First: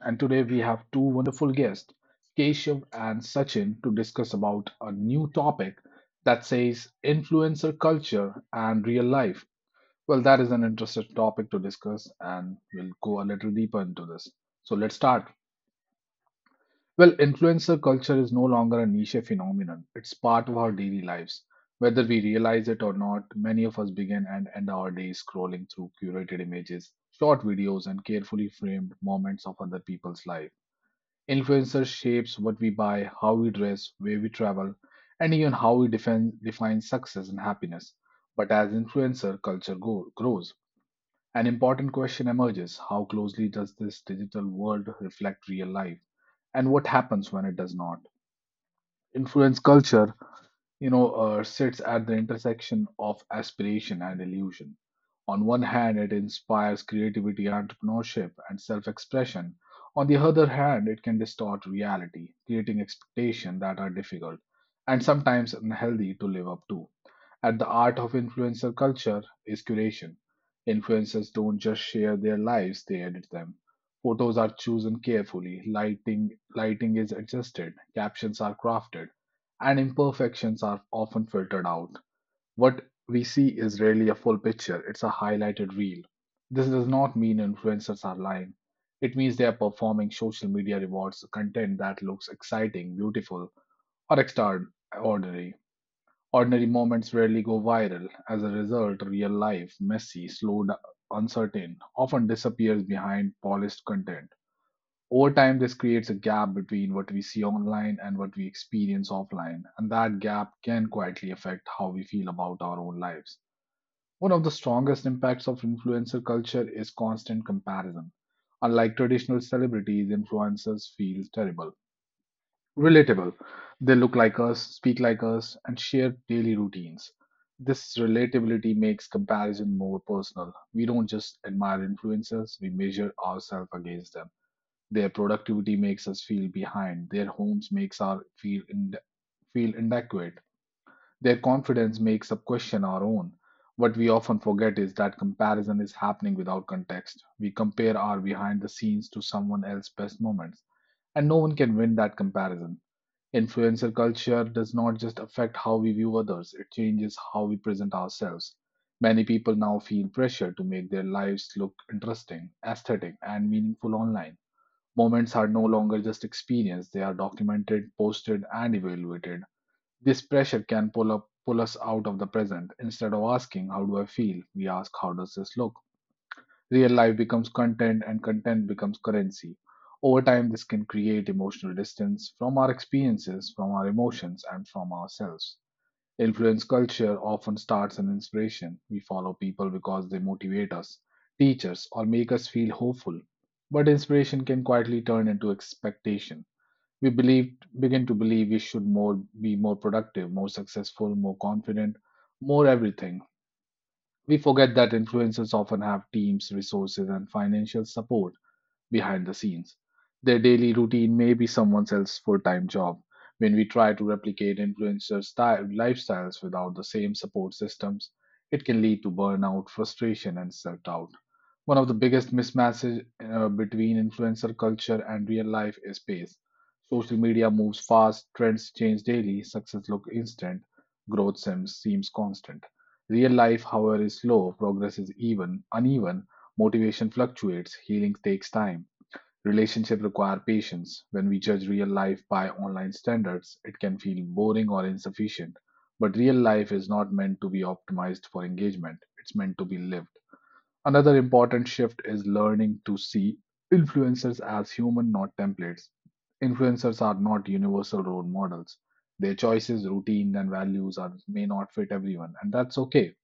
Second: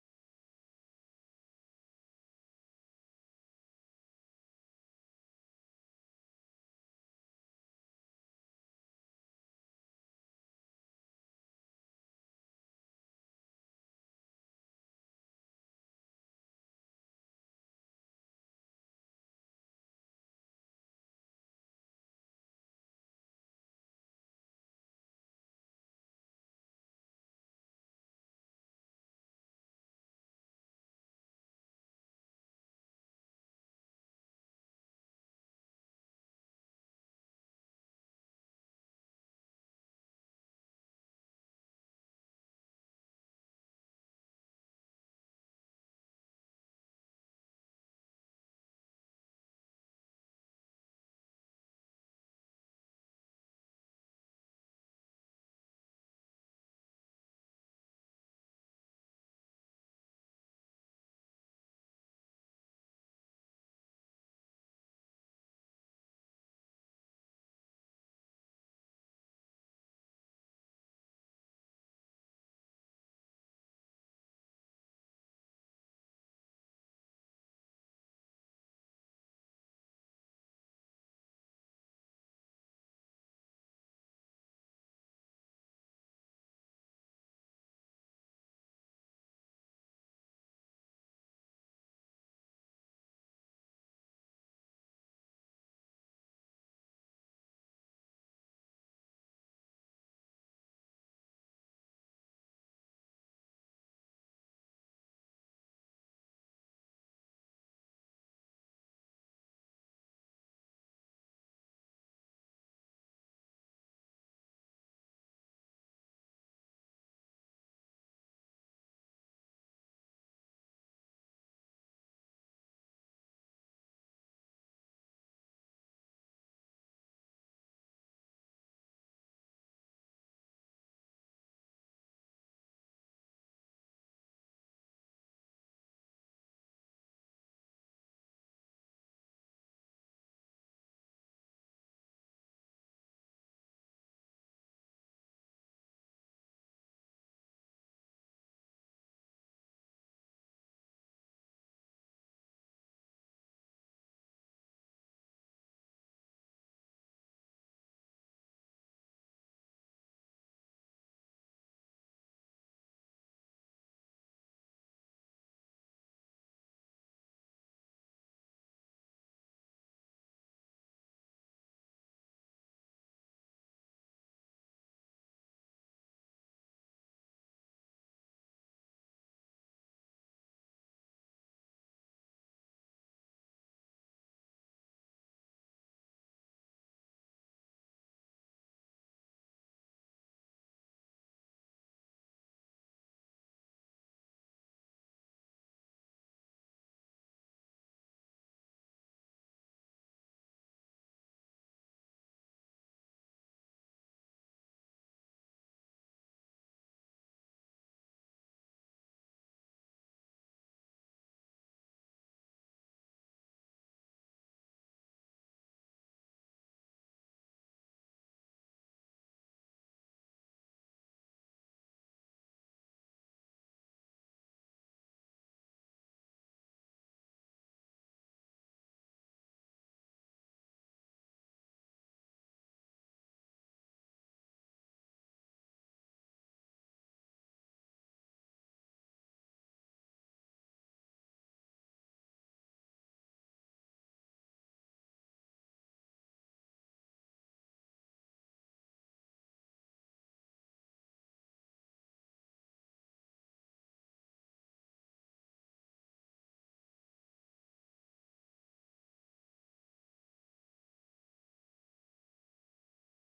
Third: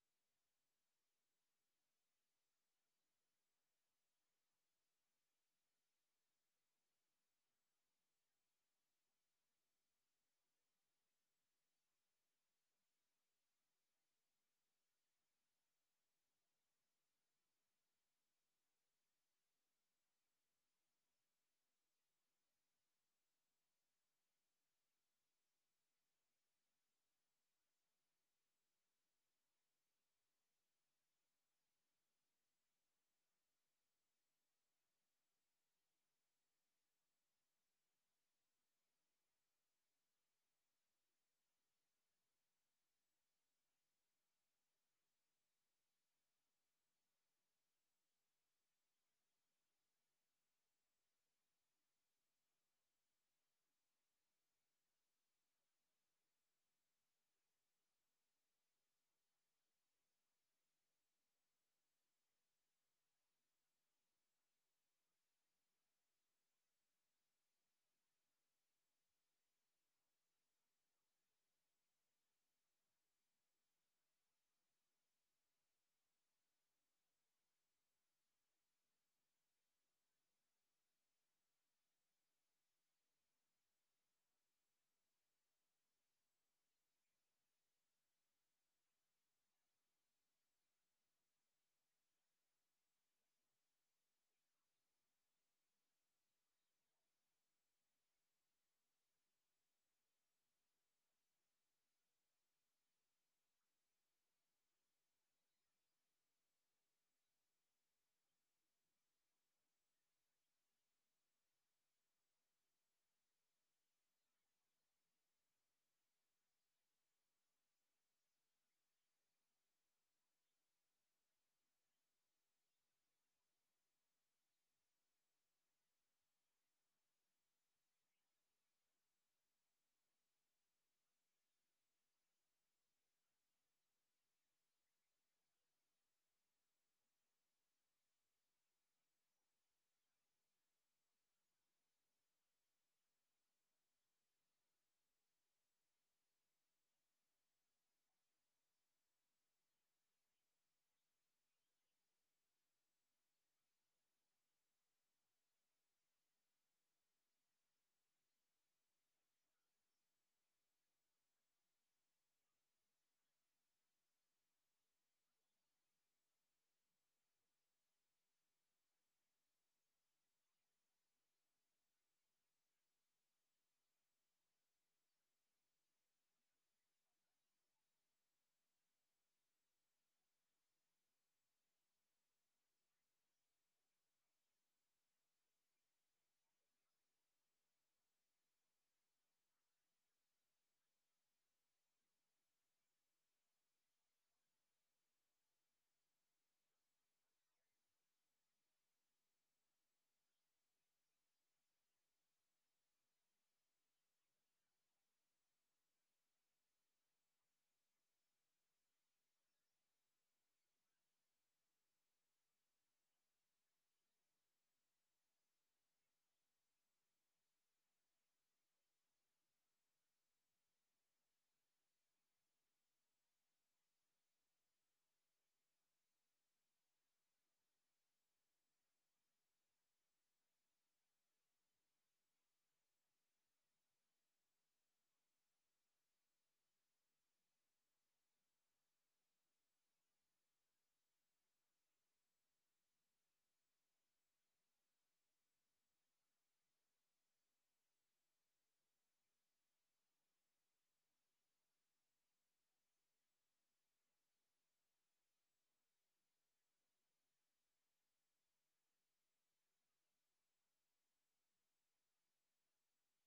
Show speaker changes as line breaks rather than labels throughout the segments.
and today we have two wonderful guests, Keshav and Sachin, to discuss about a new topic that says influencer culture and real life. Well, that is an interesting topic to discuss, and we'll go a little deeper into this. So, let's start. Well, influencer culture is no longer a niche phenomenon. It's part of our daily lives. Whether we realize it or not, many of us begin and end our days scrolling through curated images, short videos, and carefully framed moments of other people's life. Influencer shapes what we buy, how we dress, where we travel, and even how we define success and happiness. But as influencer grows, an important question emerges. How closely does this digital world reflect real life, and what happens when it does not? Influence culture, sits at the intersection of aspiration and illusion. On one hand, it inspires creativity, entrepreneurship, and self expression. On the other hand, it can distort reality, creating expectations that are difficult and sometimes unhealthy to live up to. At the heart of influencer culture is curation. Influencers don't just share their lives, they edit them. Photos are chosen carefully, lighting is adjusted, captions are crafted, and imperfections are often filtered out. What we see is rarely a full picture, it's a highlighted reel. This does not mean influencers are lying. It means they are performing. Social media rewards content that looks exciting, beautiful, or extraordinary. Ordinary moments rarely go viral. As a result, real life, messy, slow, uncertain, often disappears behind polished content. Over time, this creates a gap between what we see online and what we experience offline, and that gap can quietly affect how we feel about our own lives. One of the strongest impacts of influencer culture is constant comparison. Unlike traditional celebrities, influencers feel terrible. Relatable. They look like us, speak like us, and share daily routines. This relatability makes comparison more personal. We don't just admire influencers, we measure ourselves against them. Their productivity makes us feel behind. Their homes makes our feel inadequate. Their confidence makes us question our own. What we often forget is that comparison is happening without context. We compare our behind the scenes to someone else's best moments, and no one can win that comparison. Influencer culture does not just affect how we view others, it changes how we present ourselves. Many people now feel pressure to make their lives look interesting, aesthetic, and meaningful online. Moments are no longer just experienced, they are documented, posted, and evaluated. This pressure can pull us out of the present. Instead of asking how do I feel, we ask how does this look? Real life becomes content and content becomes currency. Over time, this can create emotional distance from our experiences, from our emotions, and from ourselves. Influence culture often starts an inspiration. We follow people because they motivate us, teach us, or make us feel hopeful. But inspiration can quietly turn into expectation. We believe, begin to believe we should more productive, more successful, more confident, more everything. We forget that influencers often have teams, resources, and financial support behind the scenes. Their daily routine may be someone else's full time job. When we try to replicate influencers' lifestyles without the same support systems, it can lead to burnout, frustration, and self doubt. One of the biggest mismatches between influencer culture and real life is pace. Social media moves fast, trends change daily, success looks instant, growth seems constant. Real life, however, is slow, progress is uneven, motivation fluctuates, healing takes time. Relationships require patience. When we judge real life by online standards, it can feel boring or insufficient. But real life is not meant to be optimized for engagement, it's meant to be lived. Another important shift is learning to see influencers as human, not templates. Influencers are not universal role models. Their choices, routines, and may not fit everyone, and that's okay.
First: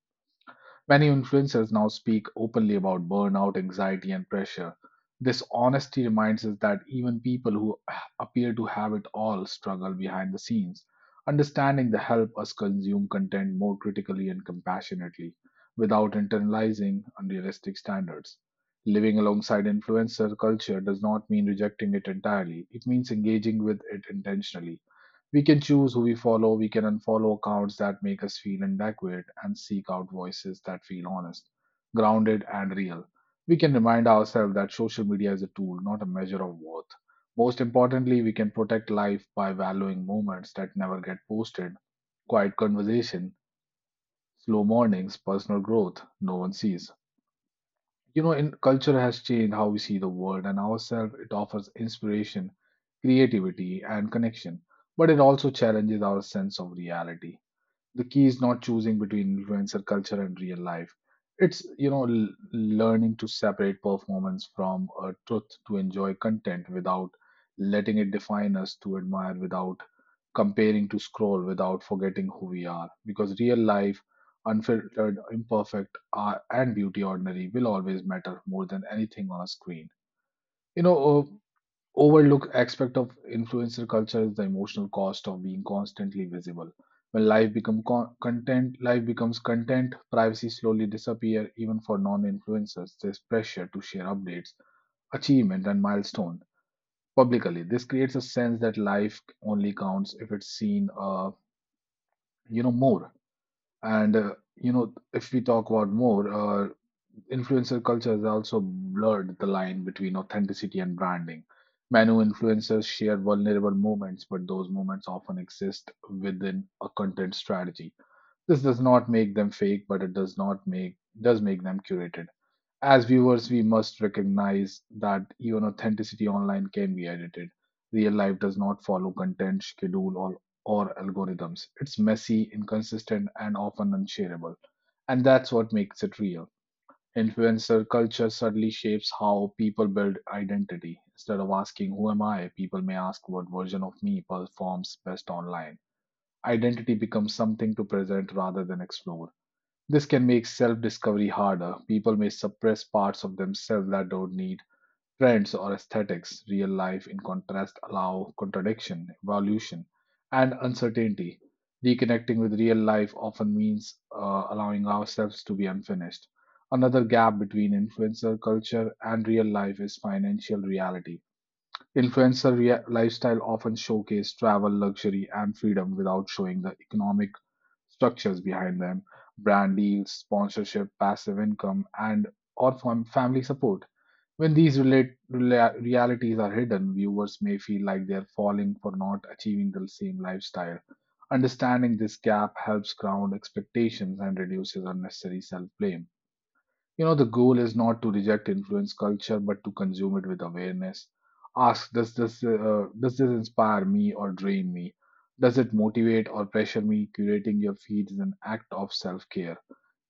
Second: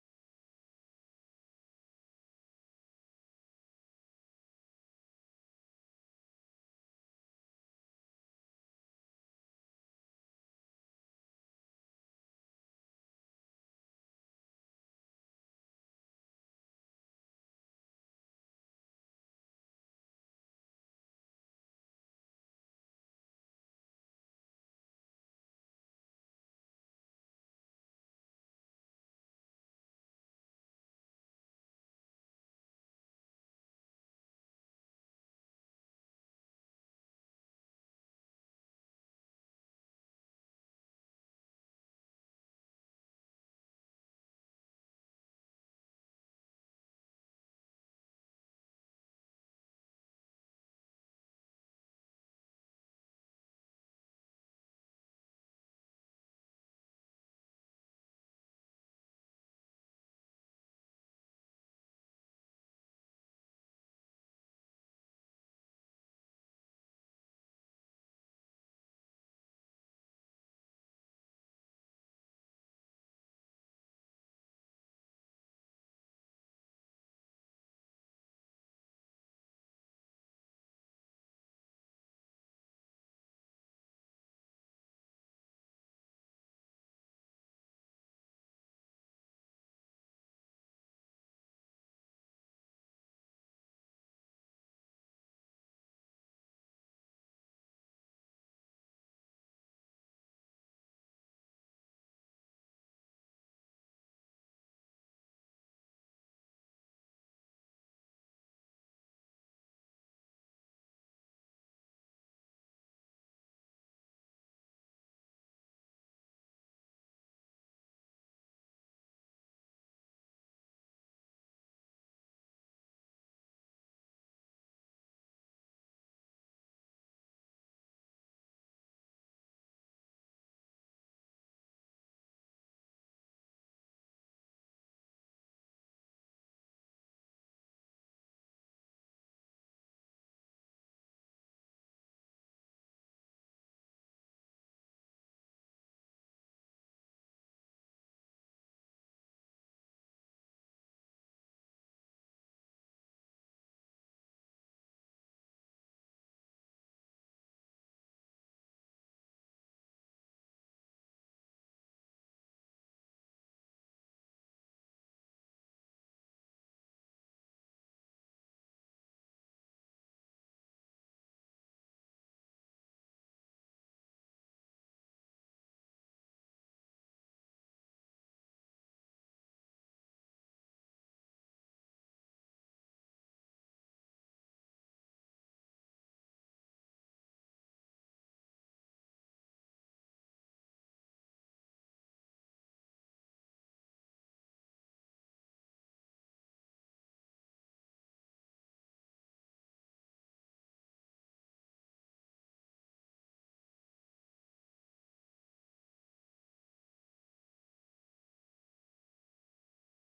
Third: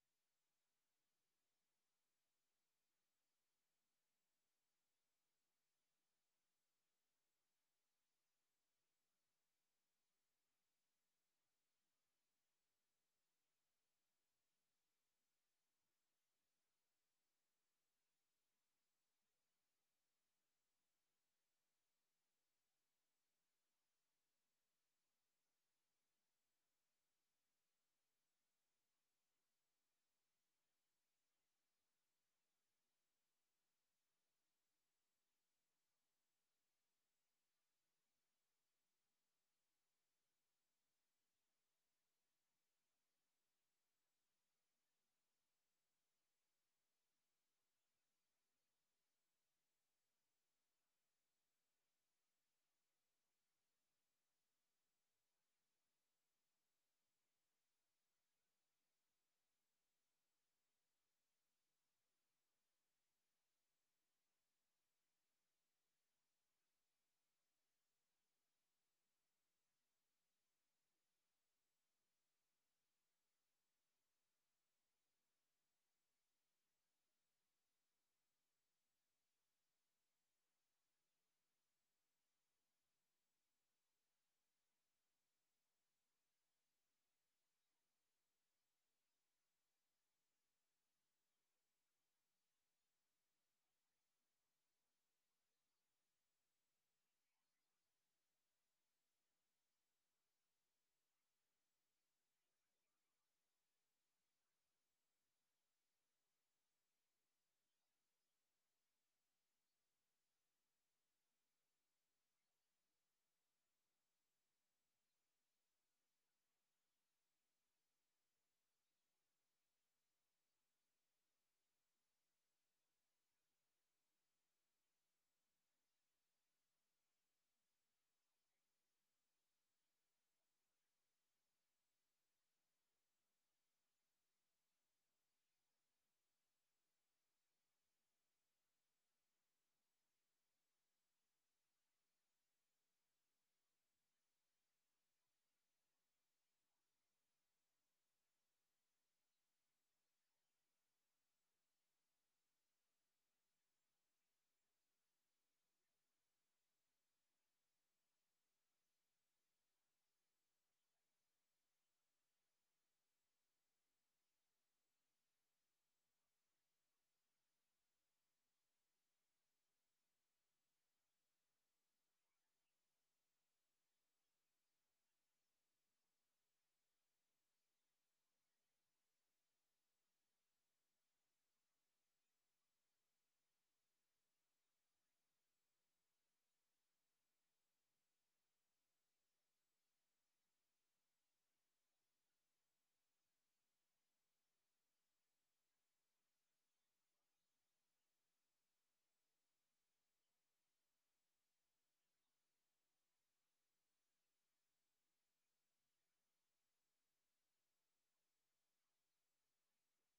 Many influencers now speak openly about burnout, anxiety, and pressure. This honesty reminds us that even people who appear to have it all struggle behind the scenes. Understanding the help us consume content more critically and compassionately without internalizing unrealistic standards. Living alongside influencer culture does not mean rejecting it entirely, it means engaging with it intentionally. We can choose who we follow, we can unfollow accounts that make us feel inadequate, and seek out voices that feel honest, grounded, and real. We can remind ourselves that social media is a tool, not a measure of worth. Most importantly, we can protect life by valuing moments that never get posted, quiet conversation, slow mornings, personal growth no one sees. You know, in culture has changed how we see the world and ourselves. It offers inspiration, creativity, and connection, but it also challenges our sense of reality. The key is not choosing between influencer culture and real life. It's learning to separate performance from truth, to enjoy content without letting it define us, to admire without comparing, to scroll without forgetting who we are, because real life unfiltered imperfect and beauty ordinary will always matter more than anything on a screen. you know uh, overlooked aspect of influencer culture is the emotional cost of being constantly visible. When content, life becomes content. Privacy slowly disappear even for non-influencers. There's pressure to share updates, achievement, and milestone publicly. This creates a sense that life only counts if it's seen, more. And uh, if we talk about more, influencer culture has also blurred the line between authenticity and branding. Manu influencers share vulnerable moments, but those moments often exist within a content strategy. This does not make them fake, but it does not make does make them curated. As viewers, we must recognize that even authenticity online can be edited. Real life does not follow content, schedule, or algorithms. It's messy, inconsistent, and often unshareable. And that's what makes it real. Influencer culture subtly shapes how people build identity. Instead of asking, who am I? People may ask, what version of me performs best online? Identity becomes something to present rather than explore. This can make self discovery harder. People may suppress parts of themselves that don't need trends or aesthetics. Real life in contrast, allow contradiction, evolution, and uncertainty. Reconnecting with real life often means allowing ourselves to be unfinished. Another gap between influencer culture and real life is financial reality. Lifestyle often showcase travel, luxury, and freedom without showing the economic structures behind them, brand deals, sponsorship, passive income, and or family support. When realities are hidden, viewers may feel like they're falling for not achieving the same lifestyle. Understanding this gap helps ground expectations and reduces unnecessary self blame. You know, the goal is not to reject influence culture, but to consume it with awareness. Ask, does this inspire me or drain me? Does it motivate or pressure me? Curating your feed is an act of self care.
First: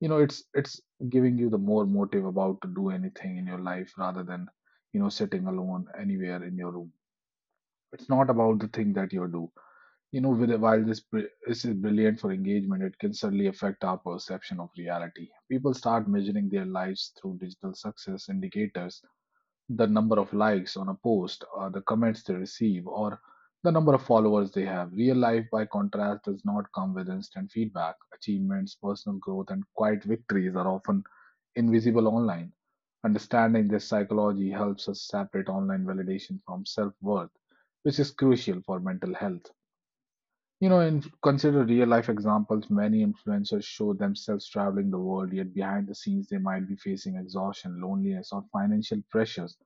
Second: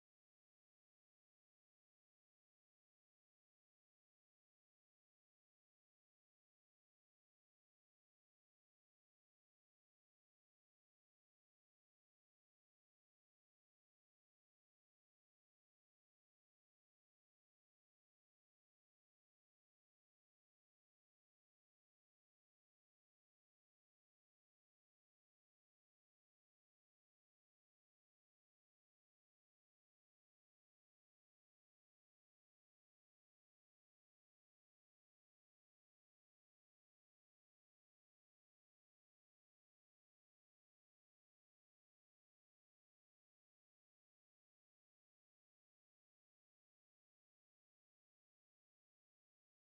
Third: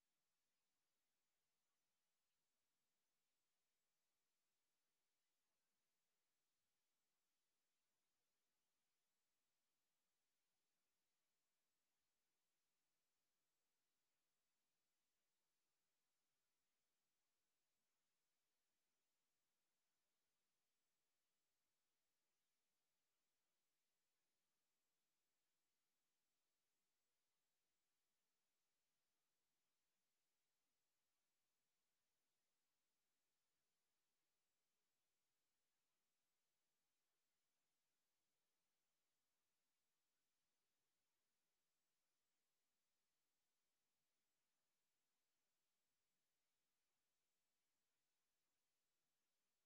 You know, it's giving you the more motive about to do anything in your life, rather than, you know, sitting alone anywhere in your room. It's not about the thing that you do, you know. With while this br- This is brilliant for engagement, it can certainly affect our perception of reality. People start measuring their lives through digital success indicators, the number of likes on a post, or the comments they receive, or the number of followers they have. Real life by contrast does not come with instant feedback. Achievements, personal growth, and quiet victories are often invisible online. Understanding this psychology helps us separate online validation from self worth, which is crucial for mental health. You know, and consider real life examples. Many influencers show themselves traveling the world, yet behind the scenes, they might be facing exhaustion, loneliness, or financial pressures.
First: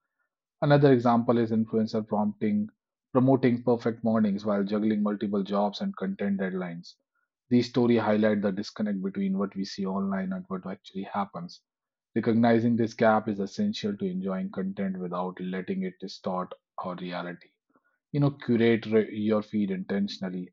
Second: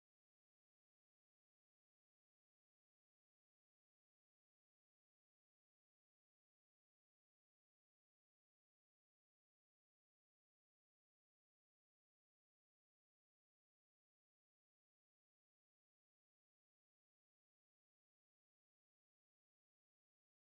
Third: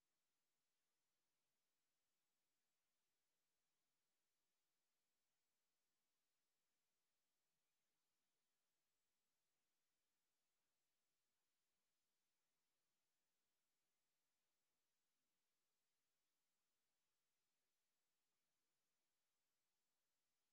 Another example is promoting perfect mornings while juggling multiple jobs and content deadlines. These stories highlight the disconnect between what we see online and what actually happens. Recognizing this gap is essential to enjoying content without letting it distort our reality. You know, your feed intentionally,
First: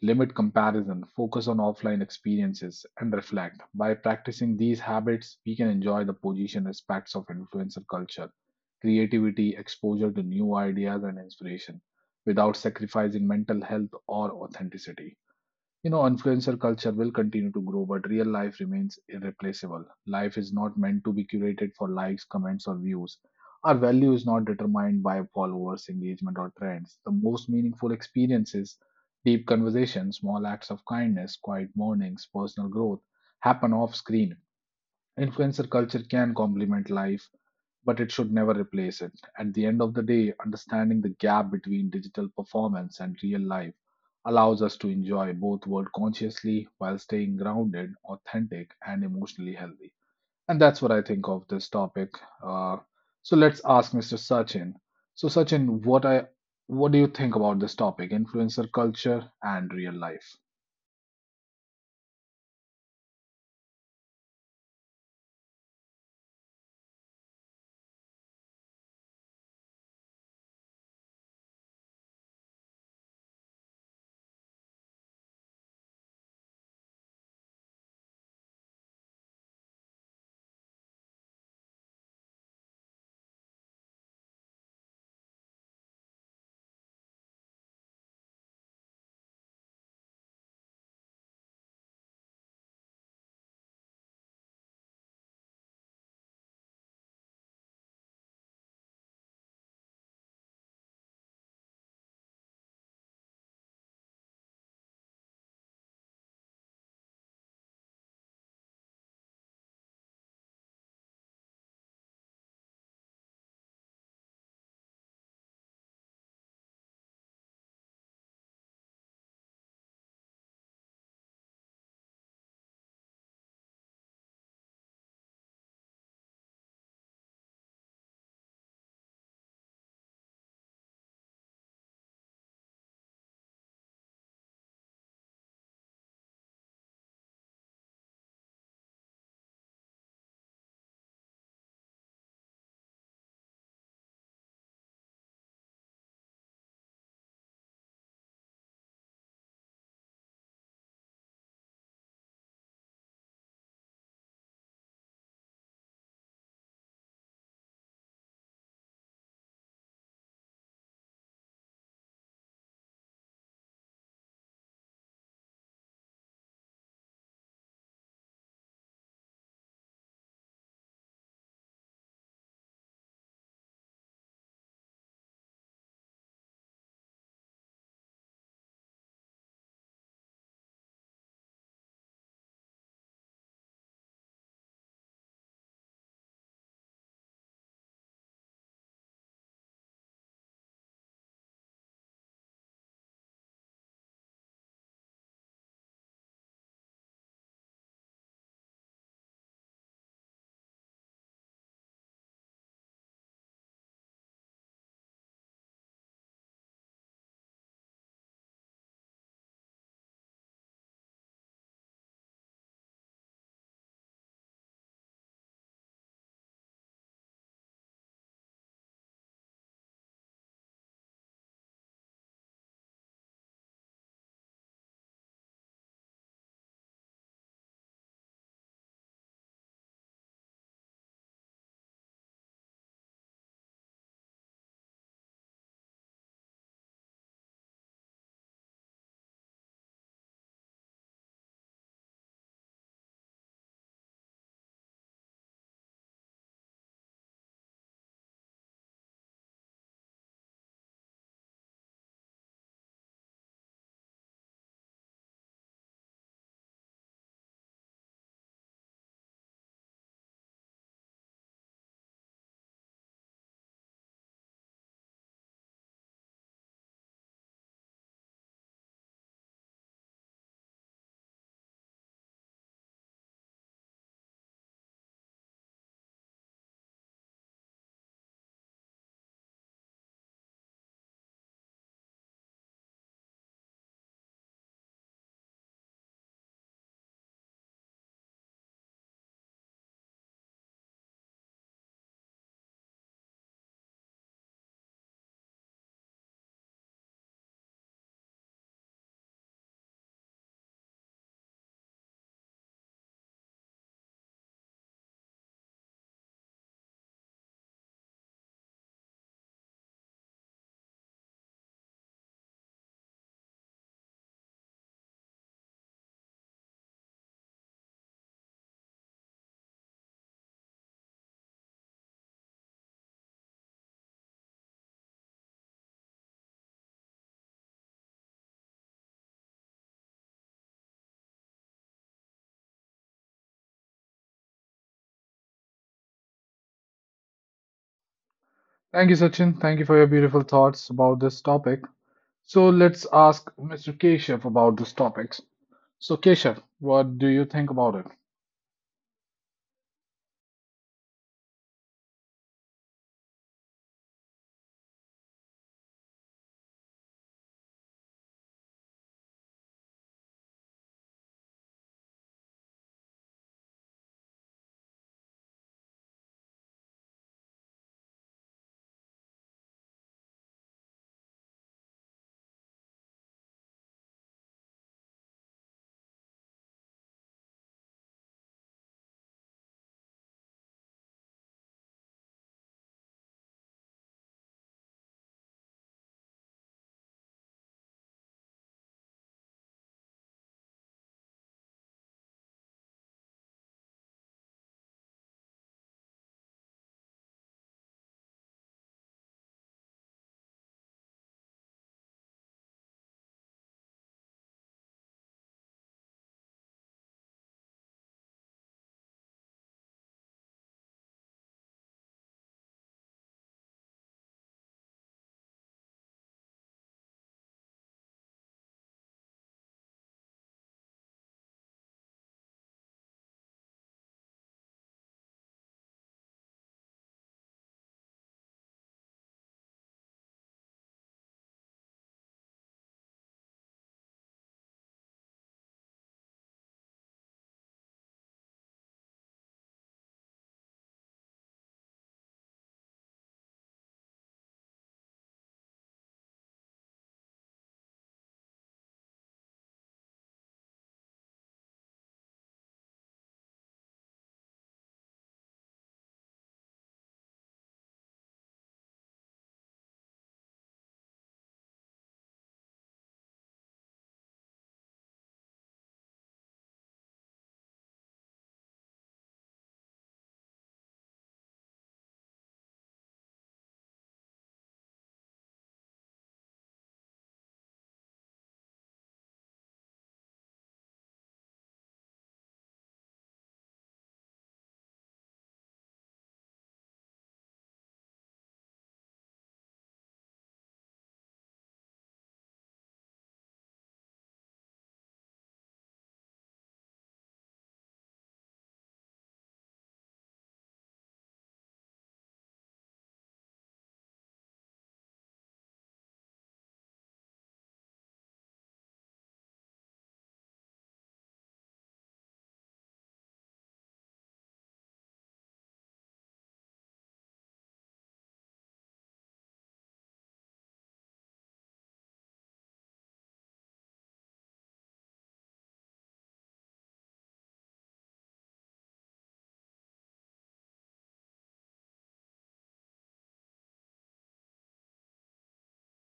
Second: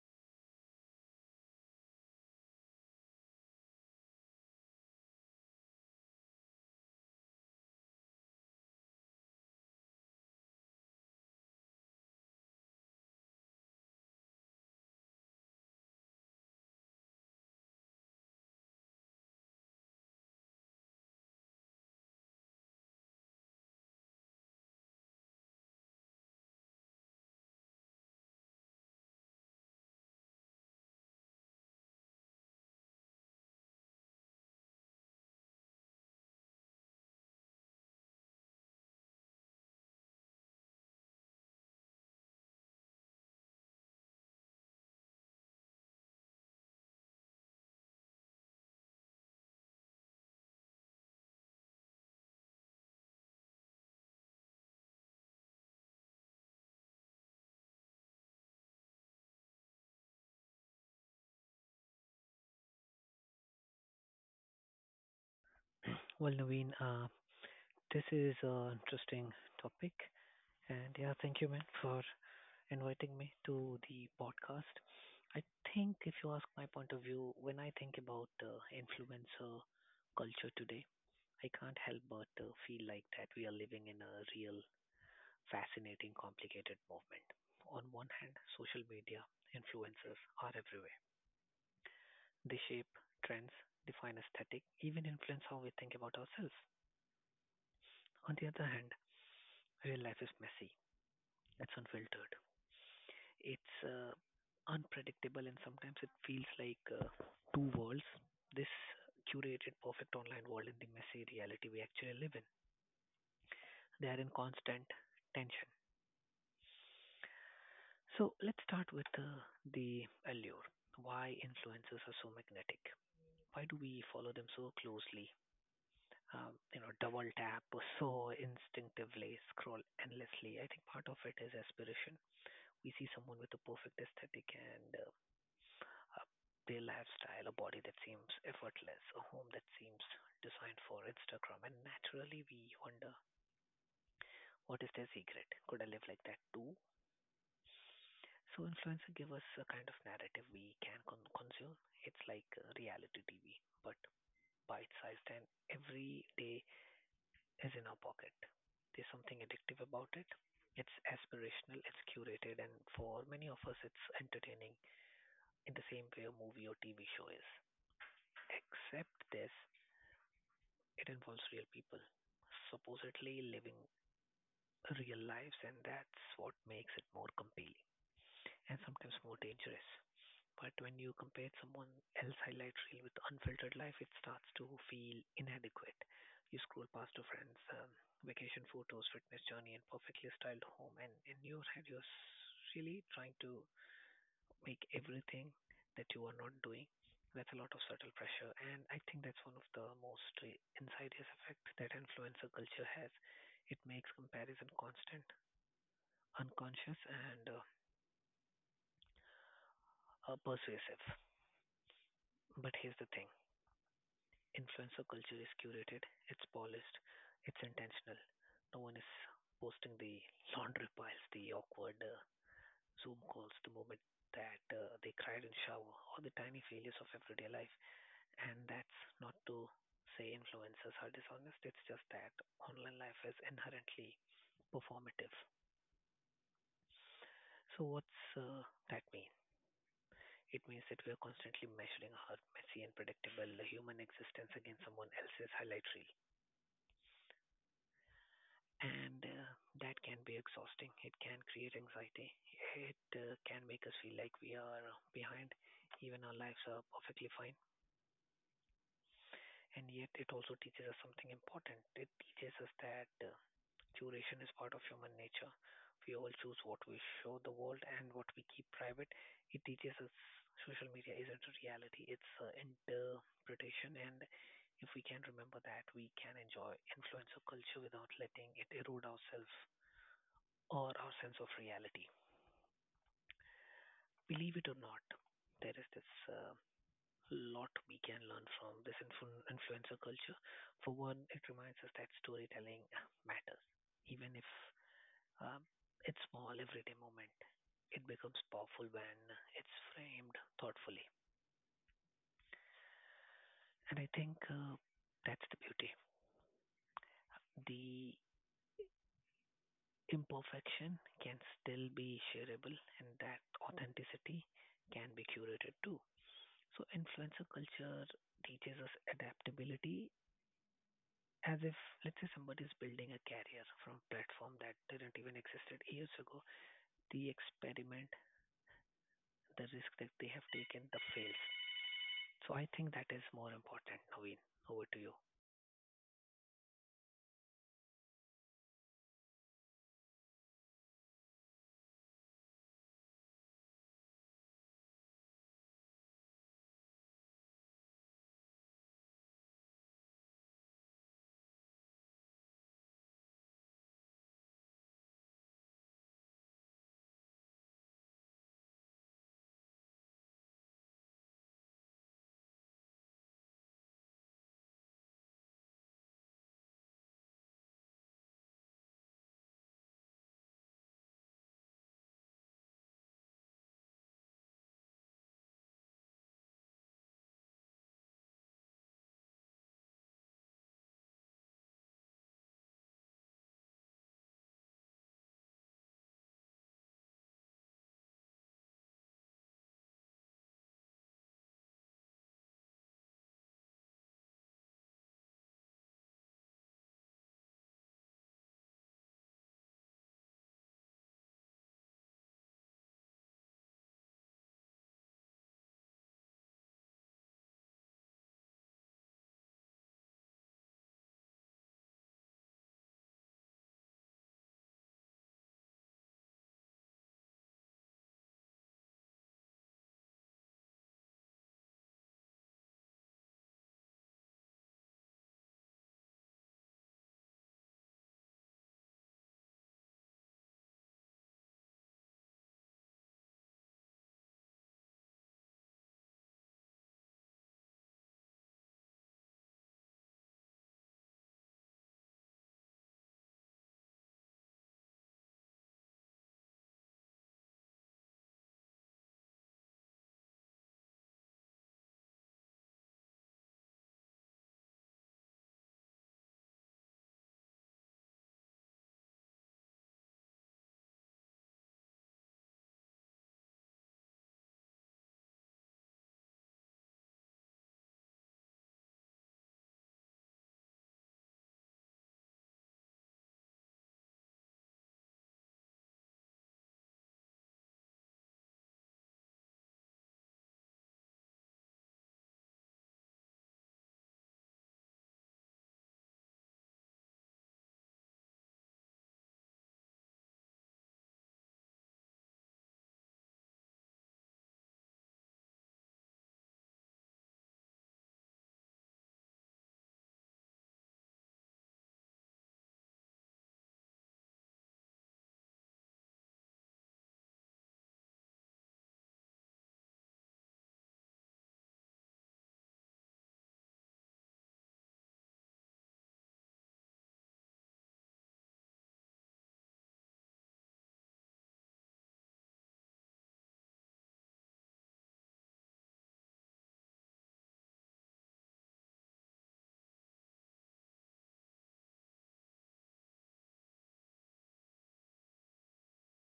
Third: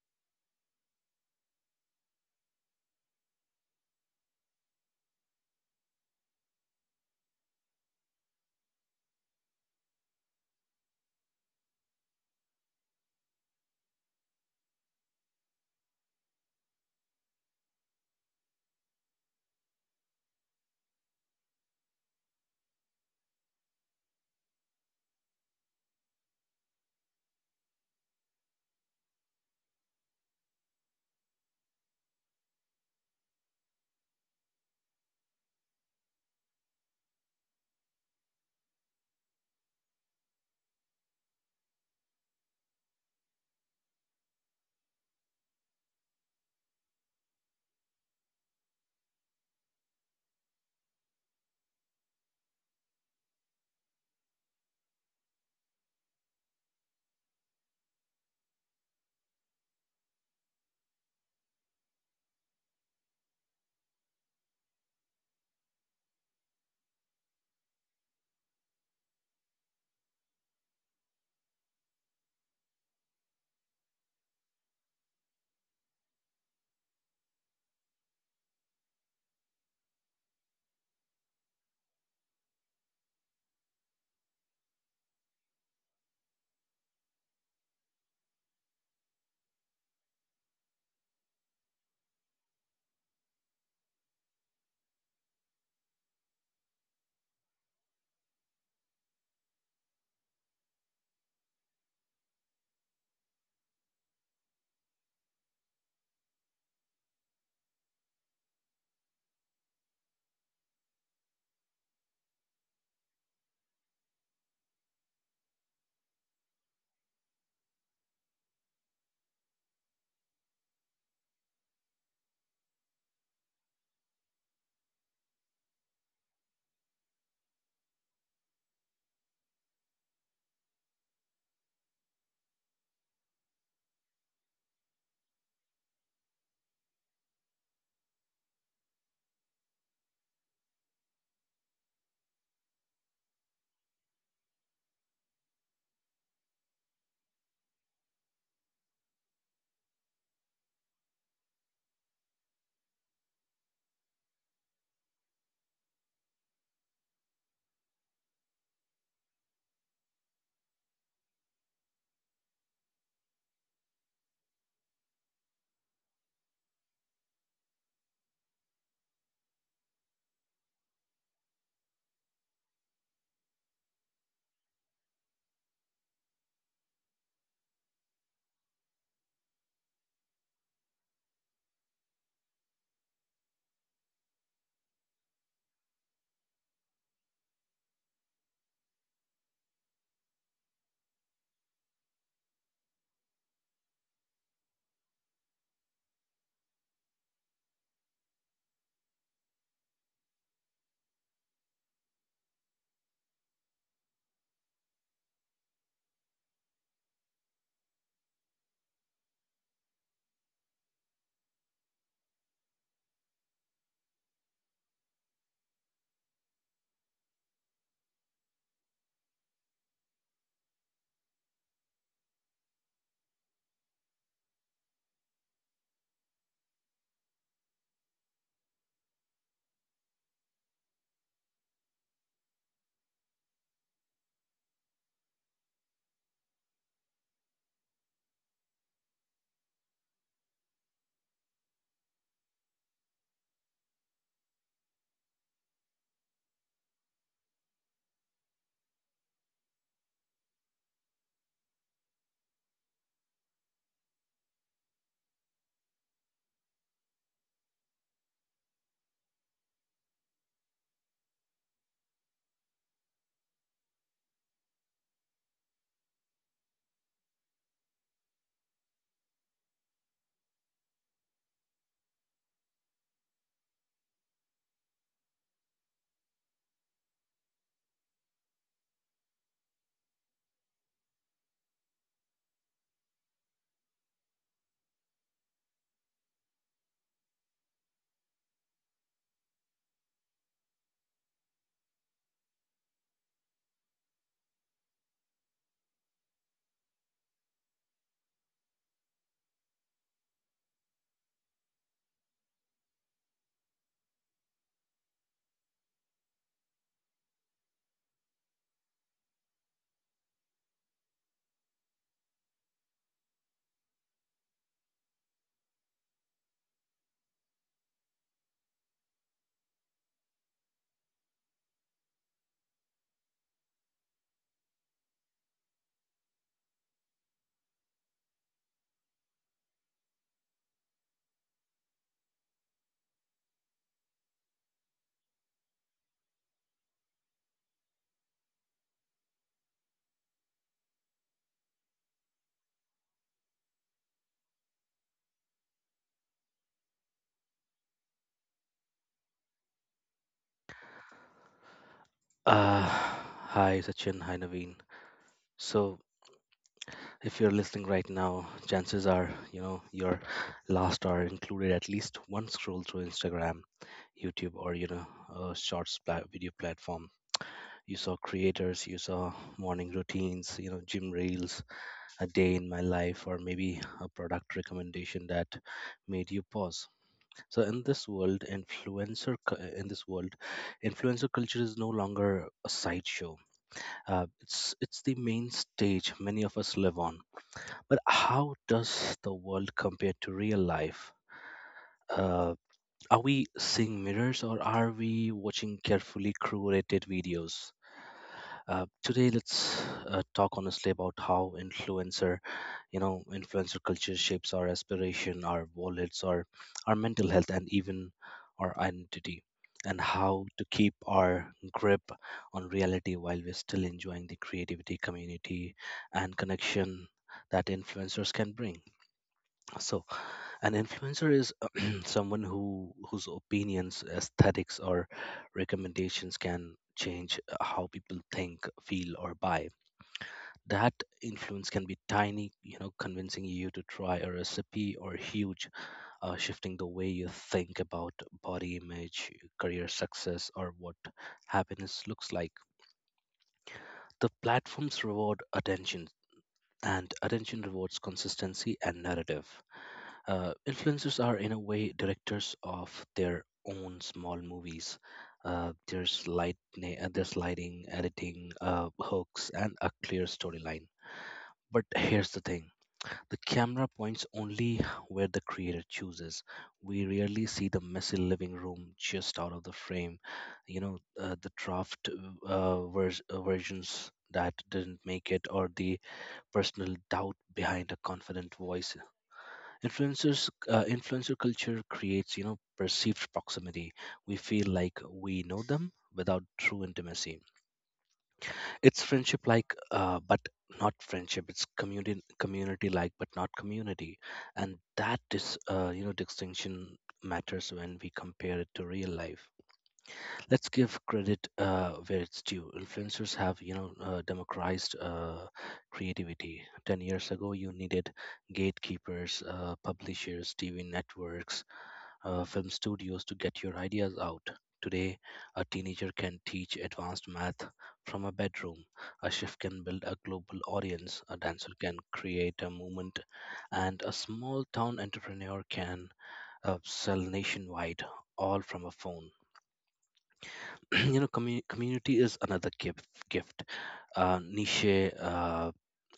limit comparison, focus on offline experiences, and reflect. By practicing these habits, we can enjoy the position aspects of influencer culture, creativity, exposure to new ideas, and inspiration without sacrificing mental health or authenticity. You know, influencer culture will continue to grow, but real life remains irreplaceable. Life is not meant to be curated for likes, comments, or views. Our value is not determined by followers, engagement, or trends. The most meaningful experiences, deep conversations, small acts of kindness, quiet mornings, personal growth happen off screen. Influencer culture can complement life but it should never replace it. At the end of the day, understanding the gap between digital performance and real life allows us to enjoy both worlds consciously while staying grounded, authentic, and emotionally healthy. And that's what I think of this topic. Uh, so let's ask Mr. Sachin. So Sachin, what do you think about this topic, influencer culture and real life?
Well, Naveen, this is an interesting topic. And yeah, thank you, man, for inviting me to the podcast. I think if you ask my point of view, when I think about influencer culture today, I can't help but feel like that we are living in a real, fascinating, complicated movement. On one hand, social media influencers are everywhere. They shape trends, define aesthetic, even influence how we think about ourselves. On the other hand, real life is messy. It's unfiltered. It's unpredictable, and sometimes it feels like two worlds. This curated, perfect online world and the messy reality we actually live in. They are in constant tension. So let's start with the allure. Why influencers are so magnetic? Why do we follow them so closely? You know, double tap so instinctively, scroll endlessly. I think part of it is aspiration. We see someone with a perfect aesthetic and a they lifestyle, a body that seems effortless, a home that seems designed for Instagram. And naturally, we wonder, what is their secret? Could I live like that too? So, influencers give us a kind of narrative we can consume. It's like reality TV, but bite sized, and every day is in our pocket. There's something addictive about it. It's aspirational, it's curated, and for many of us, it's entertaining in the same way a movie or TV show is. Except this, it involves real people, supposedly living real lives, and that's what makes it more compelling and sometimes more dangerous. But when you compare someone else's highlight reel with unfiltered life, it starts to feel inadequate. You scroll past your friends' vacation photos, fitness journey, and perfectly styled home, and in your head, you're really trying to make everything that you are not doing. That's a lot of subtle pressure, and I think that's one of the most insidious effects that influencer culture has. It makes comparison constant, unconscious, and persuasive. But here's the thing, influencer culture is curated, it's polished, it's intentional. No one is posting the laundry piles, the awkward Zoom calls, the moment that they cried in shower, or the tiny failures of everyday life. And that's not to say influencers are dishonest, it's just that online life is inherently performative. So, what's that mean? It means that we are constantly measuring our messy and predictable human existence against someone else's highlight reel. And that can be exhausting. It can create anxiety. It can make us feel like we are behind, even our lives are perfectly fine. And yet, it also teaches us something important. It teaches us that curation is part of human nature. We all choose what we show the world and what we keep private. It teaches us social media isn't a reality, it's interpretation. And if we can remember that, we can enjoy influencer culture without letting it erode ourselves or our sense of reality. Believe it or not, there is this lot we can learn from this influencer culture. For one, it reminds us that storytelling matters, even if Um, it's small, everyday moment. It becomes powerful when it's framed thoughtfully. And I think that's the beauty. The imperfection can still be shareable, and that authenticity can be curated too. So, influencer culture teaches us adaptability as if, let's say, somebody is building a career from platform that didn't even existed years ago. The experiment, the risk that they have taken, the fails. So I think that is more important, Naveen. Over to you.
Thank you, Sachin. Thank you for your beautiful thoughts about this topic. So let's ask Mr. Keshav about these topics. So, Keshav, what do you think about it?
Hi, Sachin. Hi, Naveen. So, if you're listening right now, chances are, your last hour included at least one scroll through Instagram, YouTube, or, a video platform. You saw creators, you saw morning routines, gym reels, a day in my life, or maybe a product recommendation that made you pause. So, in this world, in this world, influencer culture is no longer a sideshow. It's the main stage many of us live on. But how does the world compare to real life? Uh, are we seeing mirrors, or are we watching carefully curated videos? Today, let's talk honestly about how influencer culture shapes our aspiration, our wallets, our mental health, and even our identity, and how to keep our grip on reality while we're still enjoying the creativity, community, and connection that influencers can bring. So, an influencer is someone who whose opinions, aesthetics, or recommendations can change how people think, feel, or buy. That influence can be tiny, convincing you to try a recipe, or huge, shifting the way you think about body image, career success, or what happiness looks like. The platforms reward attention, and attention rewards consistency and narrative. Influencers are, in a way, directors of their own small movies. There's lighting, editing, hooks, and a clear storyline. But here's the thing: the camera points only where the creator chooses. We rarely see the messy living room just out of the frame. The draft versions that didn't make it, or the personal doubt behind a confident voice. Influencer culture creates, perceived proximity. We feel like we know them without true intimacy. It's friendship like but not friendship. It's community, community like but not community. And that is, distinction matters when we compare it to real life. Let's give credit where it's due. Influencers have, democratized creativity. 10 years ago, you needed gatekeepers, publishers, TV networks, film studios, to get your ideas out. Today, a teenager can teach advanced math from a bedroom. A chef can build a global audience. A dancer can create a movement, and a small town entrepreneur can sell nationwide, all from a phone. Community is another gift. Niche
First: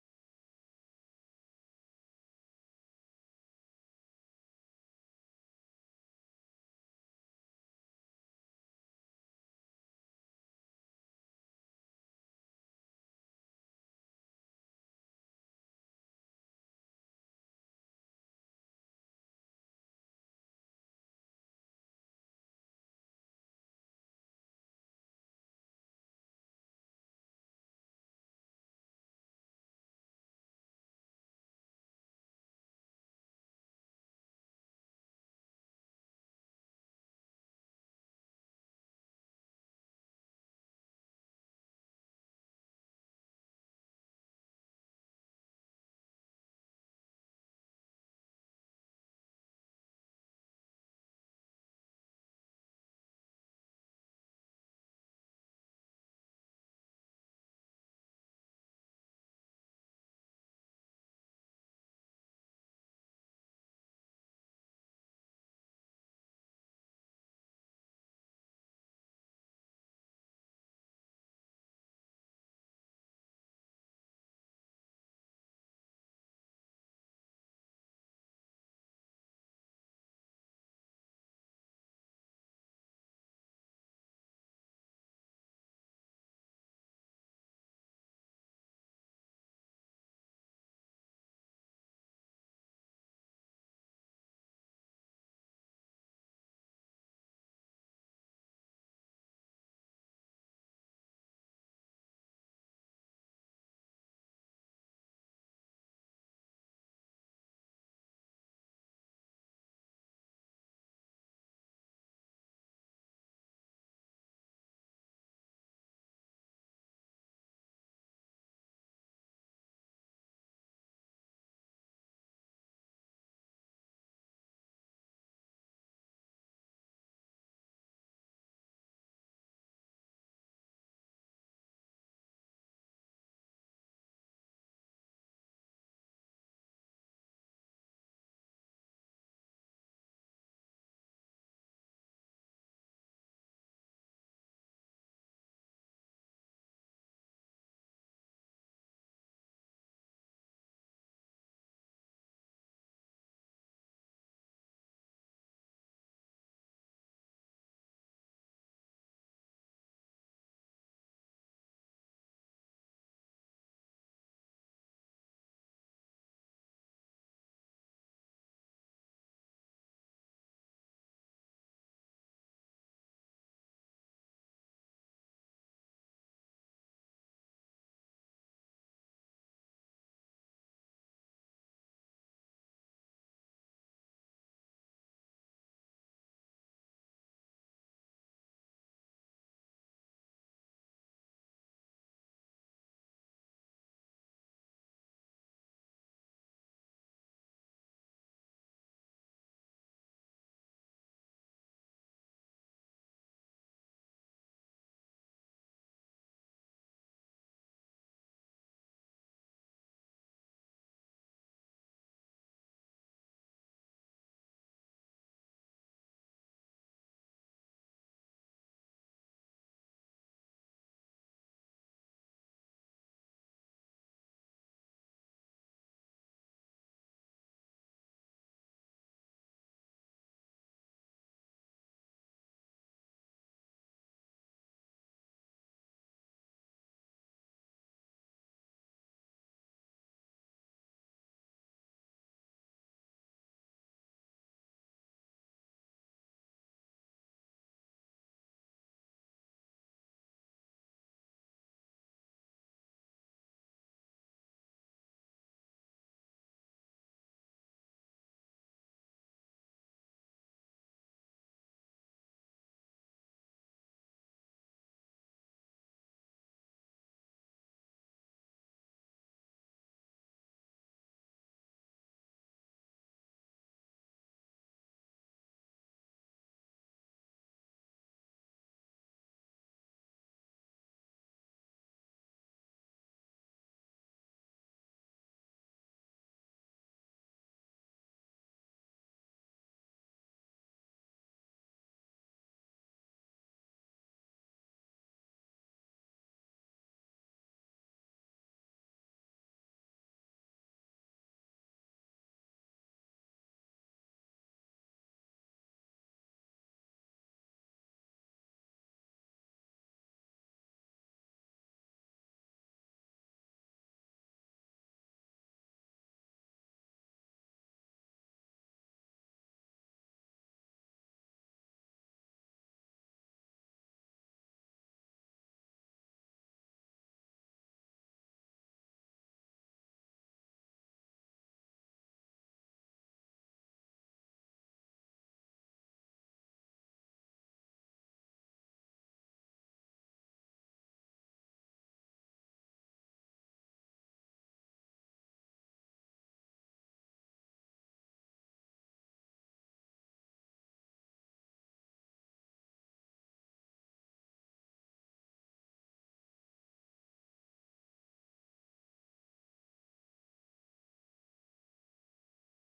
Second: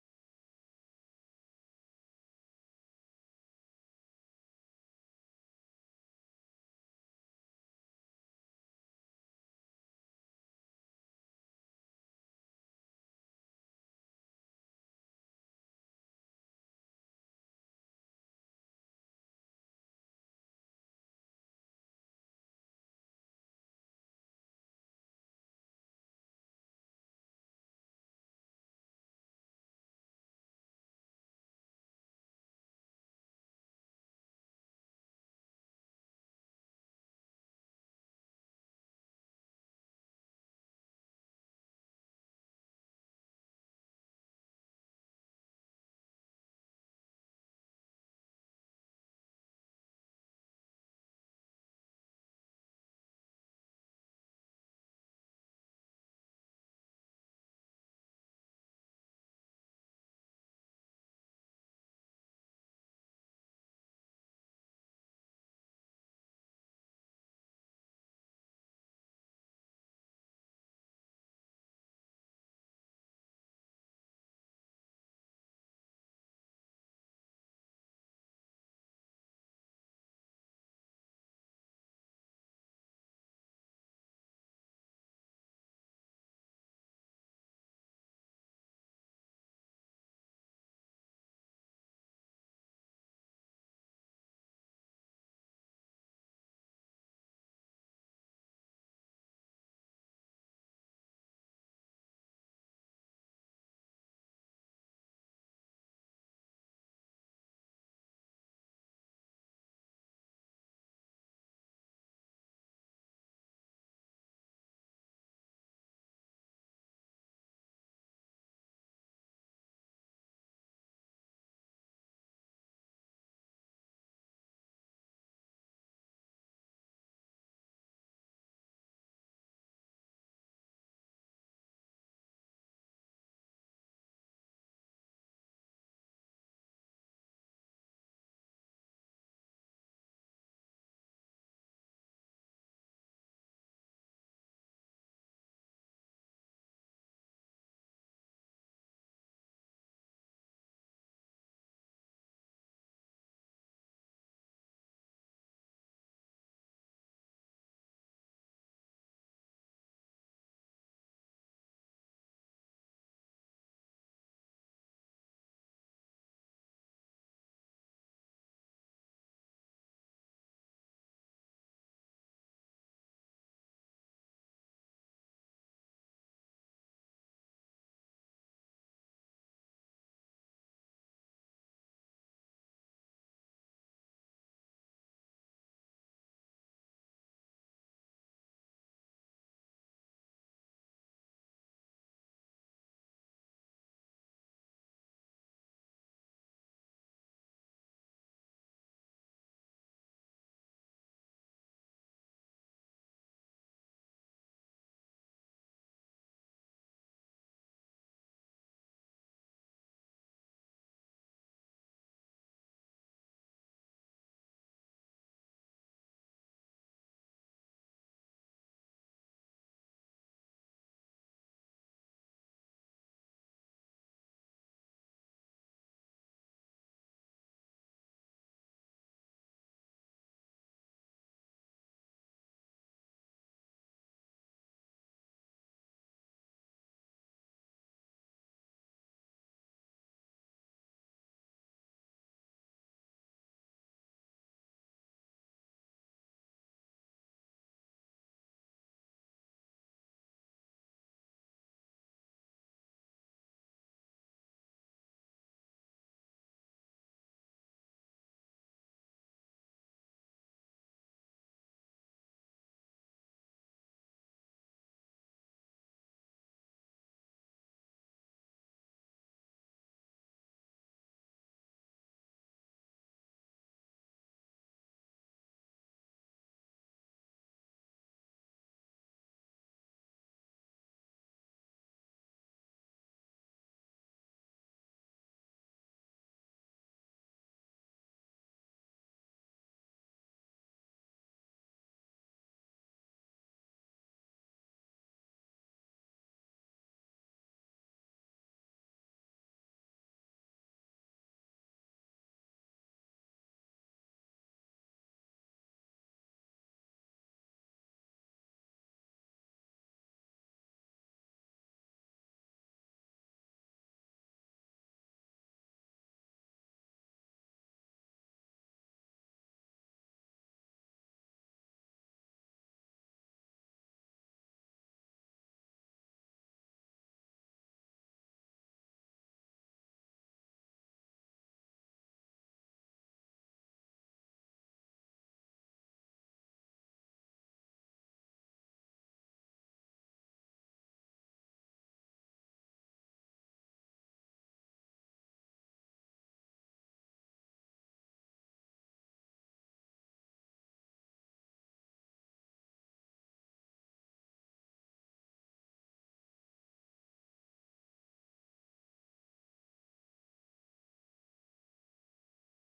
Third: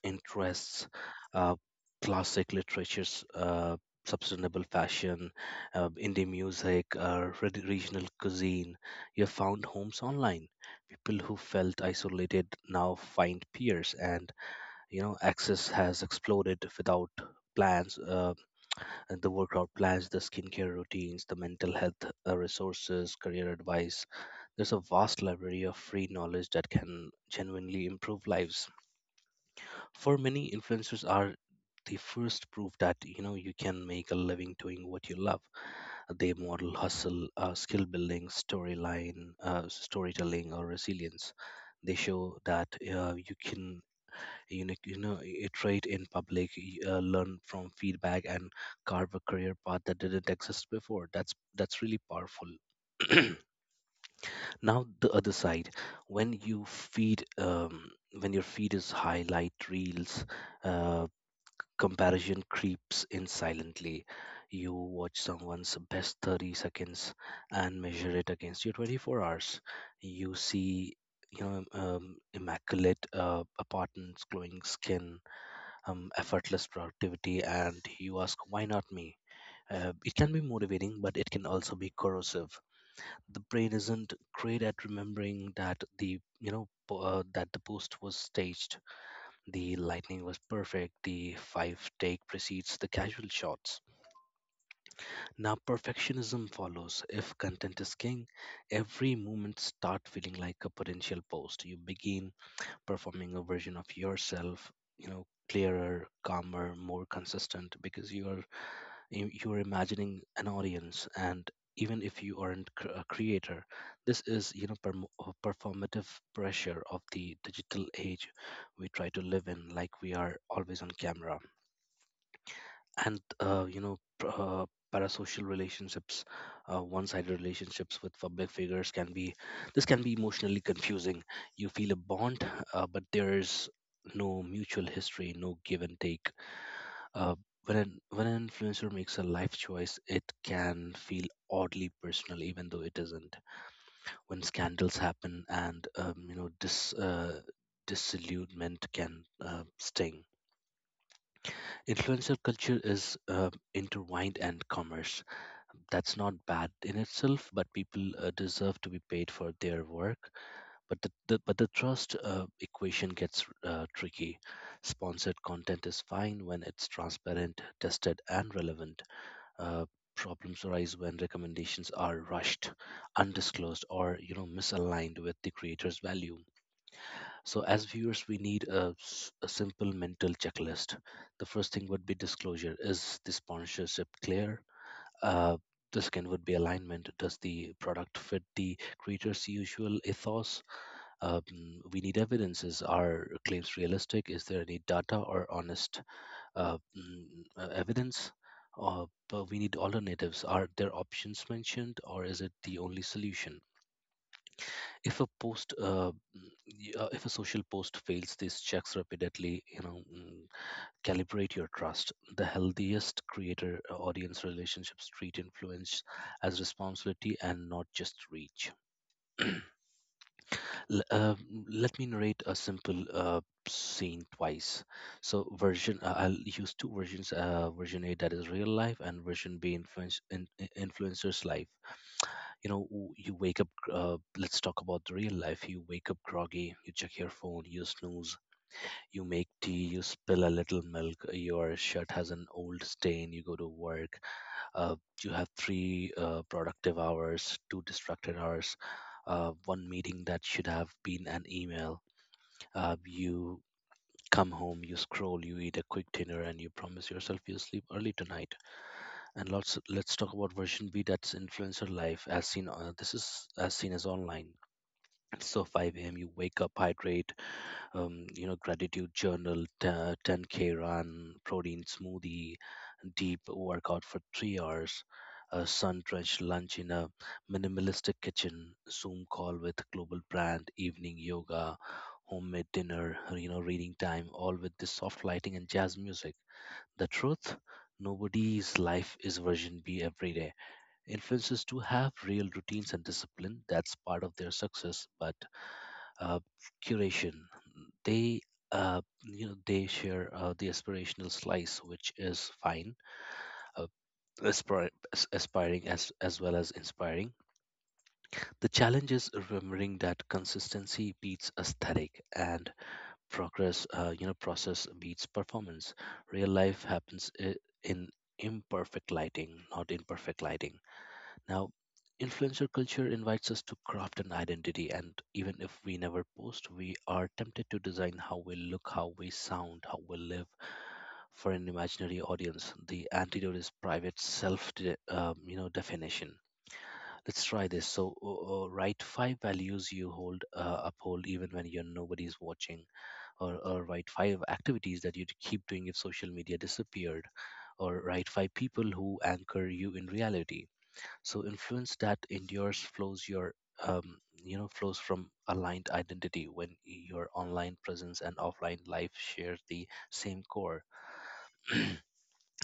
interests, uh, classic literatures, sustainable fashion, indie music, regional cuisine, you found homes online. People who felt isolated now find peers, and, access has exploded without plans. The workout plans, the skincare routines, the mental health resources, career advice. There's a vast library of free knowledge that can genuinely improve lives. For many, influencers are the first proof that, you can make a living doing what you love. They model hustle, skill building, storyline, storytelling, or resilience. They show that you can, iterate in public, learn from feedback, and carve a career path that didn't exist before. That's really powerful. Now the other side: when you feed um, when your feed is highlight reels, uh, comparison creeps in silently. You watch someone's best 30 seconds and measure it against your 24 hours. You see, immaculate apartments, glowing skin, effortless productivity, and you ask, why not me? It can be motivating, but it can also be corrosive. The brain isn't great at remembering that the you know po- that the post was staged, the lightning was perfect, the five take precedes the casual shots. Now perfectionism follows. If content is king, every moment start feeling like a potential post. You begin performing a version of yourself, clearer, calmer, more consistent, because you're imagining an audience. And even if you aren't a creator, this is, performative pressure of the digital age. We try to live in like we are always on camera. And, parasocial relationships, one-sided relationships with public figures, can be, this can be emotionally confusing. You feel a bond, but there is no mutual history, no give and take. uh, when an influencer makes a life choice, it can feel oddly personal even though it isn't. When scandals happen, and, disillusionment can sting. Influencer culture is intertwined and commerce. That's not bad in itself, but people deserve to be paid for their work. But the trust equation gets tricky. Sponsored content is fine when it's transparent, tested, and relevant. Uh, Problems arise when recommendations are rushed, undisclosed, or, misaligned with the creator's value. So, as viewers, we need a simple mental checklist. The first thing would be disclosure. Is the sponsorship clear? Uh, the second would be alignment. Does the product fit the creator's usual ethos? Um, we need evidences. Are claims realistic? Is there any data or honest evidence? But we need alternatives. Are there options mentioned, or is it the only solution? If a post mm, y- if a social post fails these checks repeatedly, calibrate your trust. The healthiest creator audience relationships treat influence as responsibility and not just reach. L- uh, Let me narrate a simple scene twice. So version I'll use two versions. Version A, that is real life, and version B, influencer's life. You wake up. Let's talk about the real life. You wake up groggy. You check your phone. You snooze. You make tea. You spill a little milk. Your shirt has an old stain. You go to work. Uh, you have three productive hours, two distracted hours, one meeting that should have been an email. You come home, you scroll, you eat a quick dinner, and you promise yourself you'll sleep early tonight. And lots. Let's talk about version B. That's influencer life, as seen. This is as seen as online. So 5 a.m. you wake up, hydrate, gratitude journal, 10K run, protein smoothie, deep workout for 3 hours, a sun-drenched lunch in a minimalistic kitchen, Zoom call with global brand, evening yoga, homemade dinner, reading time, all with this soft lighting and jazz music. The truth, nobody's life is version B every day. Influencers do have real routines and discipline. That's part of their success, but, uh, curation. They, they share the aspirational slice, which is fine, uh, aspiring as well as inspiring. The challenge is remembering that consistency beats aesthetic, and progress you know process beats performance. Real life happens in imperfect lighting, not in perfect lighting. Now, influencer culture invites us to craft an identity, and even if we never post, we are tempted to design how we look, how we sound, how we live for an imaginary audience. The antidote is private self, definition. Let's try this. So, write five values you hold uphold even when you're nobody's watching, or write five activities that you'd keep doing if social media disappeared, or write five people who anchor you in reality. So influence that endures flows your, flows from aligned identity when your online presence and offline life share the same core.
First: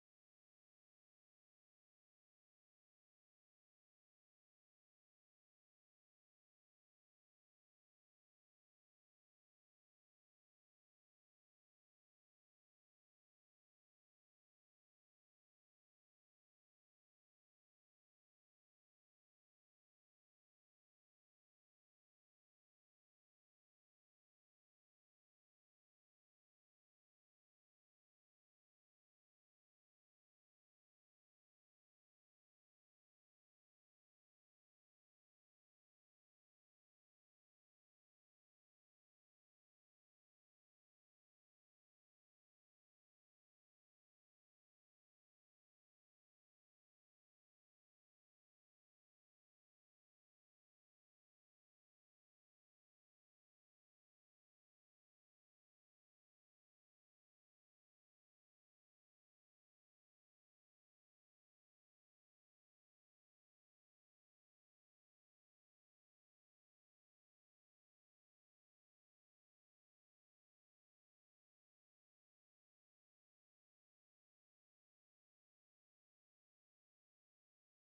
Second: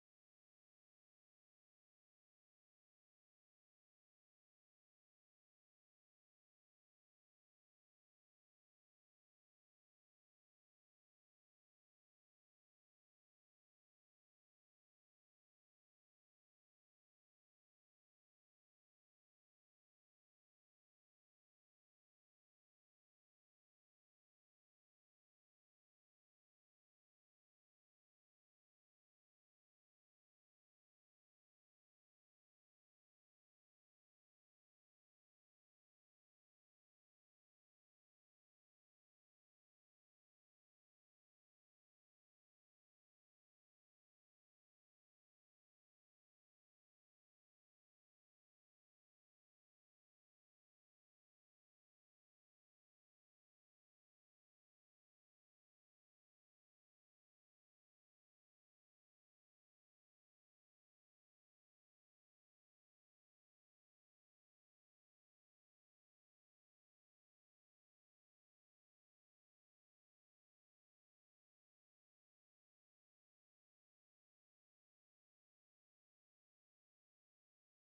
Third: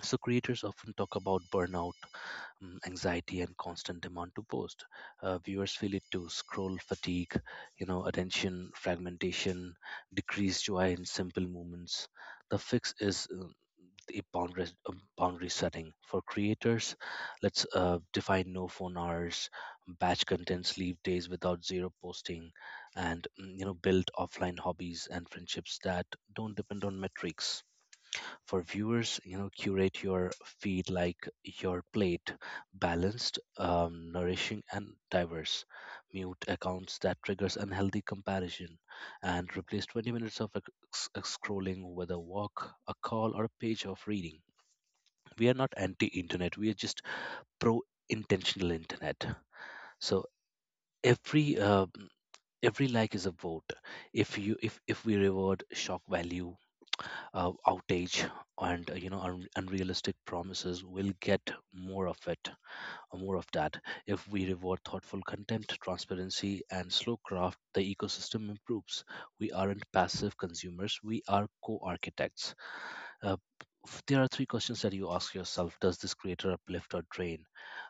So creators often talk about burnout, anxiety, and constant demand to post. Viewers feel it too: scroll fatigue, attention fragmentation, decreased joy in simple moments. The fix is, the boundary, boundary setting. For creators, let's define no phone hours, batch contents, leave days without zero posting, and, build offline hobbies and friendships that don't depend on metrics. For viewers, curate your feed like your plate: balanced, nourishing, and diverse. Mute accounts that triggers unhealthy comparison, and replace 20 minutes of scrolling with a walk, a call, or a page of reading. We are not anti internet, we are just pro intentional internet. So every uh, every like is a vote. If you if we reward shock value, outage, and, unrealistic promises, we'll get more of it, or more of that. If we reward thoughtful content, transparency, and slow craft, the ecosystem improves. We aren't passive consumers, we are co-architects. uh, there are three questions that you ask yourself. Does this creator uplift or drain?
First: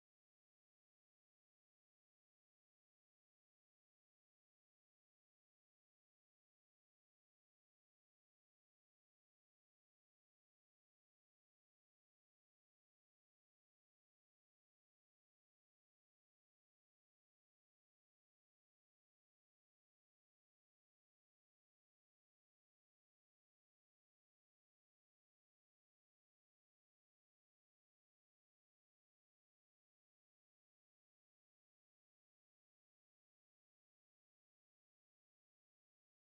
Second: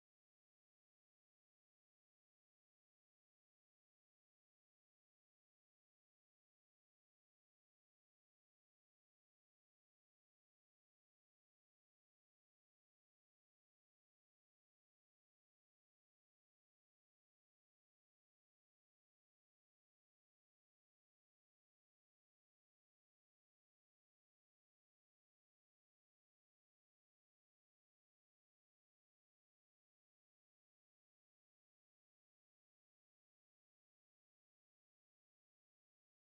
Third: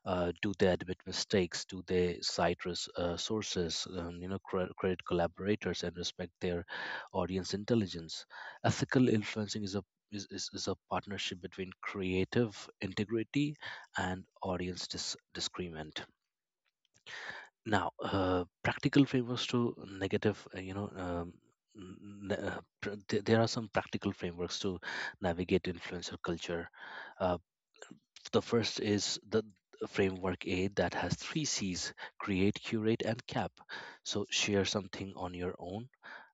Do they admit mistakes? Do they cite sources, credit collaborators, and respect their audience intelligence? Ethical influencing is a partnership between creative integrity and audience discernment. Now, practical frameworks to negative you know n- n- pr- th- there are some practical frameworks to navigate influencer culture. uh, the first is the framework A, that has three C's: create, curate, and cap. So share something on your own,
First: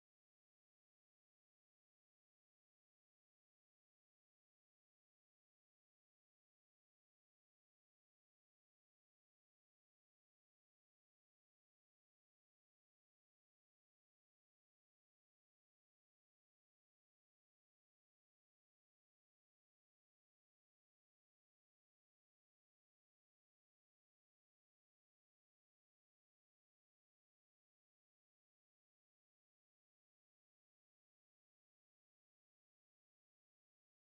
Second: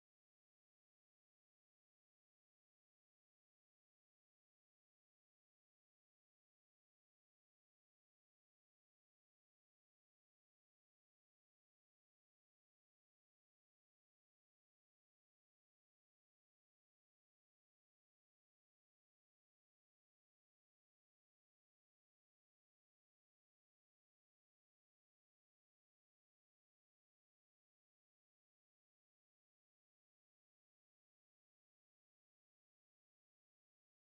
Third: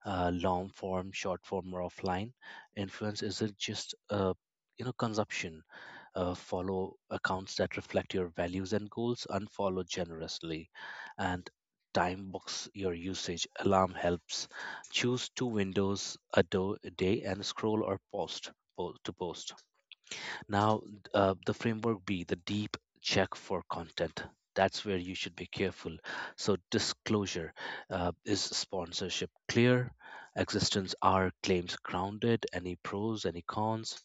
long form, short form, or offline. Influence isn't just consumption. Follow accounts that reflect your values and goals, unfollow generously, and time box your usage. Alarm helps. Choose two windows a day, and scroll or to post. Now, the framework B, the deep check for content. That's where you should be careful. So, disclosure, is sponsorship clear? Existence, are claims grounded? Any pros, any cons?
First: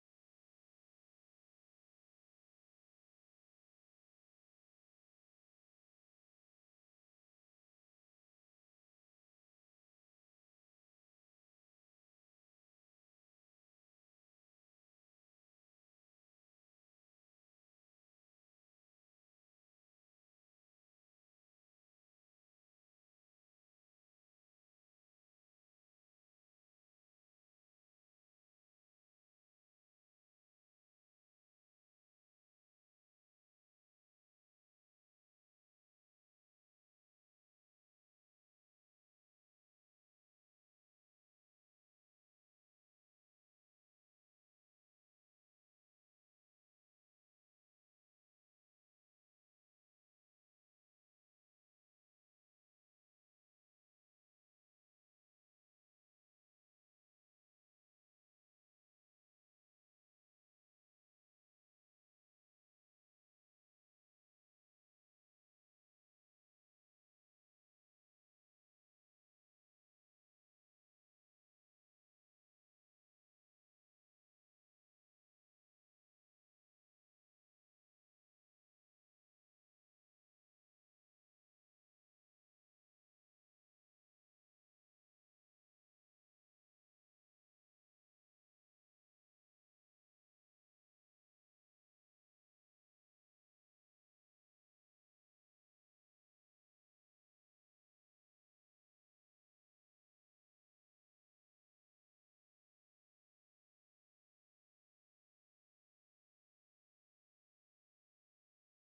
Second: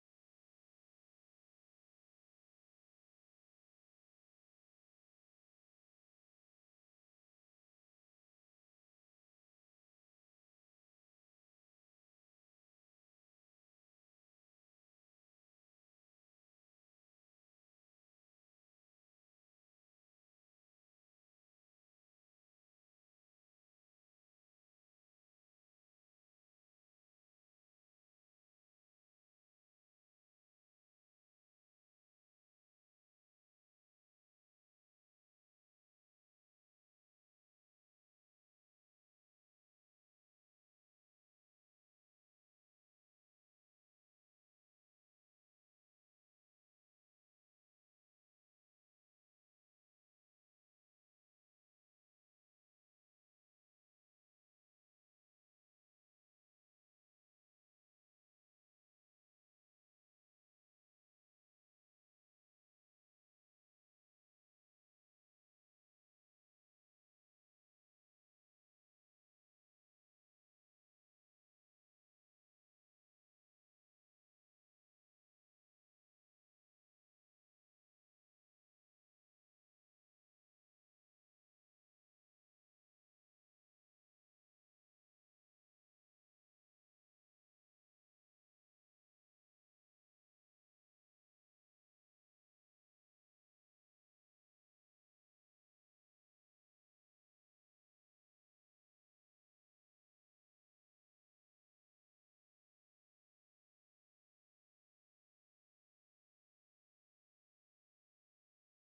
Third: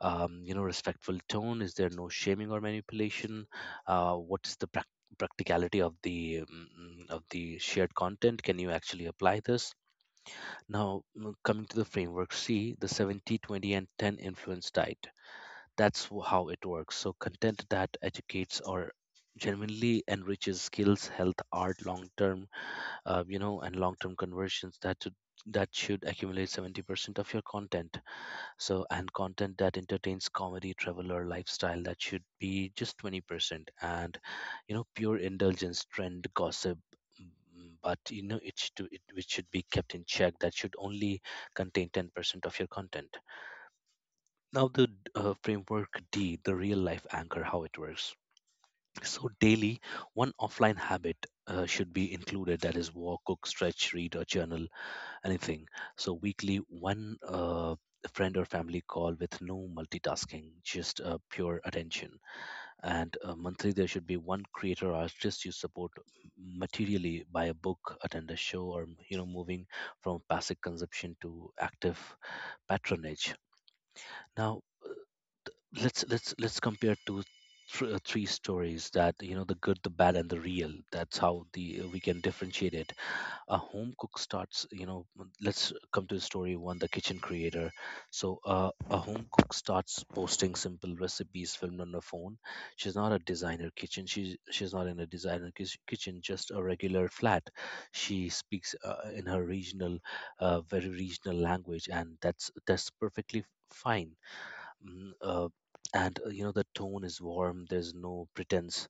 Respectful tone, is there no shaming or manipulation? What's the practicality of the of the shared content? Can you actually apply this? Now, coming to the framework C, the 70 20 and 10 influence diet. That's how it works. So content that educates or genuinely enriches skills, health, art, long term, and long term conversions, that should, accumulate 70% of your content. So, and content that entertains, comedy, travel, or lifestyle, that should be just 20%. And pure indulgence, trend, gossip, but you know it it should be kept in check. That should only contain 10% of your content. Now, the framework D, the real life anchor. How it works: so daily, one offline habit should be included. That is walk, cook, stretch, read, or journal, anything. So weekly, one friend or family call with no multitasking, just pure attention. And monthly, there should be one creator or artist you support materially, by a book, attend a show, or you know, moving from passive consumption to active patronage. Now, let's compare three stories, that you know, the good, the bad, and the real. That's how the we can differentiate it. A home cook starts you know Let's come to the story one, the kitchen creator. So a home cook starts posting simple recipes filmed on her phone. She's not in a designer kitchen, just a regular flat. She speaks in her regional very regional language, and that's perfectly fine. Mm, and you know The tone is warm, there's no pretense.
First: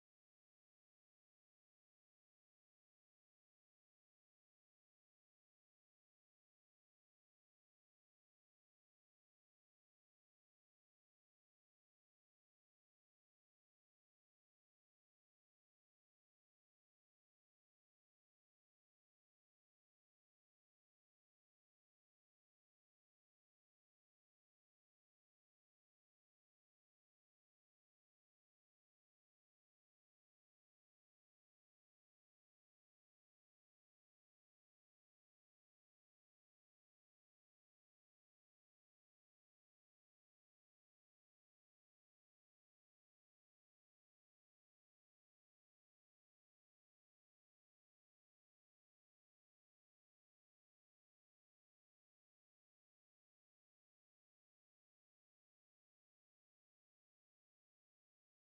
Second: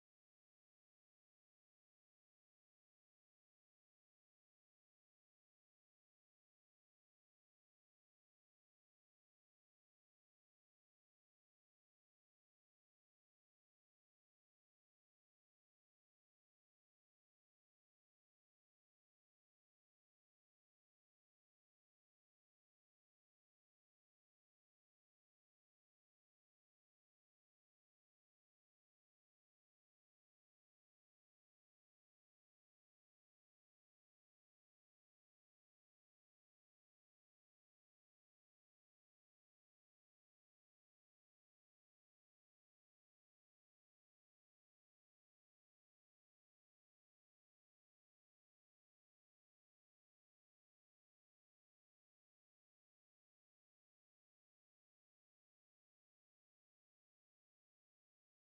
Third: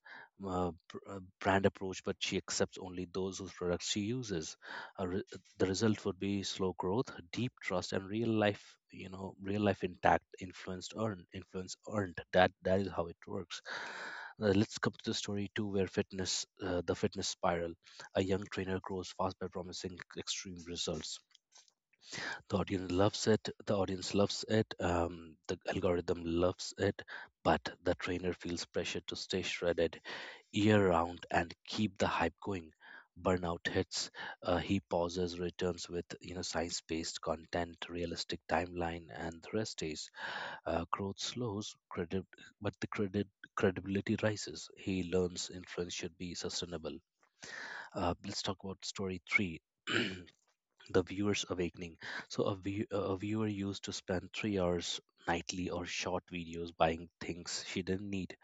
Brand approach, but she accepts only those whose products she uses. uh, re- the result would be slow growth, deep trust, and real life, you know, real life intact, influence earned. That is how it works. Let's come to the story two, where fitness the fitness spiral. A young trainer grows fast by promising extreme results. The audience loves it, the algorithm loves it, but the trainer feels pressure to stay shredded year round and keep the hype going. Burnout hits. He pauses, returns with science-based content, realistic timeline, and the rest is, growth slows credit but the credit credibility rises. He learns influence should be sustainable. Uh, let's talk about story three, the viewer's awakening. So a viewer used to spend 3 hours nightly or short videos buying things she didn't need.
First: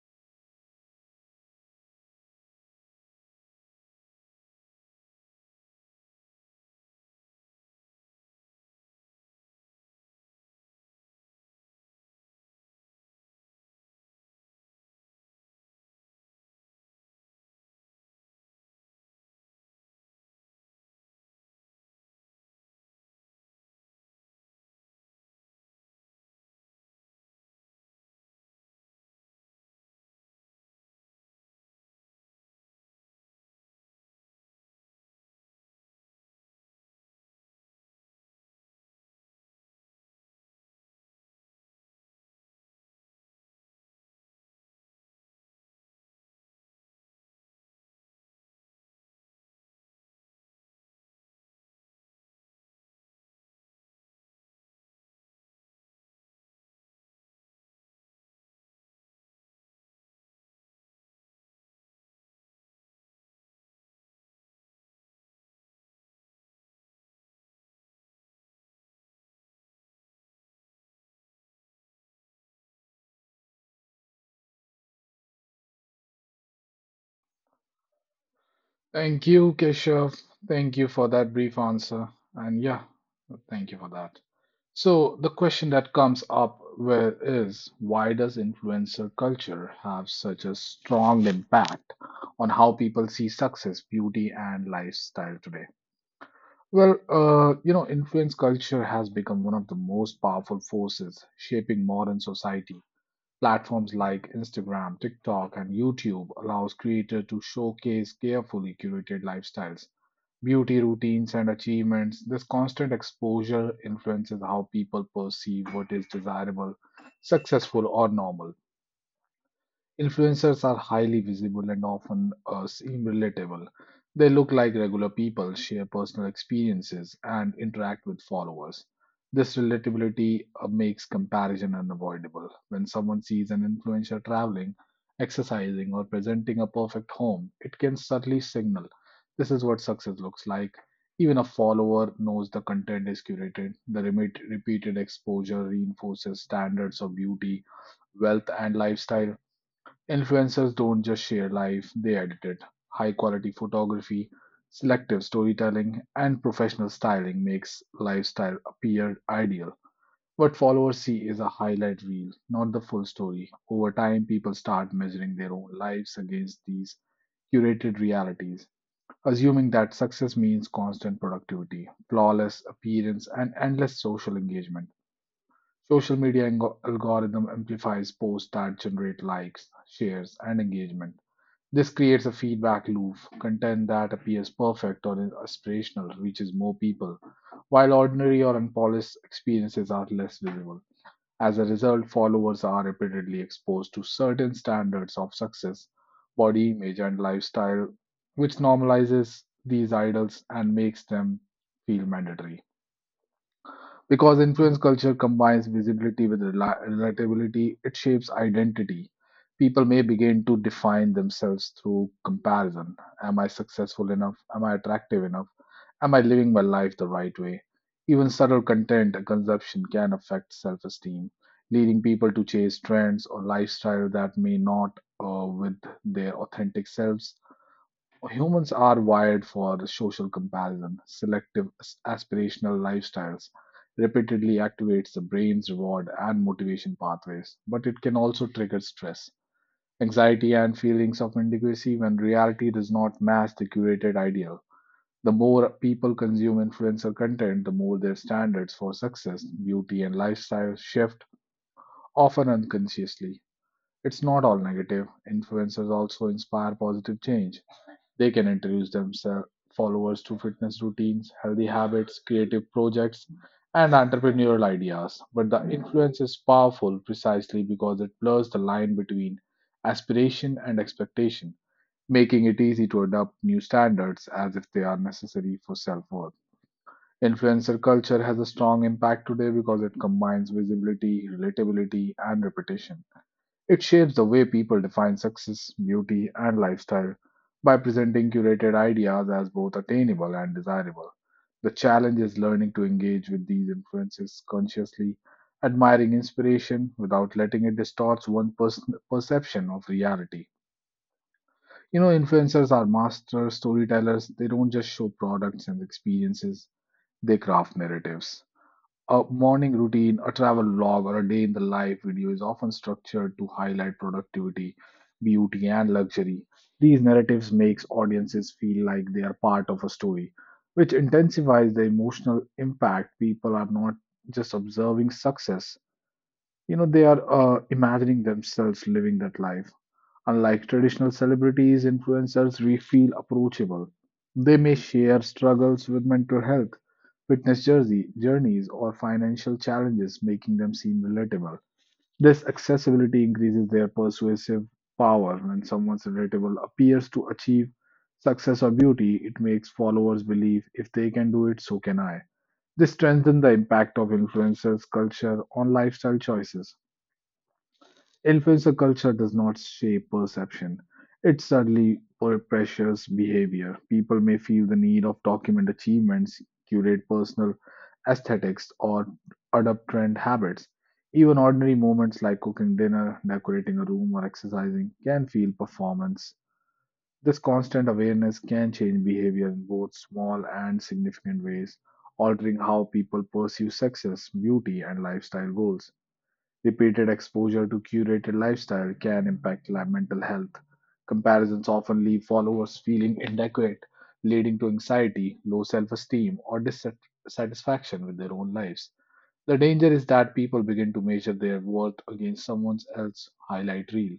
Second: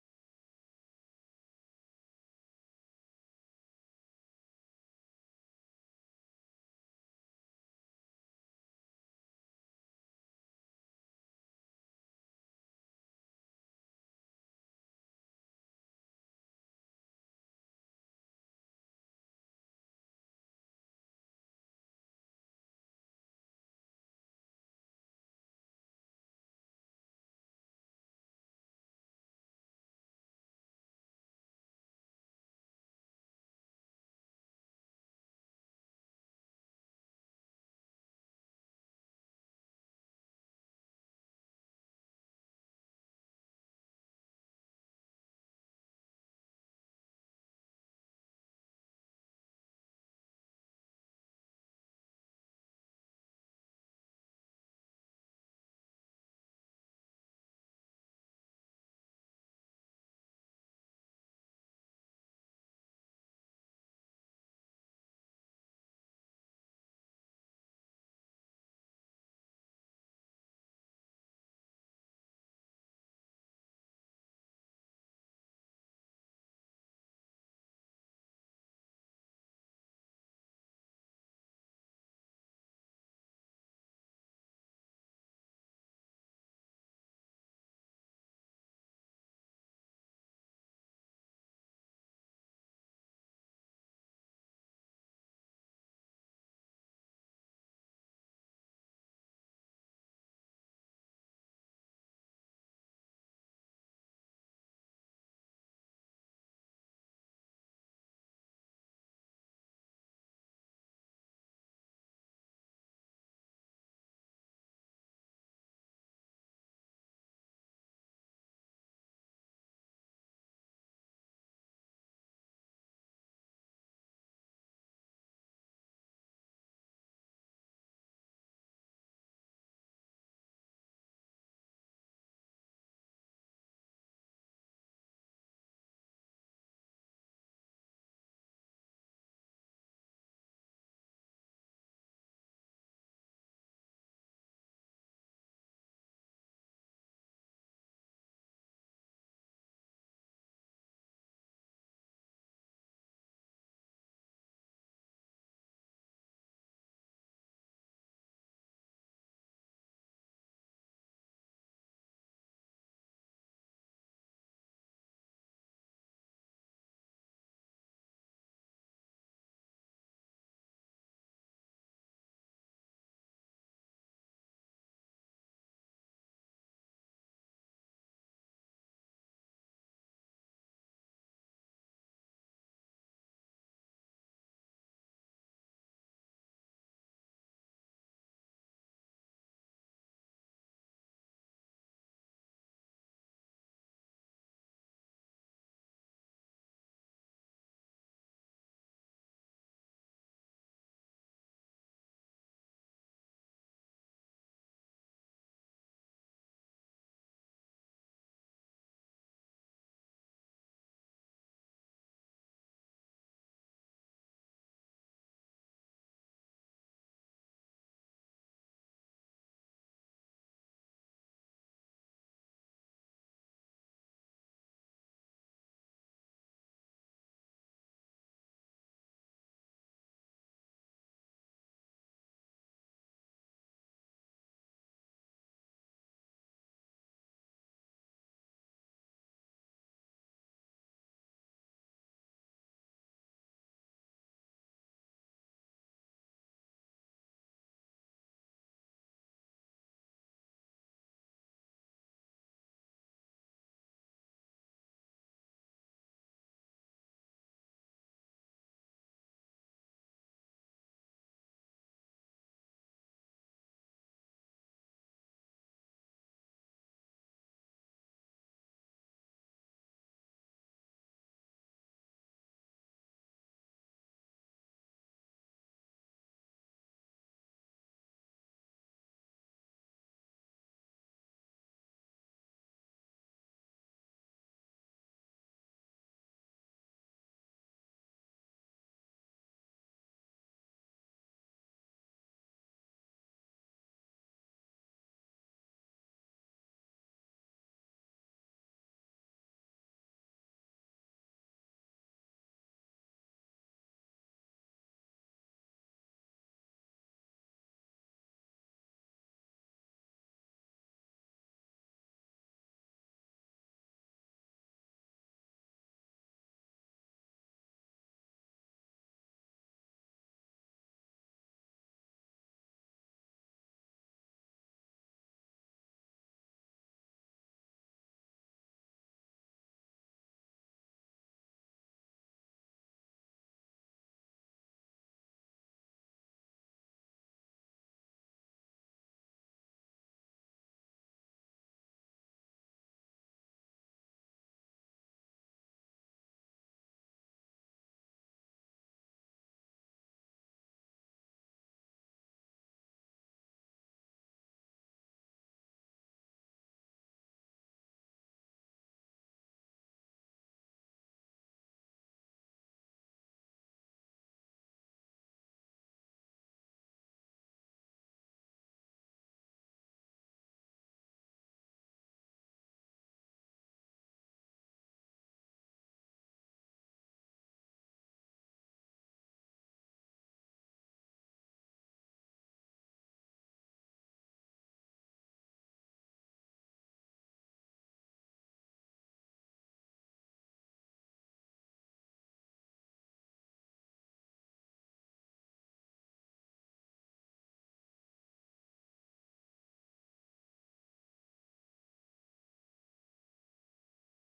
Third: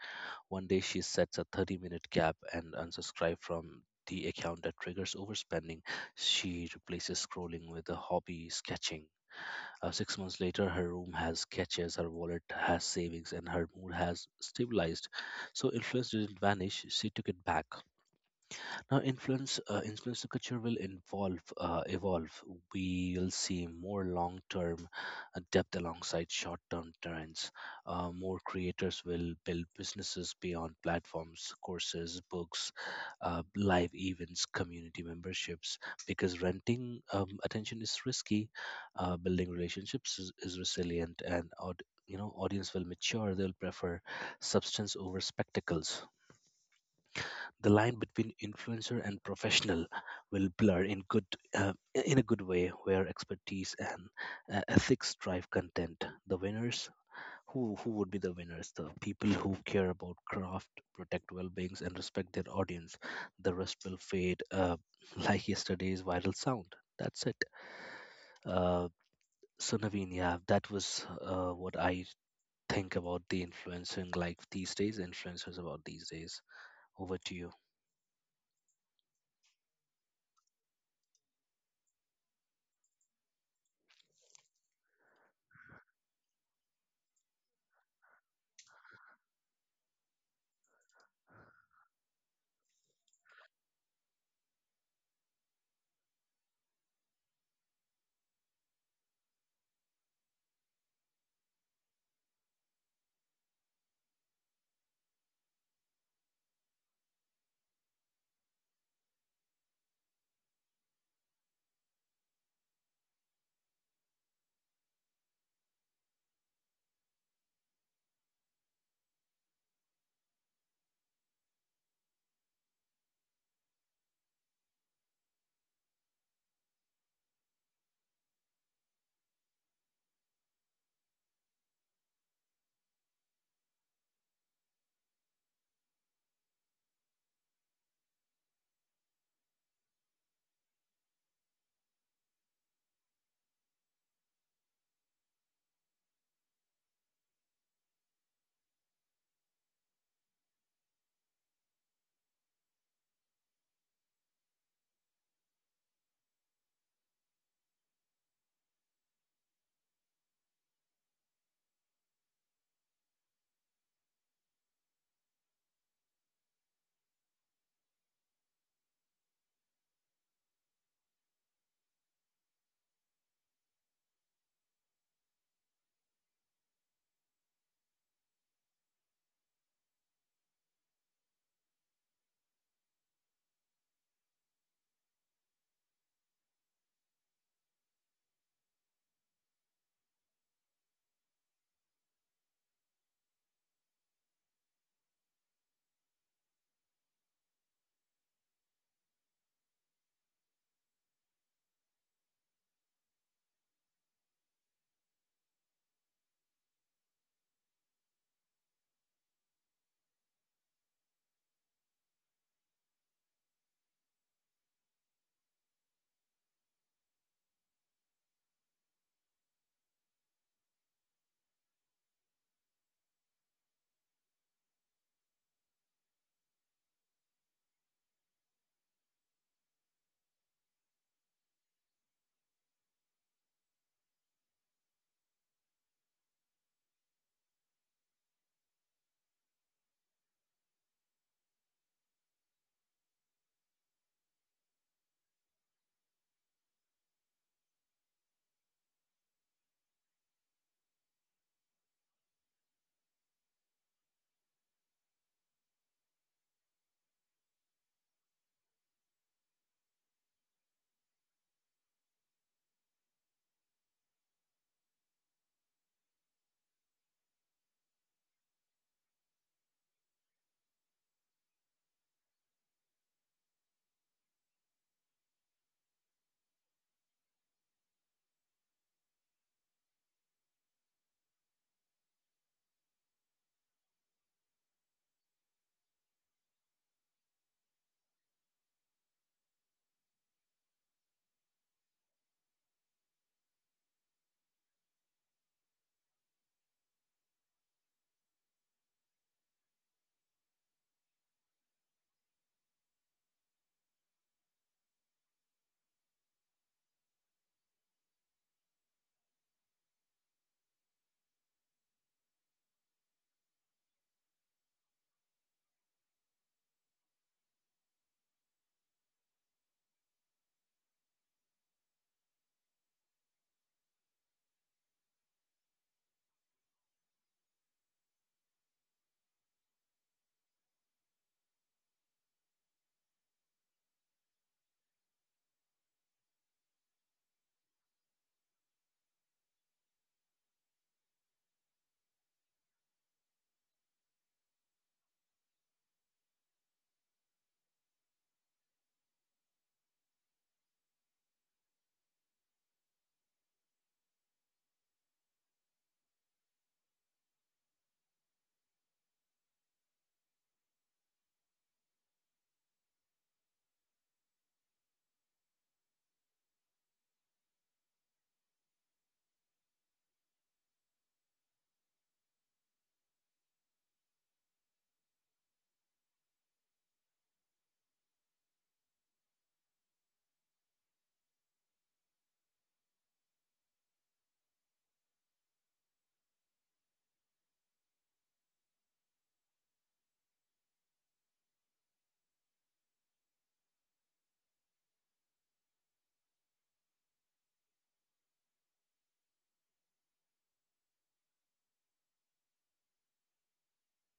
One day she sets a 30-minute cap and unsubscribes from the account that triggers overspending. She replaces scrolling with a hobby, sketching. 6 months later, her room has sketches, her wallet has savings, and her mood has stabilized. So influence didn't vanish; she took it back. Now, influencer culture will involve evolve. We'll see more long-term depth alongside short-term trends. More creators will build businesses beyond platforms: courses, books, live events, community memberships. Because renting attention is risky, building relationships is resilient, and audience will mature. They'll prefer substance over spectacles. The line between influencer and professional will blur in good uh, in a good way, where expertise and ethics drive content. The winners, who would be the winners? The people who care about craft, protect well-beings, and respect their audience. The rest will fade, like yesterday's viral sound. That's it. uh, so Naveen, yeah, that was what I think about the influencing, like these days influencers about these days. Over to you.
Thank you, Keshav. Thank you for that brief answer. And yeah, thank you for that. So, the question that comes up with is why does influencer culture have such a strong impact on how people see success, beauty, and lifestyle today? Well, you know, influence culture has become one of the most powerful forces shaping modern society. Platforms like Instagram, TikTok, and YouTube allows creators to showcase carefully curated lifestyles, beauty routines, and achievements. This constant exposure influences how people perceive what is desirable, successful, or normal. Influencers are highly visible and often seem relatable. They look like regular people, share personal experiences, and interact with followers. This relatability makes comparison unavoidable. When someone sees an influencer traveling, exercising, or presenting a perfect home, it can subtly signal this is what success looks like. Even a follower knows the content is curated. The repeated exposure reinforces standards of beauty, wealth, and lifestyle. Influencers don't just share life, they edit it. High quality photography, selective storytelling, and professional styling makes lifestyle appear ideal. What followers see is a highlight reel, not the full story. Over time, people start measuring their own lives against these curated realities, assuming that success means constant productivity, flawless appearance, and endless social engagement. Social media algorithm amplifies posts that generate likes, shares, and engagement. This creates a feedback loop. Content that appears perfect or aspirational reaches more people, while ordinary or unpolished experiences are less visible. As a result, followers are repeatedly exposed to certain standards of success, body image, and lifestyle, which normalizes these idols and makes them feel mandatory. Because influence culture combines visibility with relatability, it shapes identity. People may begin to define themselves through comparison. Am I successful enough? Am I attractive enough? Am I living my life the right way? Even subtle content and consumption can affect self esteem, leading people to chase trends or lifestyle that may not with their authentic selves. Humans are wired for social comparison. Selective aspirational lifestyles repeatedly activates the brain's reward and motivation pathways, but it can also trigger stress, anxiety, and feelings of inadequacy when reality does not match the curated ideal. The more people consume influencer content, the more their standards for success, beauty, and lifestyle shift, often unconsciously. It's not all negative. Influencers also inspire positive change. They can introduce themselves followers to fitness routines, healthy habits, creative projects, and entrepreneurial ideas. But the influence is powerful precisely because it blurs the line between aspiration and expectation, making it easy to adopt new standards as if they are necessary for self worth. Influencer culture has a strong impact today because it combines visibility, relatability, and repetition. It shapes the way people define success, beauty, and lifestyle by presenting curated ideas as both attainable and desirable. The challenge is learning to engage with these influences consciously, admiring inspiration without letting it distort one's perception of reality. You know, influencers are master storytellers. They don't just show products and experiences, they craft narratives. A morning routine, a travel log, or a day in the life video is often structured to highlight productivity, beauty, and luxury. These narratives makes audiences feel like they are part of a story, which intensifies the emotional impact. People are not just observing success; you know, they are imagining themselves living that life. Unlike traditional celebrities, influencers we feel approachable. They may share struggles with mental health, journeys, or financial challenges, making them seem relatable. This accessibility increases their persuasive power. When someone's relatable appears to achieve success or beauty, it makes followers believe if they can do it, so can I. This strengthens the impact of influencers' culture on lifestyle choices. Influencer culture does not shape perception. It sadly pressures behavior. People may feel the need of document achievements, curate personal aesthetics, or adopt trend habits. Even ordinary moments like cooking dinner, decorating a room, or exercising can feel performance. This constant awareness can change behavior in both small and significant ways, altering how people pursue success, beauty, and lifestyle goals. Repeated exposure to curated lifestyle can impact mental health. Comparisons often leave followers feeling inadequate, leading to anxiety, low self esteem, or dissatisfaction with their own lives. The danger is that people begin to measure their worth against someone else's highlight reel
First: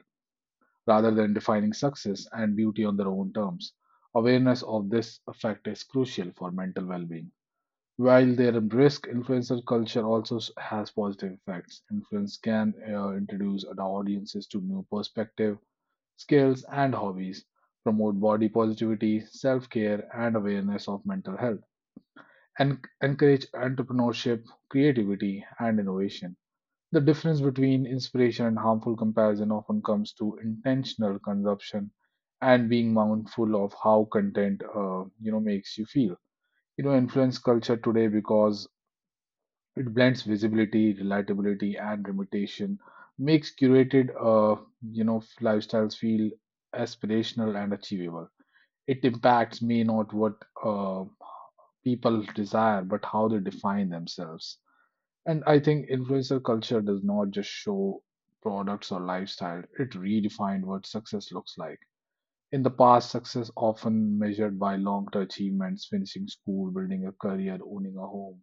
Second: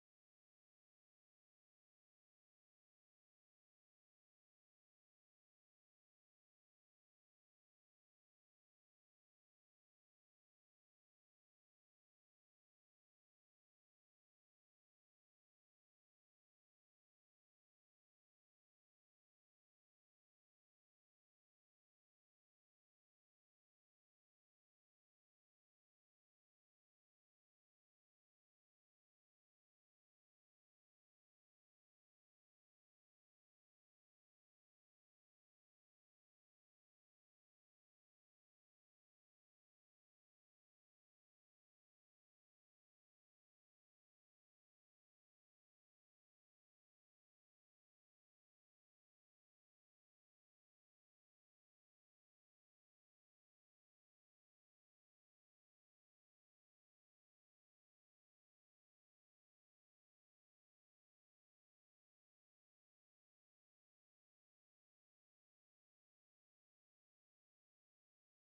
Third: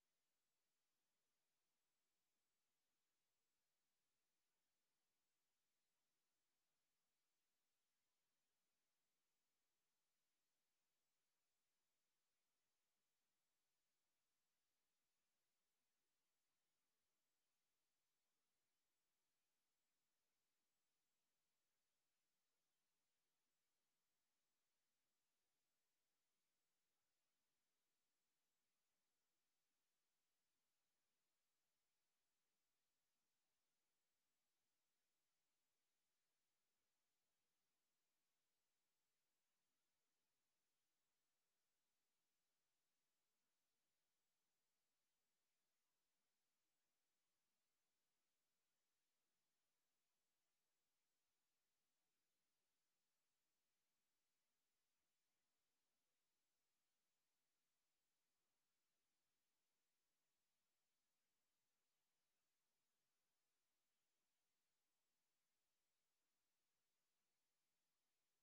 rather than defining success and beauty on their own terms. Awareness of this effect is crucial for mental well being. While their brisk influencer culture also has positive effects, influence can introduce the audiences to new perspective, skills, and hobbies, promote body positivity, self-care, and awareness of mental health, and encourage entrepreneurship, creativity, and innovation. The difference between inspiration and harmful comparison often comes to intentional consumption and being mindful of how content, you know, makes you feel. You know influence culture today because it blends visibility, relatability, and limitation, makes curated, you know, lifestyles feel aspirational and achievable. It impacts may not what uh, people desire, but how they define themselves. And I think influencer culture does not just show products or lifestyle; it redefined what success looks like. In the past, success often measured by long-term achievements, finishing school, building a career, owning a home.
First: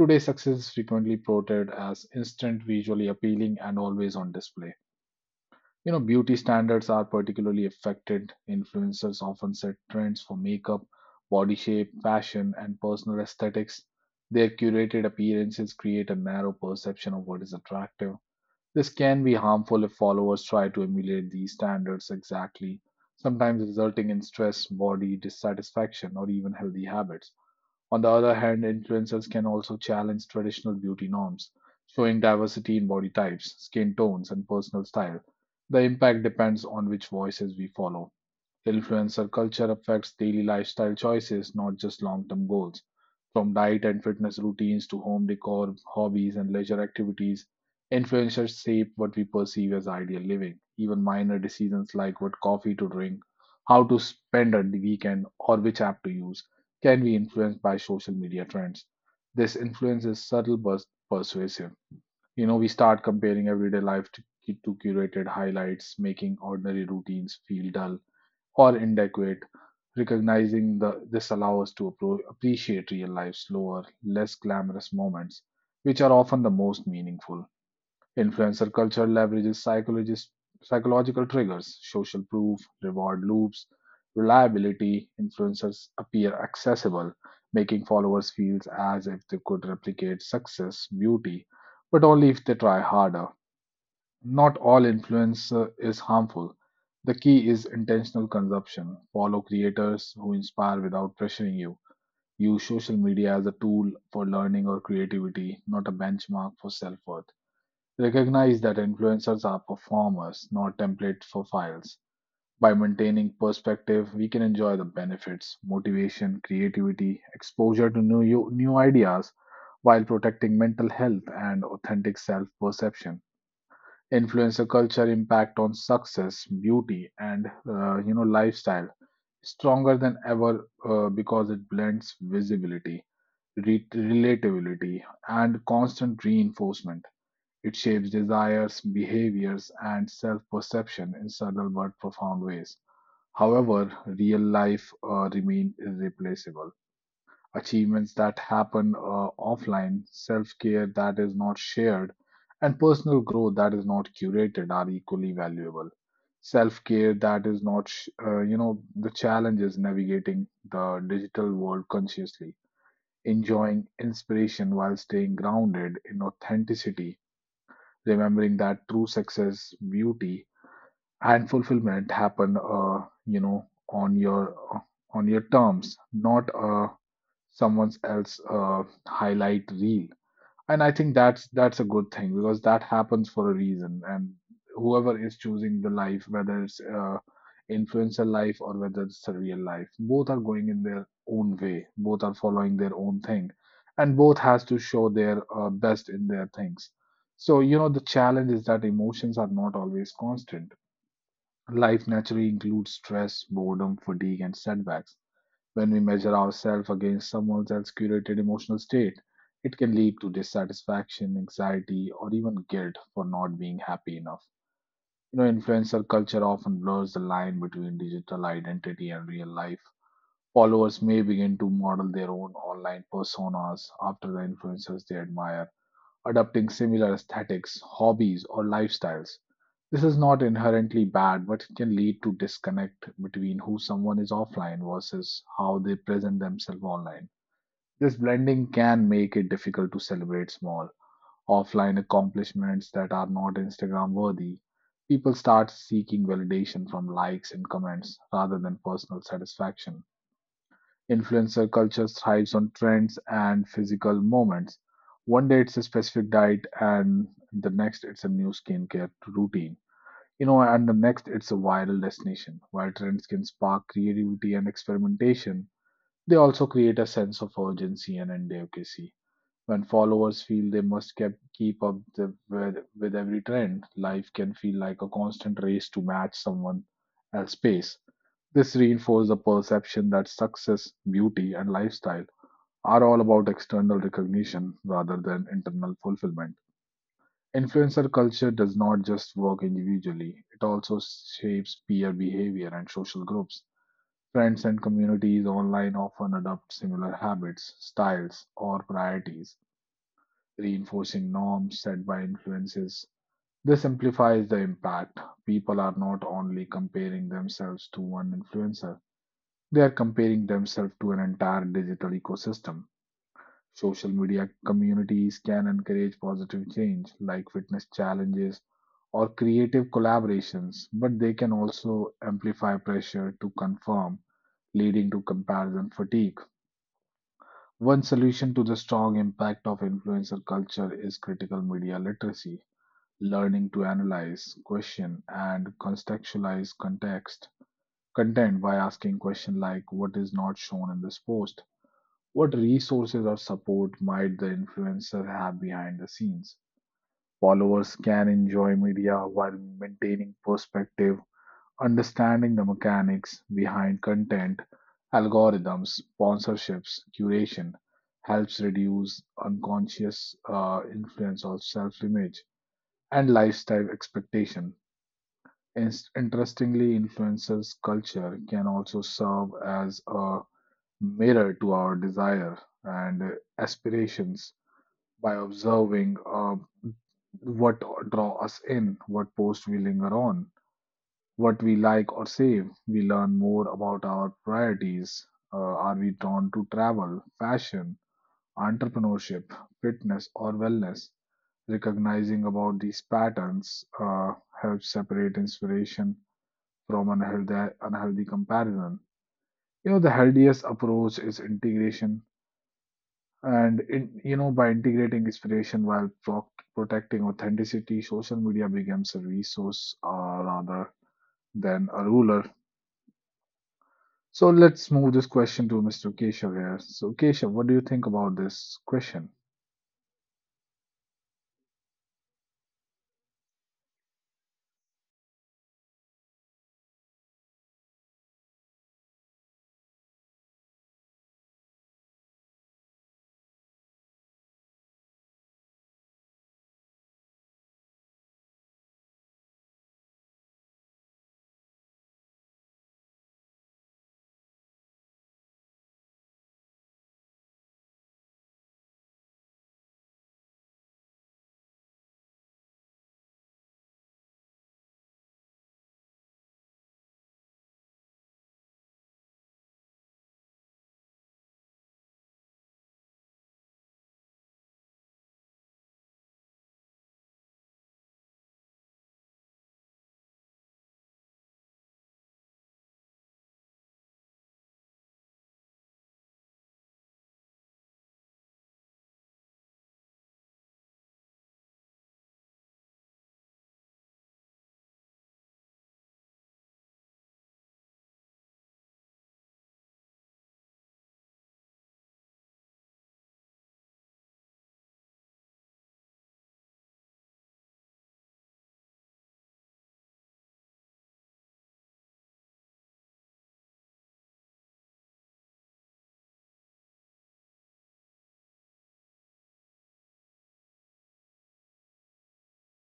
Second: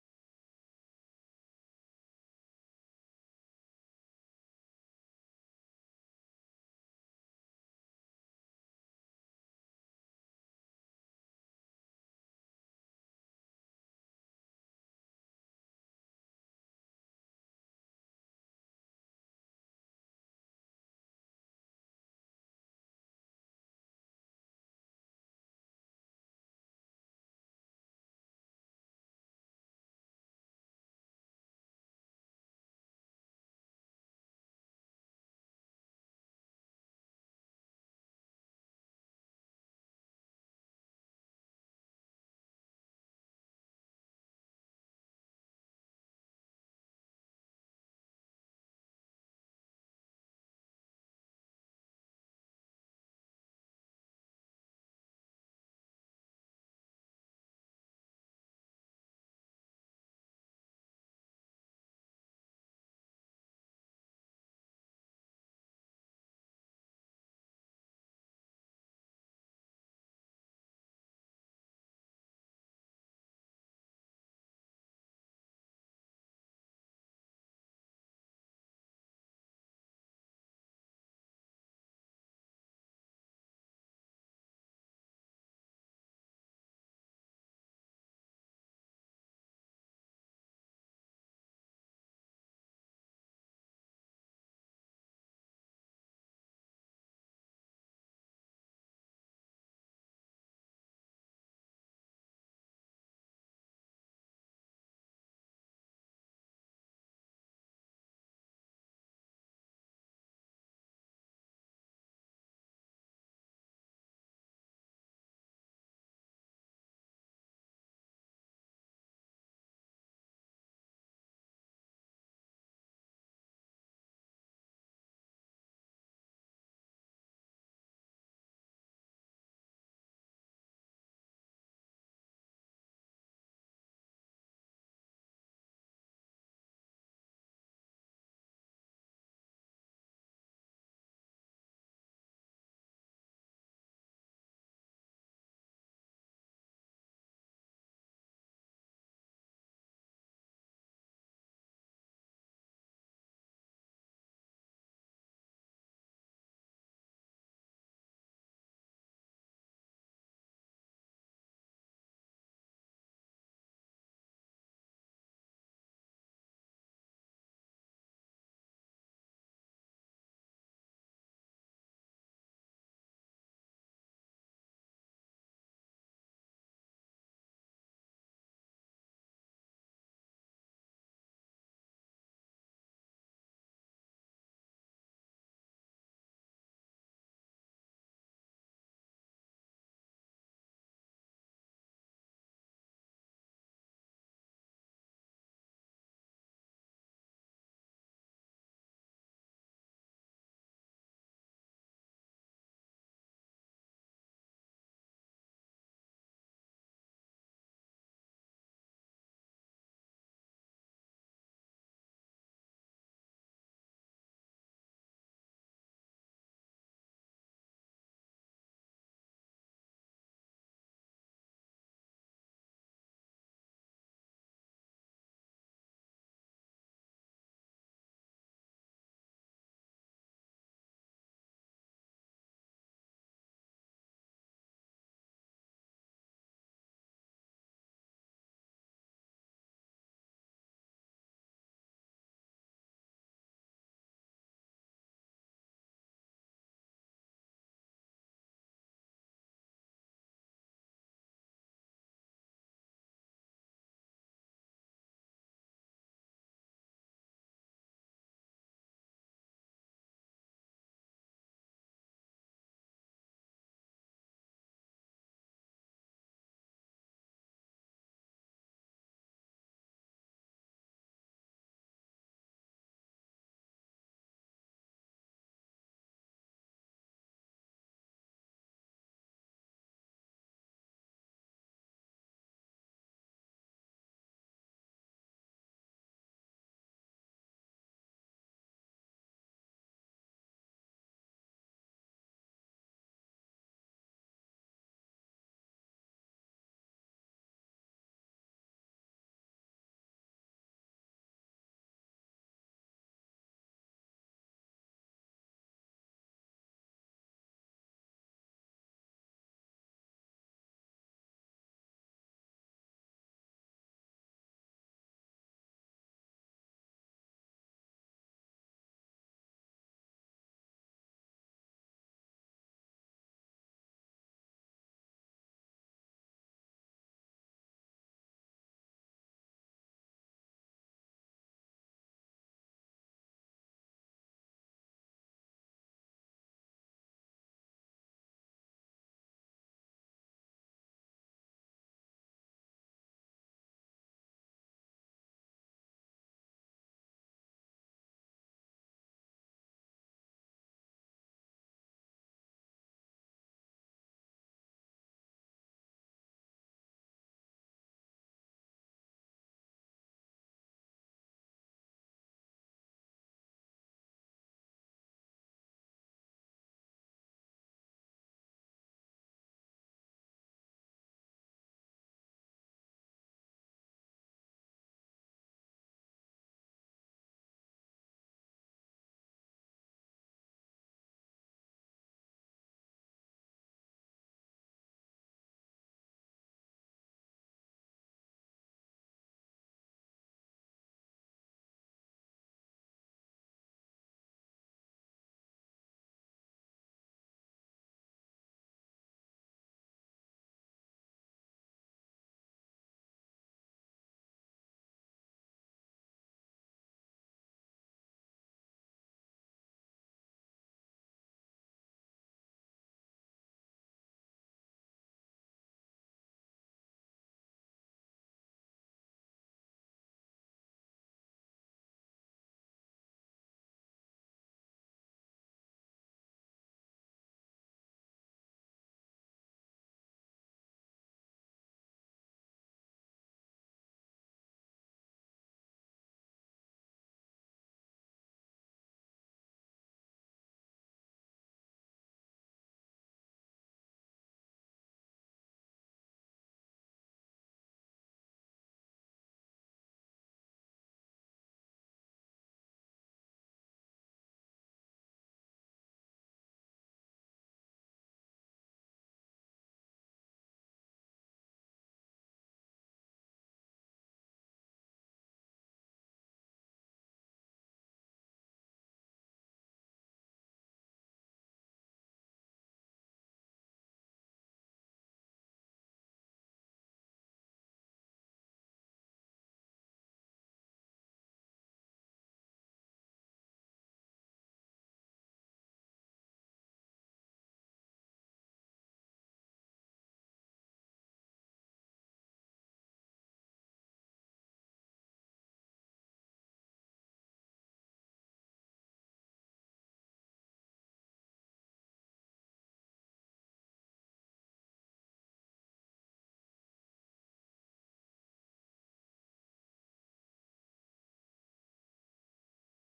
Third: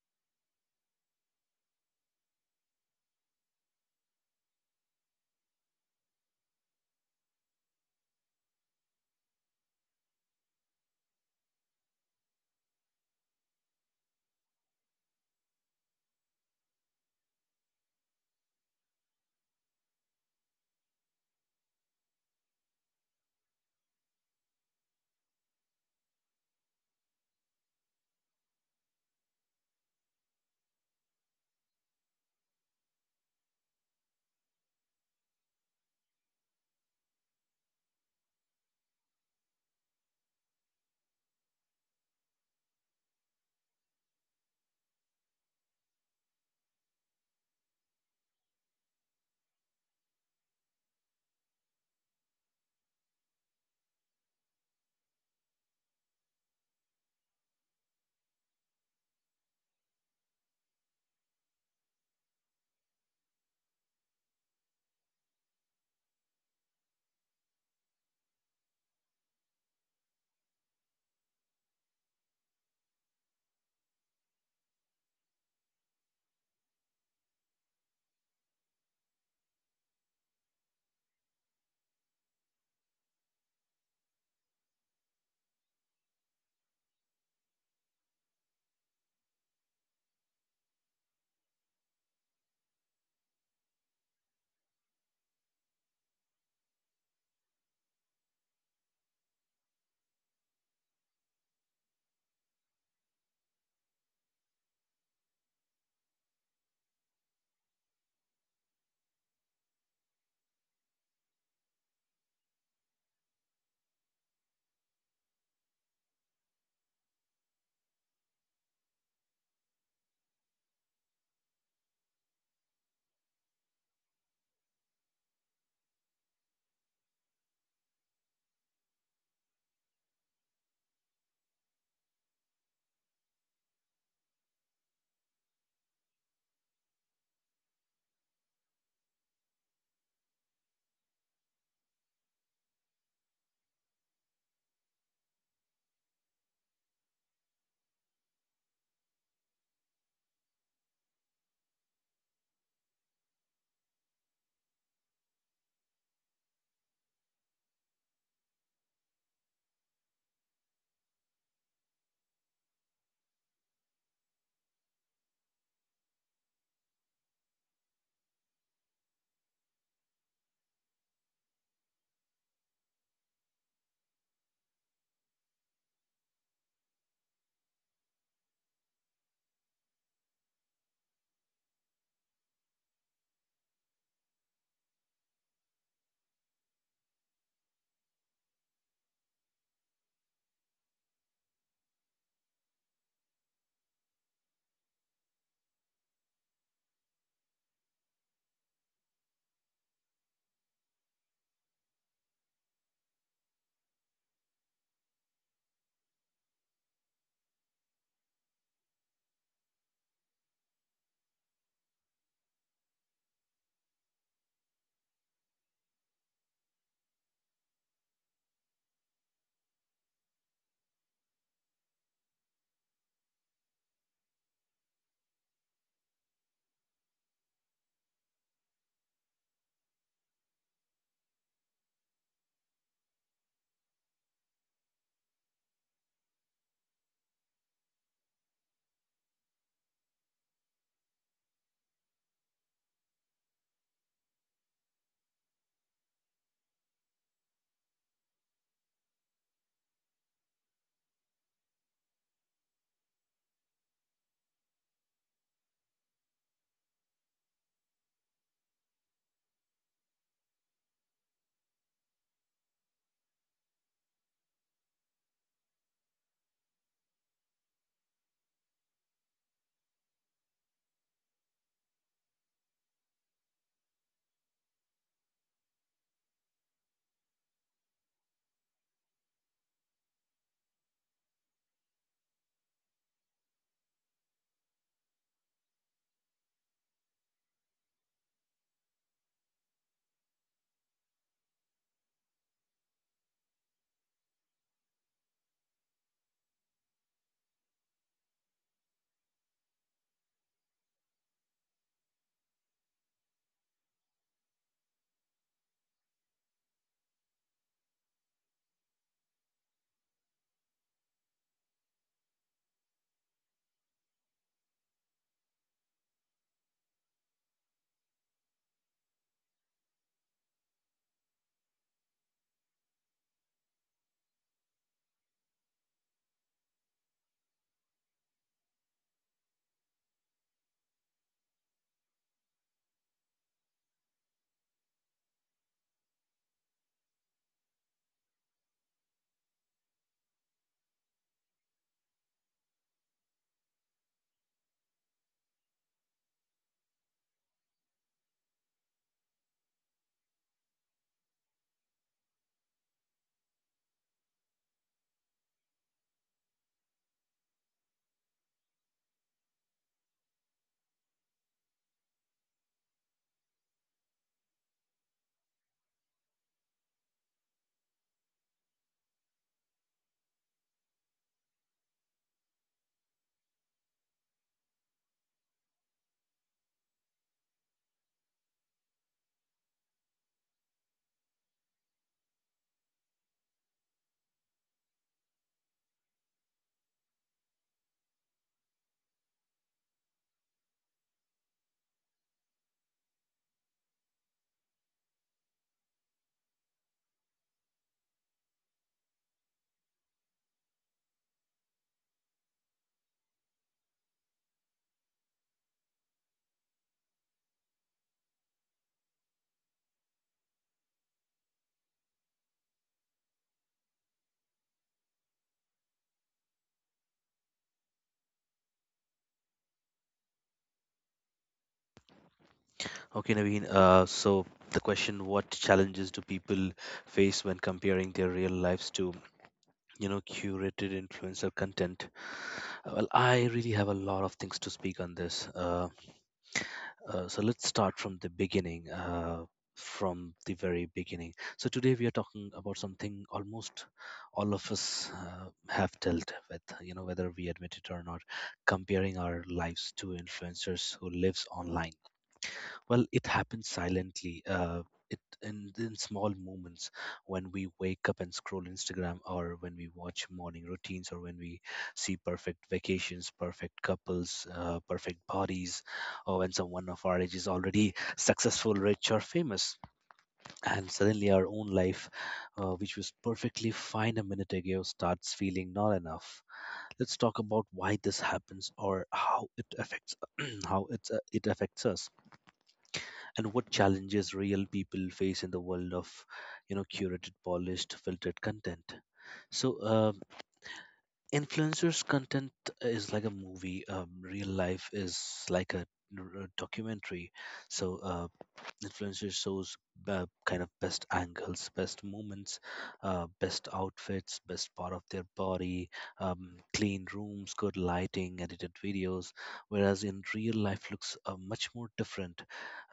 Today, success is frequently portrayed as instant, visually appealing, and always on display. You know, beauty standards are particularly affected. Influencers often set trends for makeup, body shape, fashion, and personal aesthetics. Their curated appearances create a narrow perception of what is attractive. This can be harmful if followers try to emulate these standards exactly, sometimes resulting in stress, body dissatisfaction, or even healthy habits. On the other hand, influencers can also challenge traditional beauty norms, showing diversity in body types, skin tones, and personal style. The impact depends on which voices we follow. Influencer culture affects daily lifestyle choices, not just long term goals. From diet and fitness routines to home decor, hobbies, and leisure activities, influencers shape what we perceive as ideal living. Even minor decisions like what coffee to drink, how to spend a weekend, or which app to use can be influenced by social media trends. This influence is subtle but persuasive. You know, we start comparing everyday life to curated highlights, making ordinary routines feel dull or inadequate. Recognizing this allows us to appreciate real life's slower, less glamorous moments, which are often the most meaningful. Influencer culture leverages psychological triggers, social proof, reward loops, reliability. Influencers appear accessible, making followers feel as if they could replicate success, beauty, but only if they try harder. Not all influence is harmful. The key is intentional consumption. Follow creators who inspire without pressuring you. Use social media as a tool for learning or creativity, not a benchmark for self worth. Recognize that influencers are performers, not templates for files. By maintaining perspective, we can enjoy the benefits, motivation, creativity, exposure to new ideas while protecting mental health and authentic self perception. Influencer culture impact on success, beauty, and you know lifestyle stronger than ever because it blends visibility, relatability, and constant reinforcement. It shapes desires, behaviors, and self-perception in subtle but profound ways. However, real life remain irreplaceable. Achievements that happen offline, self care that is not shared, and personal growth that is not curated are equally valuable. Self care that is not, sh- you know, the challenge is navigating the digital world consciously, enjoying inspiration while staying grounded in authenticity, remembering that true success, beauty, and fulfillment happen, you know, on your terms, not someone else highlight reel. And I think that's a good thing because that happens for a reason, and whoever is choosing the life, whether it's influencer life or whether it's a real life, both are going in their own way, both are following their own thing, and both has to show their best in their things. So you know, the challenge is that emotions are not always constant. Life naturally includes stress, boredom, fatigue, and setbacks. When we measure ourselves against someone else's curated emotional state, it can lead to dissatisfaction, anxiety, or even guilt for not being happy enough. You know, influencer culture often blurs the line between digital identity and real life. Followers may begin to model their own online personas after the influencers they admire, adopting similar aesthetics, hobbies, or lifestyles. This is not inherently bad, but it can lead to disconnect between who someone is offline versus how they present themselves online. This blending can make it difficult to celebrate small offline accomplishments that are not Instagram worthy. People start seeking validation from likes and comments rather than personal satisfaction. Influencer culture thrives on trends and physical moments. One day it's a specific diet, and the next it's a new skincare routine, you know, and the next it's a viral destination. While trends can spark creativity and experimentation, they also create a sense of urgency and advocacy. When followers feel they must keep up with every trend, life can feel like a constant race to match someone else's pace. This reinforces the perception that success, beauty, and lifestyle are all about external recognition rather than internal fulfillment. Influencer culture does not just work individually, it also shapes peer behavior and social groups. Friends and communities online often adopt similar habits, styles, or priorities, reinforcing norms set by influences. This amplifies the impact. People are not only comparing themselves to one influencer, they are comparing themselves to an entire digital ecosystem. Social media communities can encourage positive change, like fitness challenges or creative collaborations, but they can also amplify pressure to conform, leading to comparison fatigue. One solution to the strong impact of influencer culture is critical media literacy, learning to analyze, question, and contextualize context content by asking questions like what is not shown in this post, what resources or support might the influencer have behind the scenes? Followers can enjoy media while maintaining perspective. Understanding the mechanics behind content, algorithms, sponsorships, curation helps reduce unconscious influence of self-image and lifestyle expectation. In- Interestingly, influencers' culture can also serve as a mirror to our desire and aspirations by observing what draw us in, what posts we linger on, what we like or save. We learn more about our priorities. Are we drawn to travel, fashion, entrepreneurship, fitness, or wellness? Recognizing about these patterns helps separate inspiration from unhealthy comparison. You know, the healthiest approach is integration. And in, you know, by integrating inspiration while protecting authenticity, social media becomes a resource, rather than a ruler. So let's move this question to Mr. Keshav here. So Keshav, what do you think about this question?
Okay, Naveen. So the question, what challenges do people face when comparing their real lives to, you know, curated influencer content? Well, I really have a lot of things to speak on this. So let's start from the beginning, from the very beginning. So today we are talking about something almost all of us have dealt with, you know, whether we admit it or not, comparing our lives to influencers who lives online. Well, it happens silently. It in small moments, when we wake up and scroll Instagram, or when we watch morning routines, or when we see perfect vacations, perfect couples, perfect bodies, or when someone of our age is already successful, rich, or famous, and suddenly our own life, which was perfectly fine a minute ago, starts feeling not enough. Let's talk about why this happens, or how it affects, how it affects us, and what challenges real people face in the world of curated, polished, filtered content. So, influencers content is like a movie, real life is like a documentary. So influencer shows kind of best angles, best moments, best outfits, best part of their body, clean rooms, good lighting, edited videos. Whereas in real life looks much more different.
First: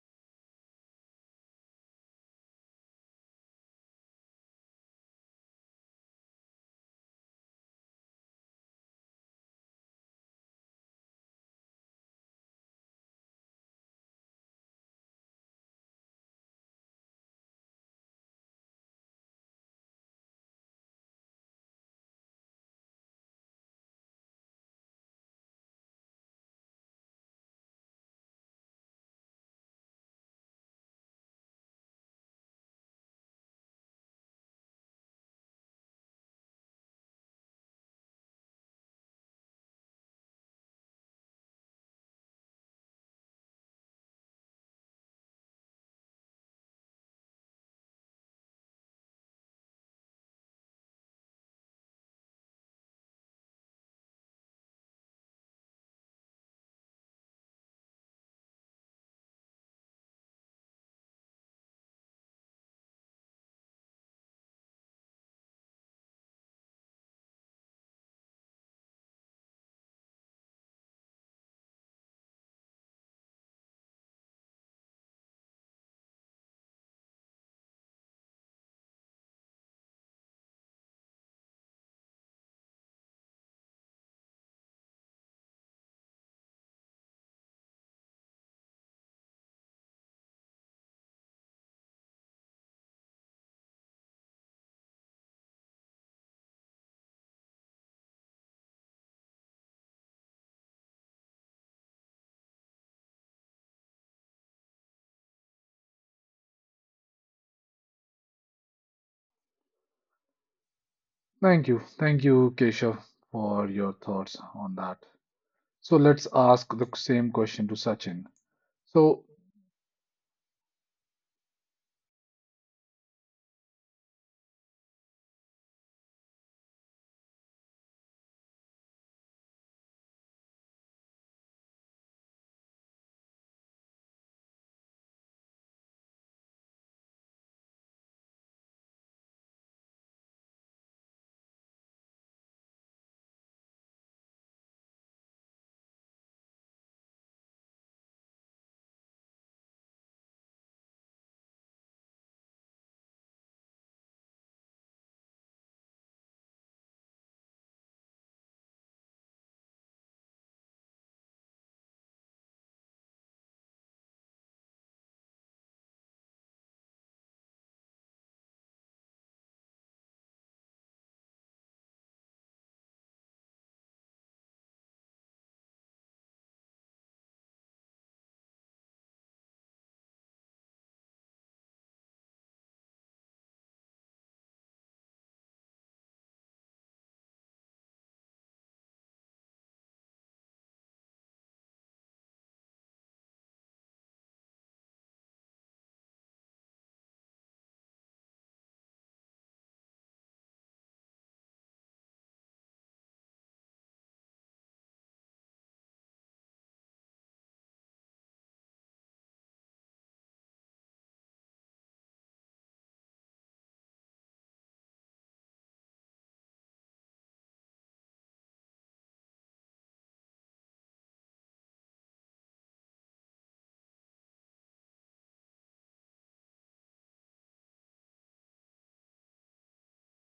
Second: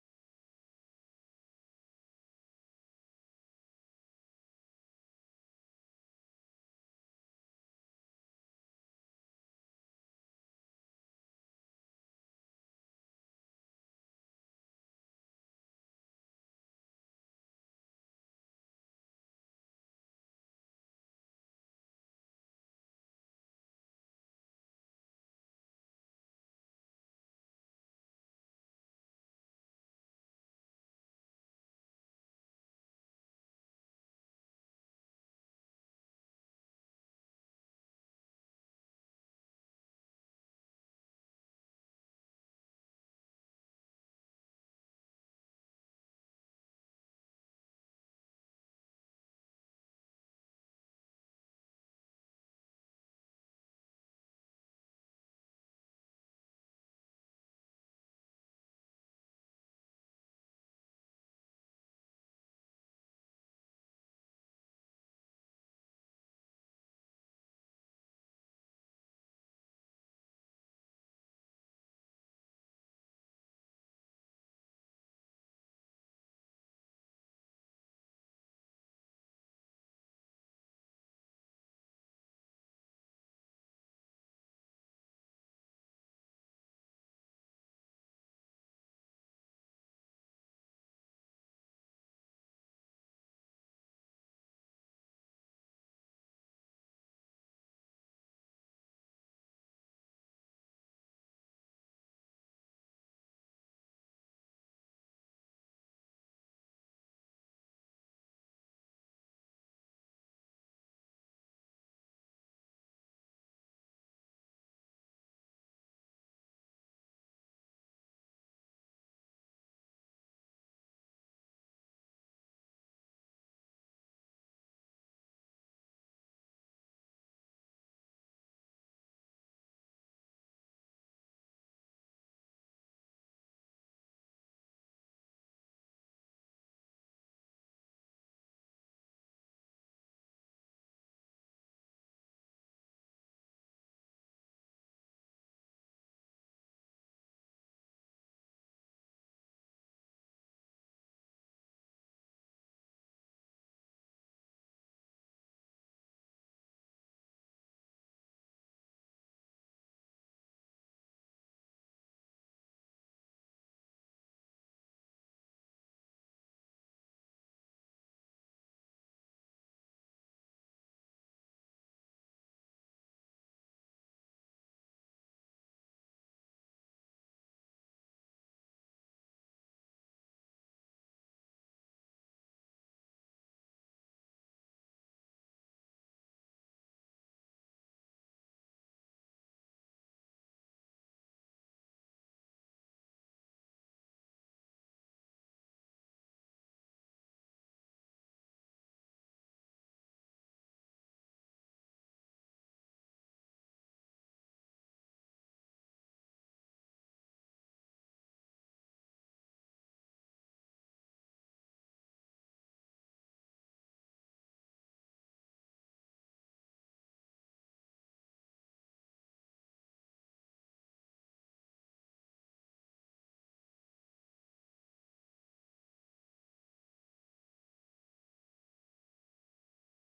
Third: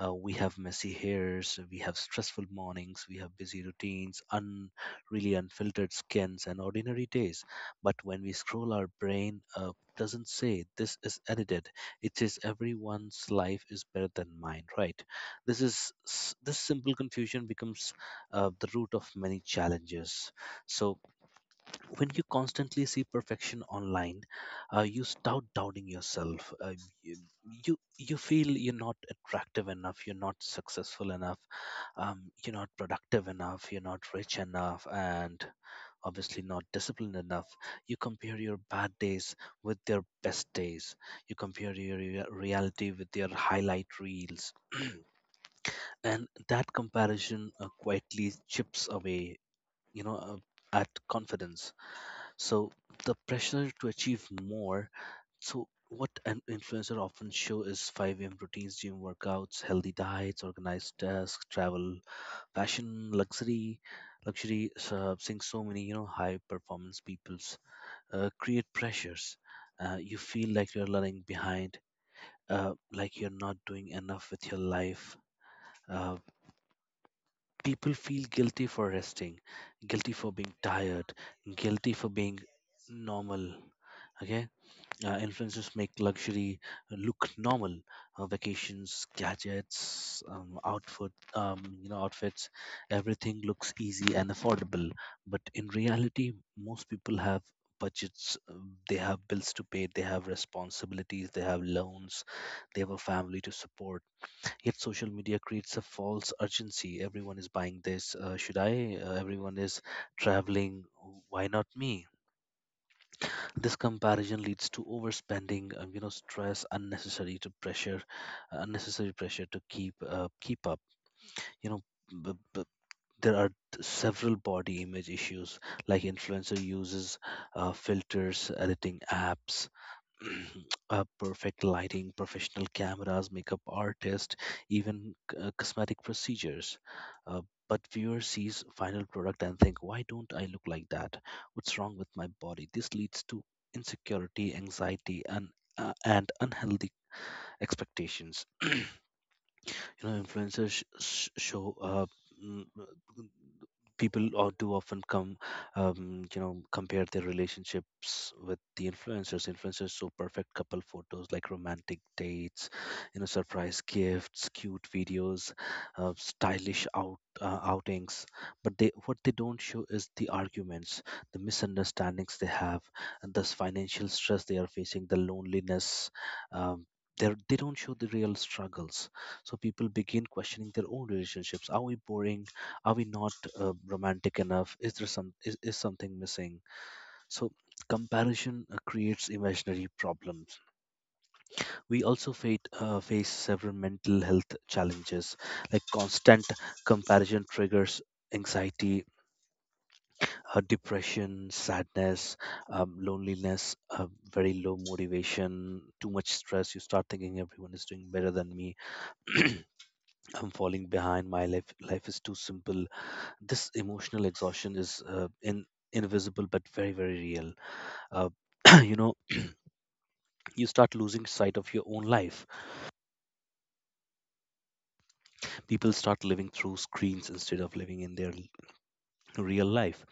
Uh, we have messy hairs, we have stressful mornings, we have busy routines, un really unfiltered skins and ordinary days. But when we scroll, our brain doesn't say this is edited. It says everyone's life is better than mine, right? This simple confusion becomes the root of many challenges. So when you constantly see perfection online, you start doubting yourself. You, you feel you're not attractive enough, you're not successful enough, you're not productive enough, you're not rich enough, and obviously not disciplined enough. You compare your bad days with their best days. You compare your reality with their highlight reels, and that comparison quietly chips away, you know uh, at confidence. So the pressure to achieve more, so what an influencer often show is 5 a.m. routines, gym workouts, healthy diets, organized tasks, travel, fashion, luxury. Uh, seeing so many high performance peoples create pressures. Uh, you feel like you're running behind, like you're not doing enough with your life. Uh, people feel guilty for resting, guilty for being tired, guilty for being normal. Okay, influencers make luxury look normal. Vacations, gadgets, outfits. Everything looks easy and affordable, but in reality, most people have budgets. They have bills to pay. They have responsibilities. They have loans. They have a family to support. Yet social media creates a false urgency. Everyone is buying this. Should I? Everyone is traveling. Why
Thank
not
you.
me?
Thank you, Keshav, for
This
your thoughts
comparison
on
leads to
that.
overspending.
So
You know,
let's ask
stress,
the same question to Sachin. So,
unnecessary pressure to keep up. You know, b- b- there are several body image issues, like influencer uses filters, editing apps, perfect lighting, professional cameras, makeup artist, even cosmetic procedures. Uh, but viewer sees final product and think, why don't I look like that? What's wrong with my body? This leads to insecurity, anxiety, and unhealthy expectations. You know, influencers sh- sh- show mm, people or do often come you know compare their relationships with the influencers. Show perfect couple photos, like romantic dates, you know, surprise gifts, cute videos, stylish out outings. But they what they don't show is the arguments, the misunderstandings they have, and thus financial stress they are facing, the loneliness. um, they don't show the real struggles. So people begin questioning their own relationships. Are we boring? Are we not romantic enough? Is there is something missing? So comparison creates imaginary problems. We also face several mental health challenges, like constant comparison triggers anxiety, depression, sadness, loneliness, very low motivation, too much stress. You start thinking everyone is doing better than me. I'm falling behind. My life is too simple. This emotional exhaustion is in invisible but very very real. Uh, you know, you start losing sight of your own life. People start living through screens instead of living in real life.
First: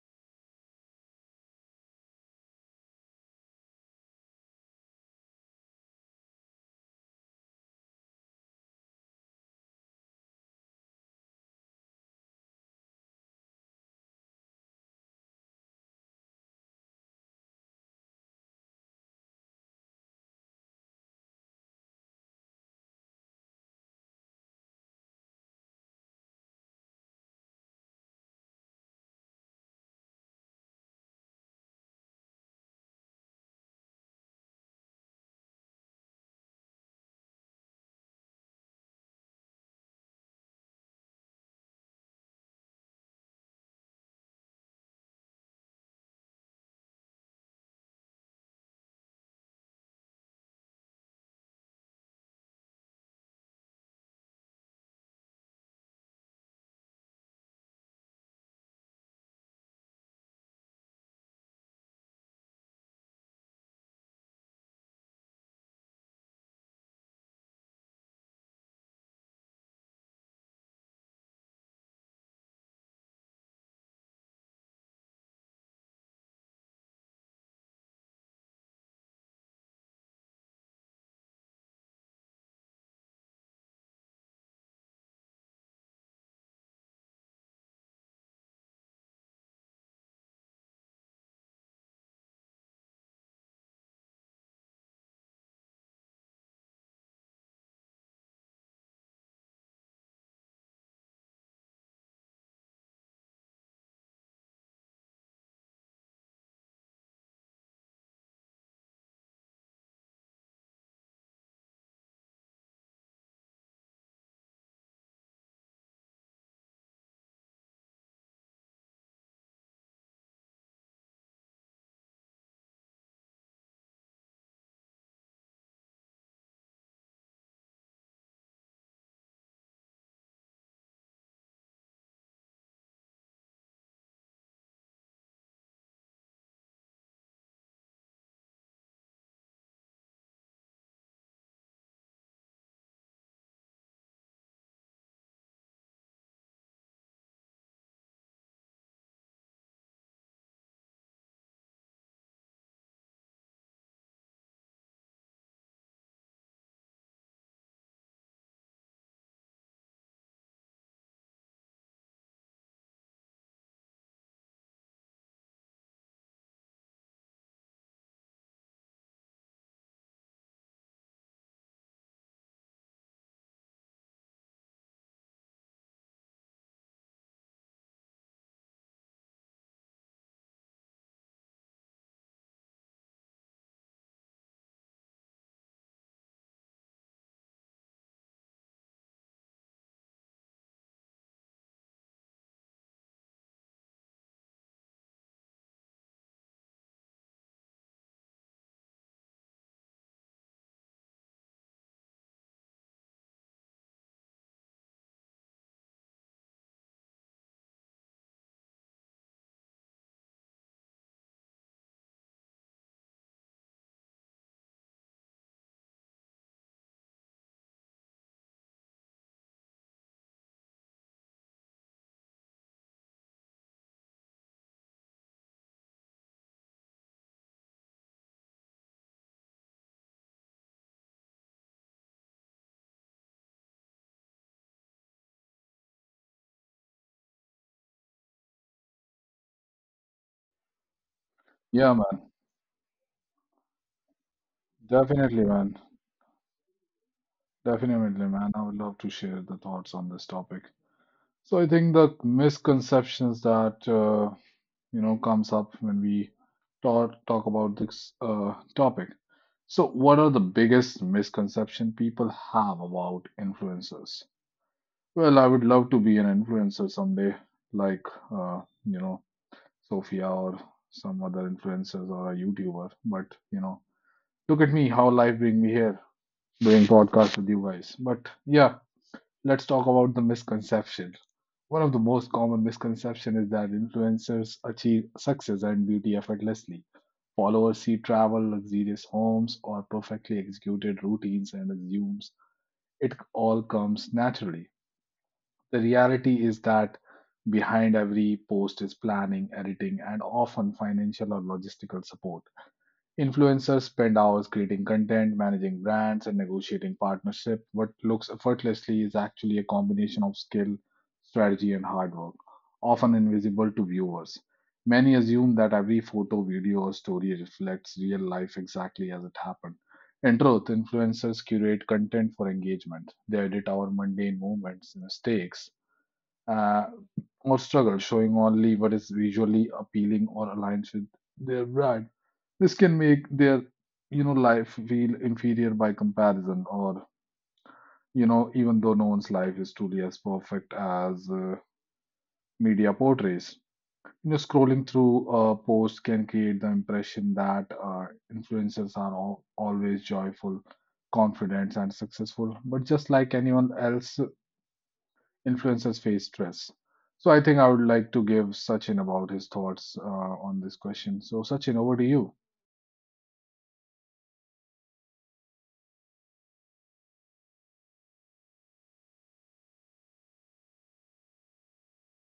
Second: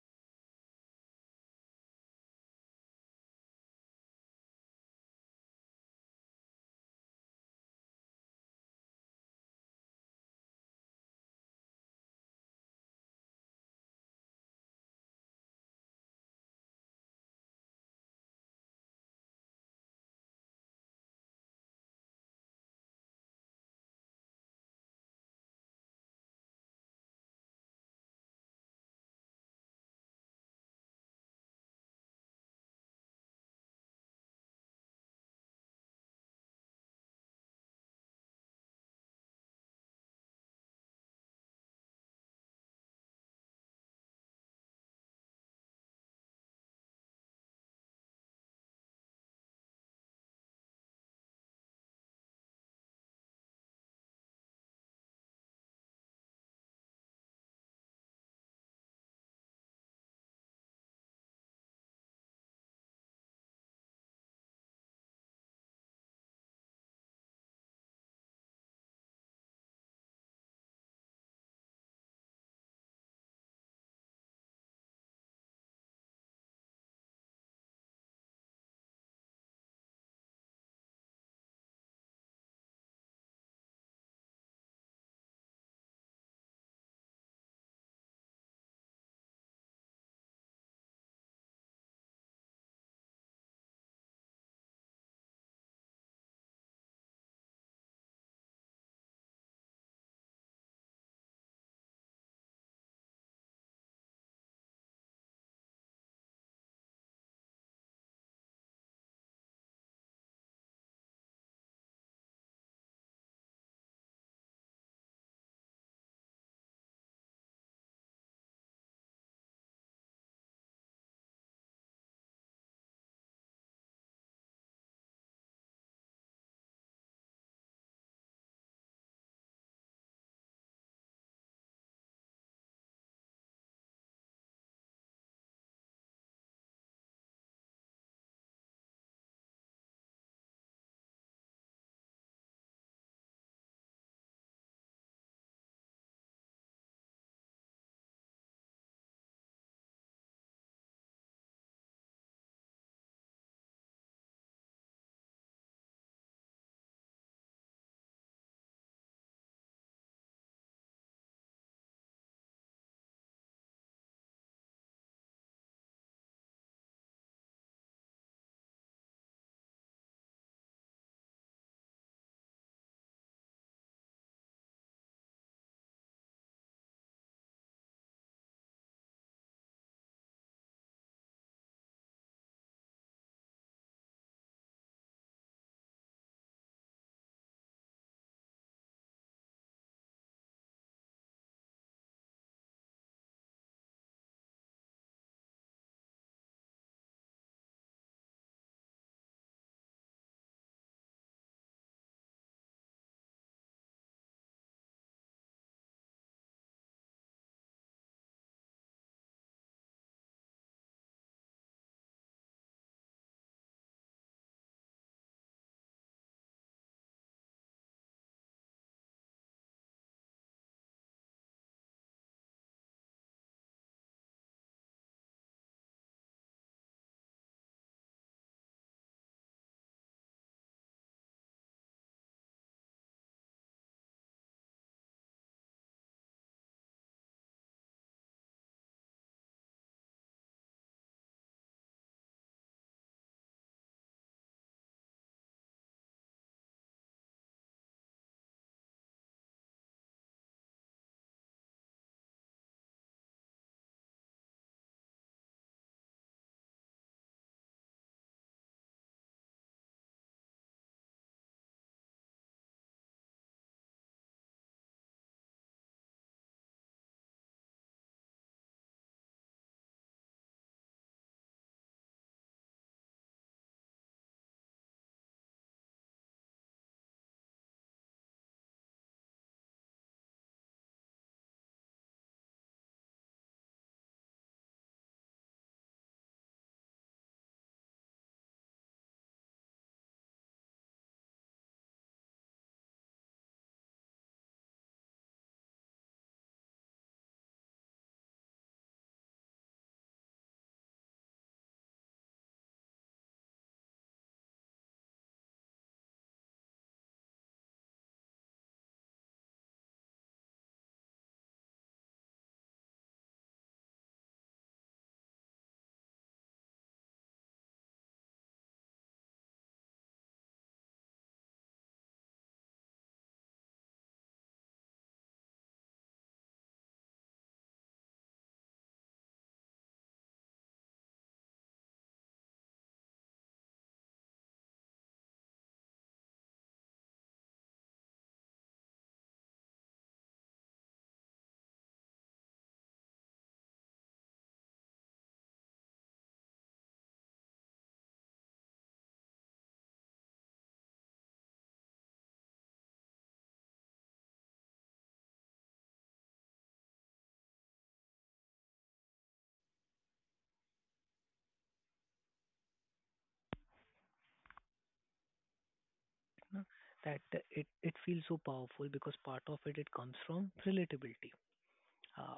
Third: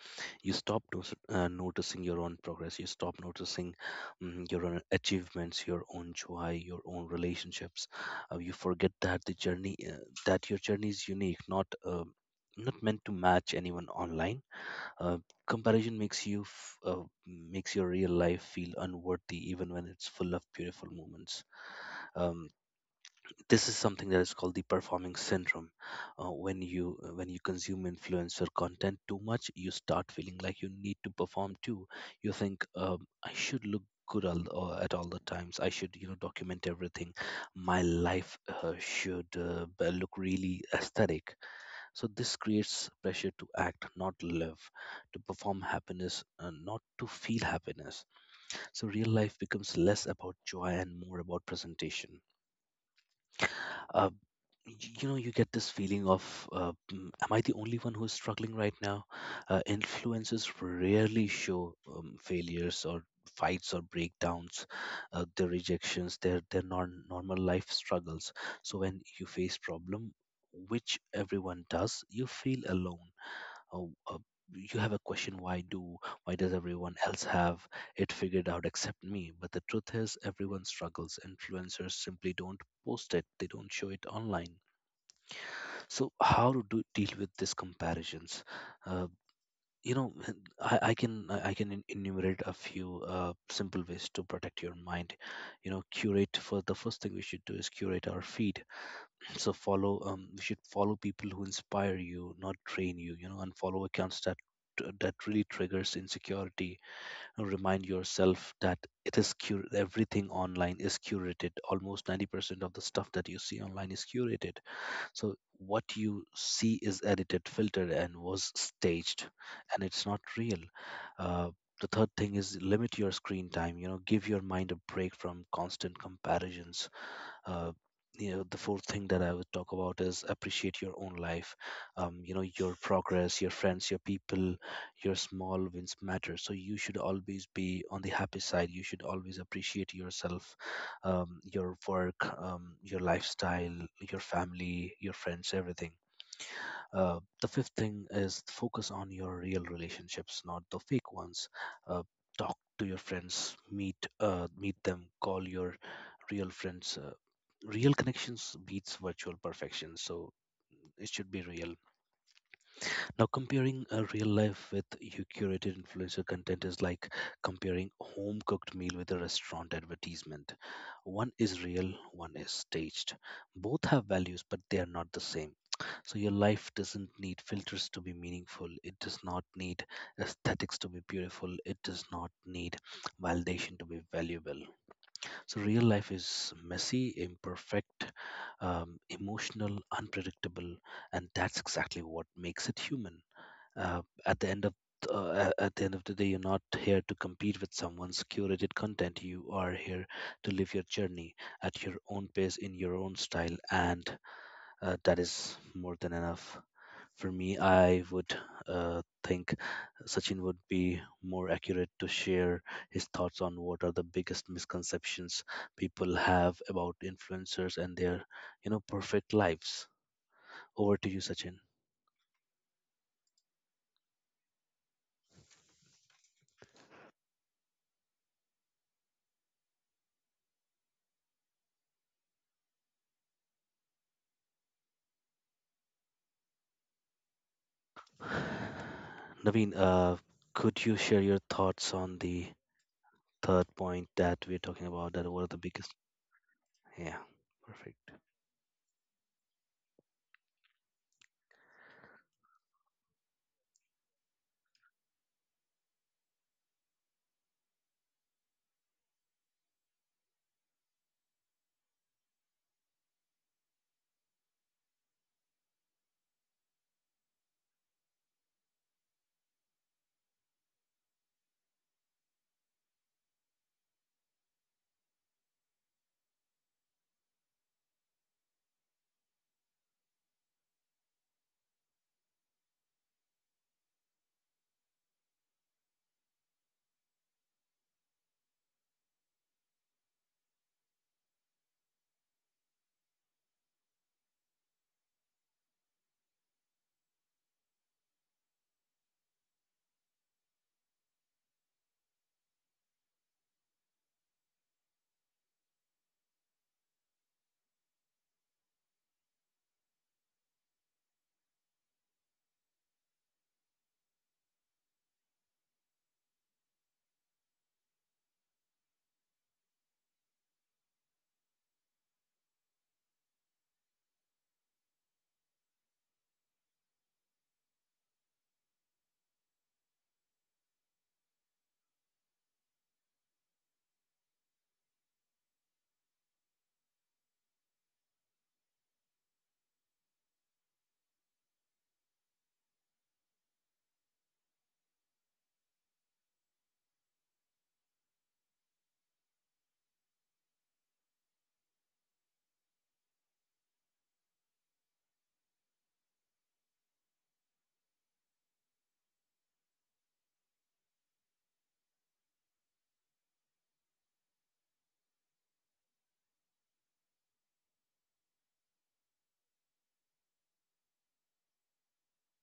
You stop noticing your own progress. You stop noticing your own achievements, your own joy, your own relationships. You forget that your journey is unique, not meant to match anyone online. Uh, Comparison makes your real life feel unworthy even when it's full of beautiful moments. um, this is something that is called the performing syndrome. When you consume influencer content too much, you start feeling like you need to perform too. You think, "I should look good at all the times. I should, you know, document everything. My life should look really aesthetic." So this creates pressure to act, not live, to perform happiness, not to feel happiness. So real life becomes less about joy and more about presentation. Uh, you know, you get this feeling of, "Mm, am I the only one who is struggling right now? Influencers rarely show failures or fights or breakdowns, their rejections, their non normal life struggles. So when you face problem, which everyone does, you feel alone." uh, uh, you have a question: why do, why does everyone else have it figured out except me? But the truth is, everyone struggles. Influencers simply don't post it. They don't show it online. So how to do, deal with these comparisons? Uh, you know I can enumerate a few uh, simple ways to protect your mind. You know curate for the first thing we should do is curate our feed. So follow, you should follow people who inspire you, not drain you. You know, unfollow accounts that really triggers insecurity. And remind yourself that everything online is curated. Almost 90% of the stuff that you see online is curated. So what you see is edited, filtered, and was staged, and it's not real. uh, the third thing is limit your screen time. You know, give your mind a break from constant comparisons. Uh, you know the fourth thing that I would talk about is appreciate your own life. You know, your progress, your friends, your people, your small wins matter. So you should always be on the happy side. You should always appreciate yourself, your work, your lifestyle, your family, your friends, everything. The fifth thing is focus on your real relationships, not the fake ones. Uh, Talk to your friends, meet them, call your real friends. Real connections beats virtual perfection, so it should be real. Now, comparing a real life with your curated influencer content is like comparing home cooked meal with a restaurant advertisement. One is real, one is staged. Both have values, but they are not the same. So your life doesn't need filters to be meaningful. It does not need aesthetics to be beautiful. It does not need validation to be valuable. So real life is messy, imperfect, emotional, unpredictable, and that's exactly what makes it human. uh, at the end of at the end of the day, you're not here to compete with someone's curated content. You are here to live your journey at your own pace, in your own style, and that is more than enough. For me, I would think Sachin would be more accurate to share his thoughts on what are the biggest misconceptions people have about influencers and their, you know, perfect lives. Over to you, Sachin. Naveen, could you share your thoughts
yeah,
on
man,
the third point that we're talking about? That what
definitely,
are the
man.
biggest? Yeah, perfect.
Definitely, man. I would love to share the thoughts on this topic. So I think the misconceptions that, you know, comes up when we talk about this topic. So, what are the biggest misconception people have about influencers? Well, I would love to be an influencer someday, like, you know, Sophia or some other influencers or a YouTuber. But you know, look at me, how life bring me here doing podcast with you guys. But yeah, let's talk about the misconception. One of the most common misconception is that influencers achieve success and beauty effortlessly. Followers see travel, luxurious homes, or perfectly executed routines and assumes it all comes naturally. The reality is that behind every post is planning, editing, and often financial or logistical support. Influencers spend hours creating content, managing brands, and negotiating partnership. What looks effortlessly is actually a combination of skill, strategy, and hard work, often invisible to viewers. Many assume that every photo, video, or story reflects real life exactly as it happened. In truth, influencers curate content for engagement. They edit our mundane moments, mistakes, uh, or struggle, showing only what is visually appealing or aligns with their brand. This can make their, you know, life feel inferior by comparison, or, you know, even though no one's life is truly as perfect as media portrays. You know, scrolling through a post can create the impression that influencers are all, always joyful, confident, and successful. But just like anyone else, influencers face stress. So I think I would like to give Sachin about his thoughts on this question. So Sachin, over to you.
No? That it feels so powerful because part of it it comes from relatability. Uh,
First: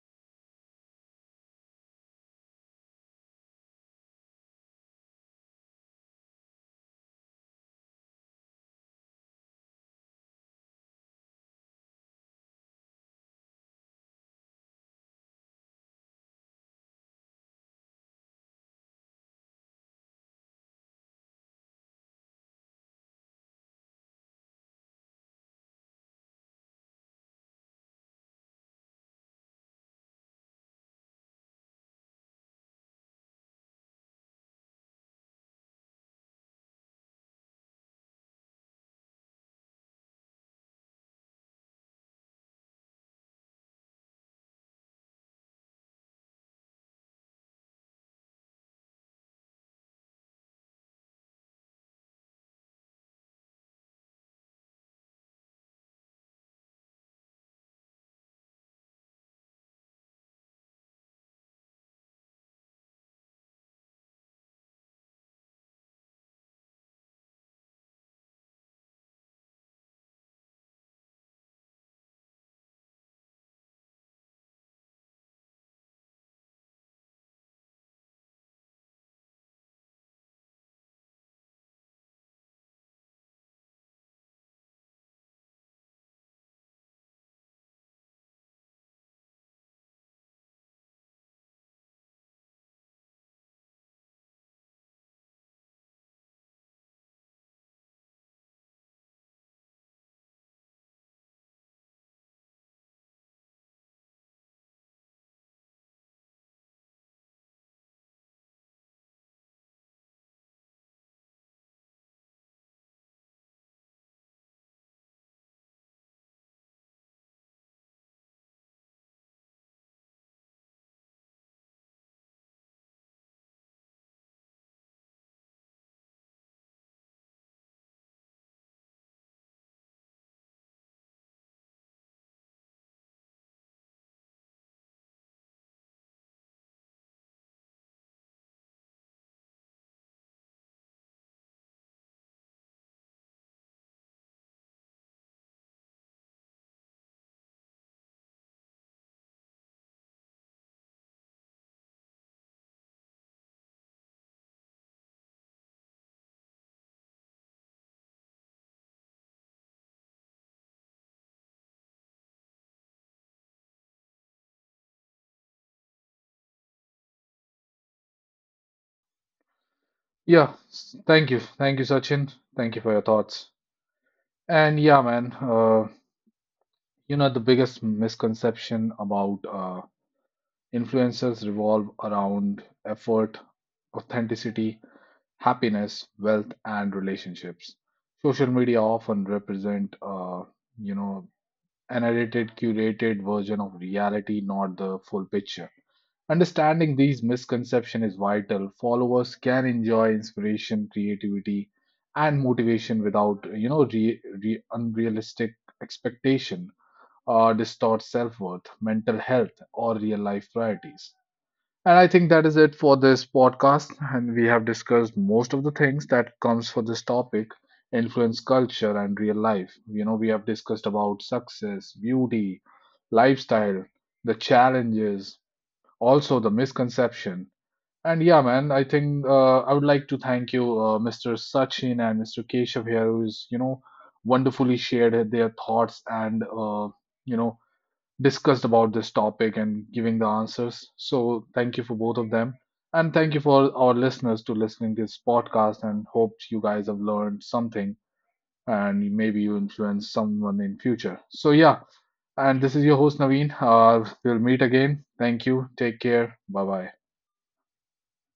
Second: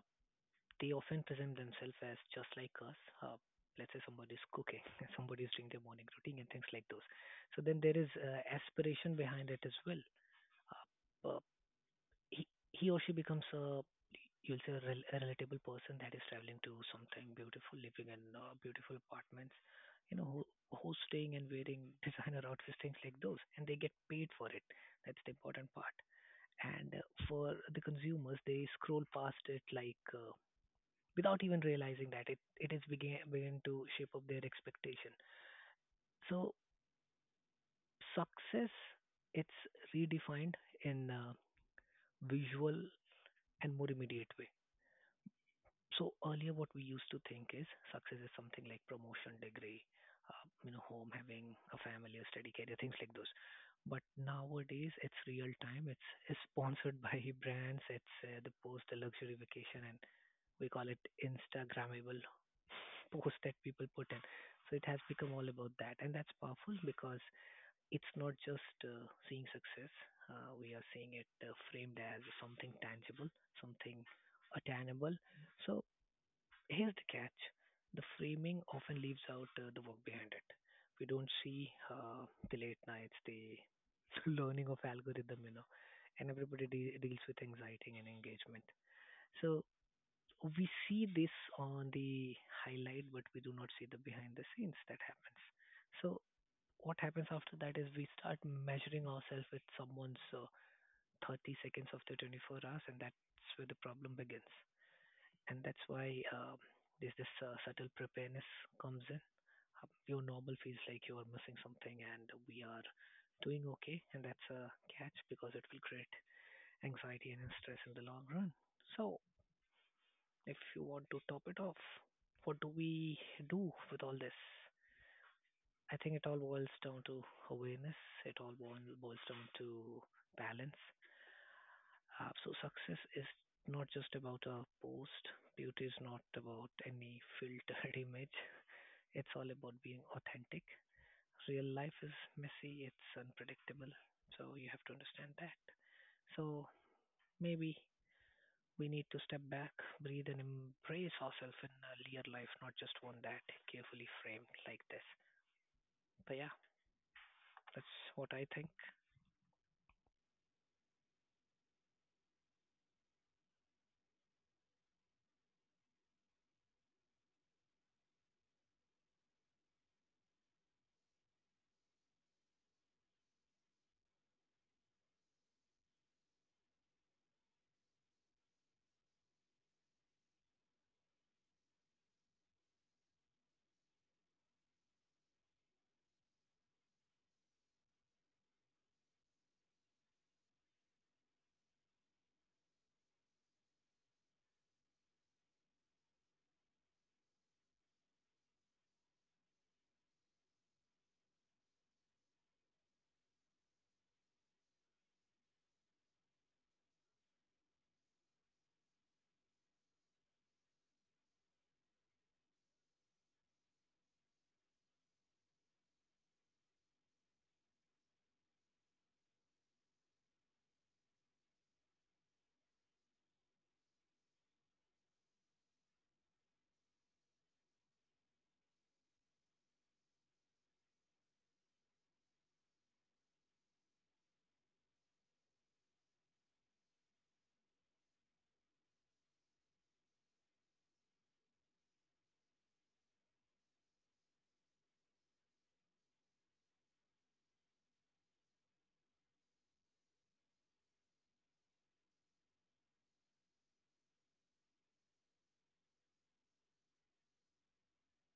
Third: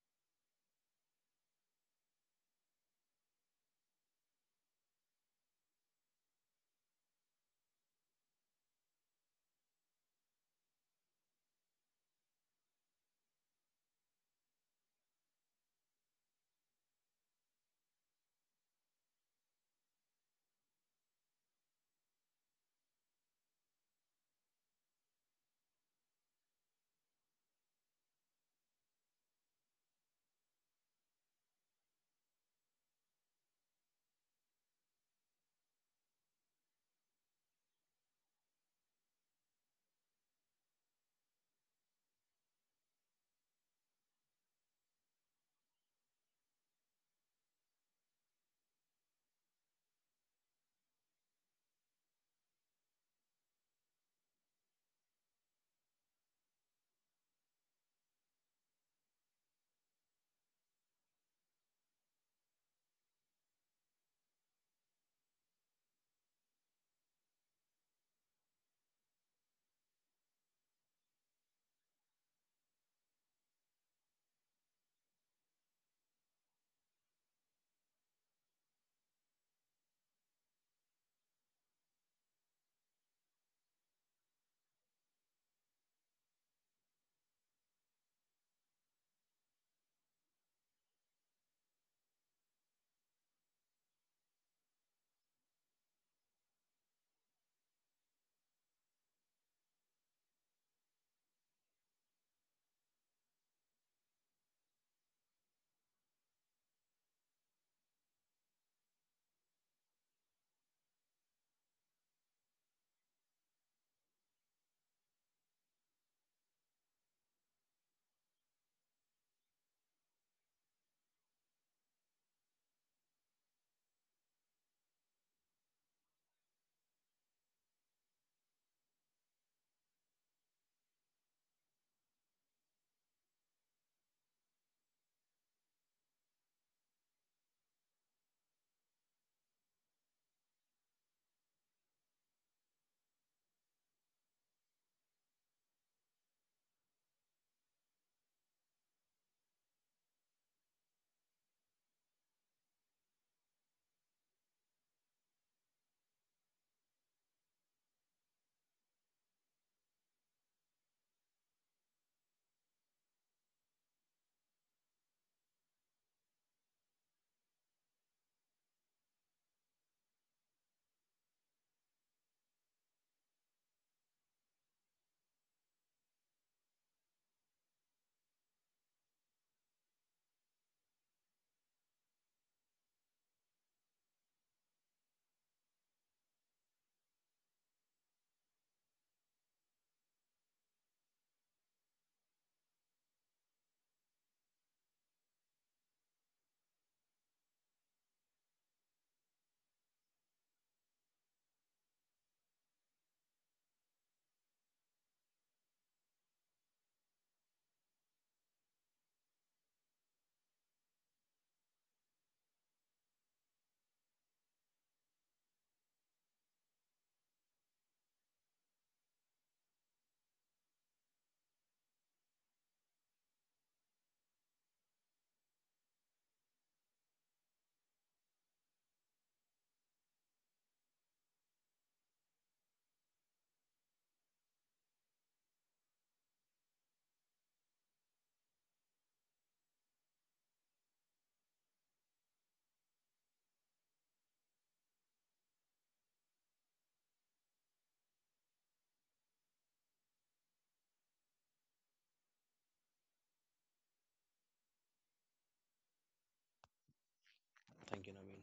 they often present themselves as just like us. Let's say somebody's cooking, somebody's doing their morning routine and things like those. So then there is aspiration behind it as well. Uh, he, he or she becomes a you'll say a, a relatable person that is traveling to something beautiful, living in beautiful apartments, you know, who's staying and wearing designer outfits, things like those, and they get paid for it. That's the important part. And for the consumers, they scroll past it like without even realizing that it is begin to shape up their expectation. So success, it's redefined in a visual and more immediate way. So earlier, what we used to think is success is something like promotion, degree, you know, home, having a family, a steady career, things like those. But nowadays, it's real time. It's sponsored by brands. It's the post, the luxury vacation, and we call it Instagrammable post that people put in. So it has become all about that, and that's powerful because it's not just seeing success. We are seeing it framed as something tangible, something attainable. So here's the catch, the framing often leaves out the work behind it. We don't see the late nights, the learning of algorithm, you know, and everybody deals with anxiety and engagement. So we see this on the highlight, but we do not see the behind the scenes that happens. So what happens after that is we start measuring ourselves with someone's 30 seconds of the 24 hours, and that's where the problem begins and that's why there's this subtle preparedness comes in. Your normal feels like you are missing something, and we are doing okay, and that's a catch because it will create anxiety and stress in the long run. So, if you want to top it off, what do we do with all this? I think it all boils down to awareness. It all boils down to balance. So success is not just about a post. Beauty is not about any filtered image. It's all about being authentic. Real life is messy, it's unpredictable. So you have to understand that. So maybe we need to step back, breathe, and embrace ourselves in a real life, not just one that carefully framed like this. But yeah, that's what I think.
Yeah, thank you. Thank you, Sachin. Thank you for your thoughts. And yeah, man, you know, the biggest misconception about influencers revolve around effort, authenticity, happiness, wealth, and relationships. Social media often represent, you know, an edited, curated version of reality, not the full picture. Understanding these misconceptions is vital. Followers can enjoy inspiration, creativity, and motivation without, you know, unrealistic expectation or distort self-worth, mental health, or real-life priorities. And I think that is it for this podcast. And we have discussed most of the things that comes for this topic, influence culture and real life. You know, we have discussed about success, beauty, lifestyle, the challenges, also the misconception. And yeah, man, I think, I would like to thank you, Mr. Sachin and Mr. Keshav here, who's, you know, wonderfully shared their thoughts and, you know, discussed about this topic and giving the answers. So thank you for both of them. And thank you for our listeners to listening this podcast and hope you guys have learned something and maybe you influence someone in future. So yeah, and this is your host Naveen. We'll meet again. Thank you. Take care. Bye bye.
Thank you, Naveen.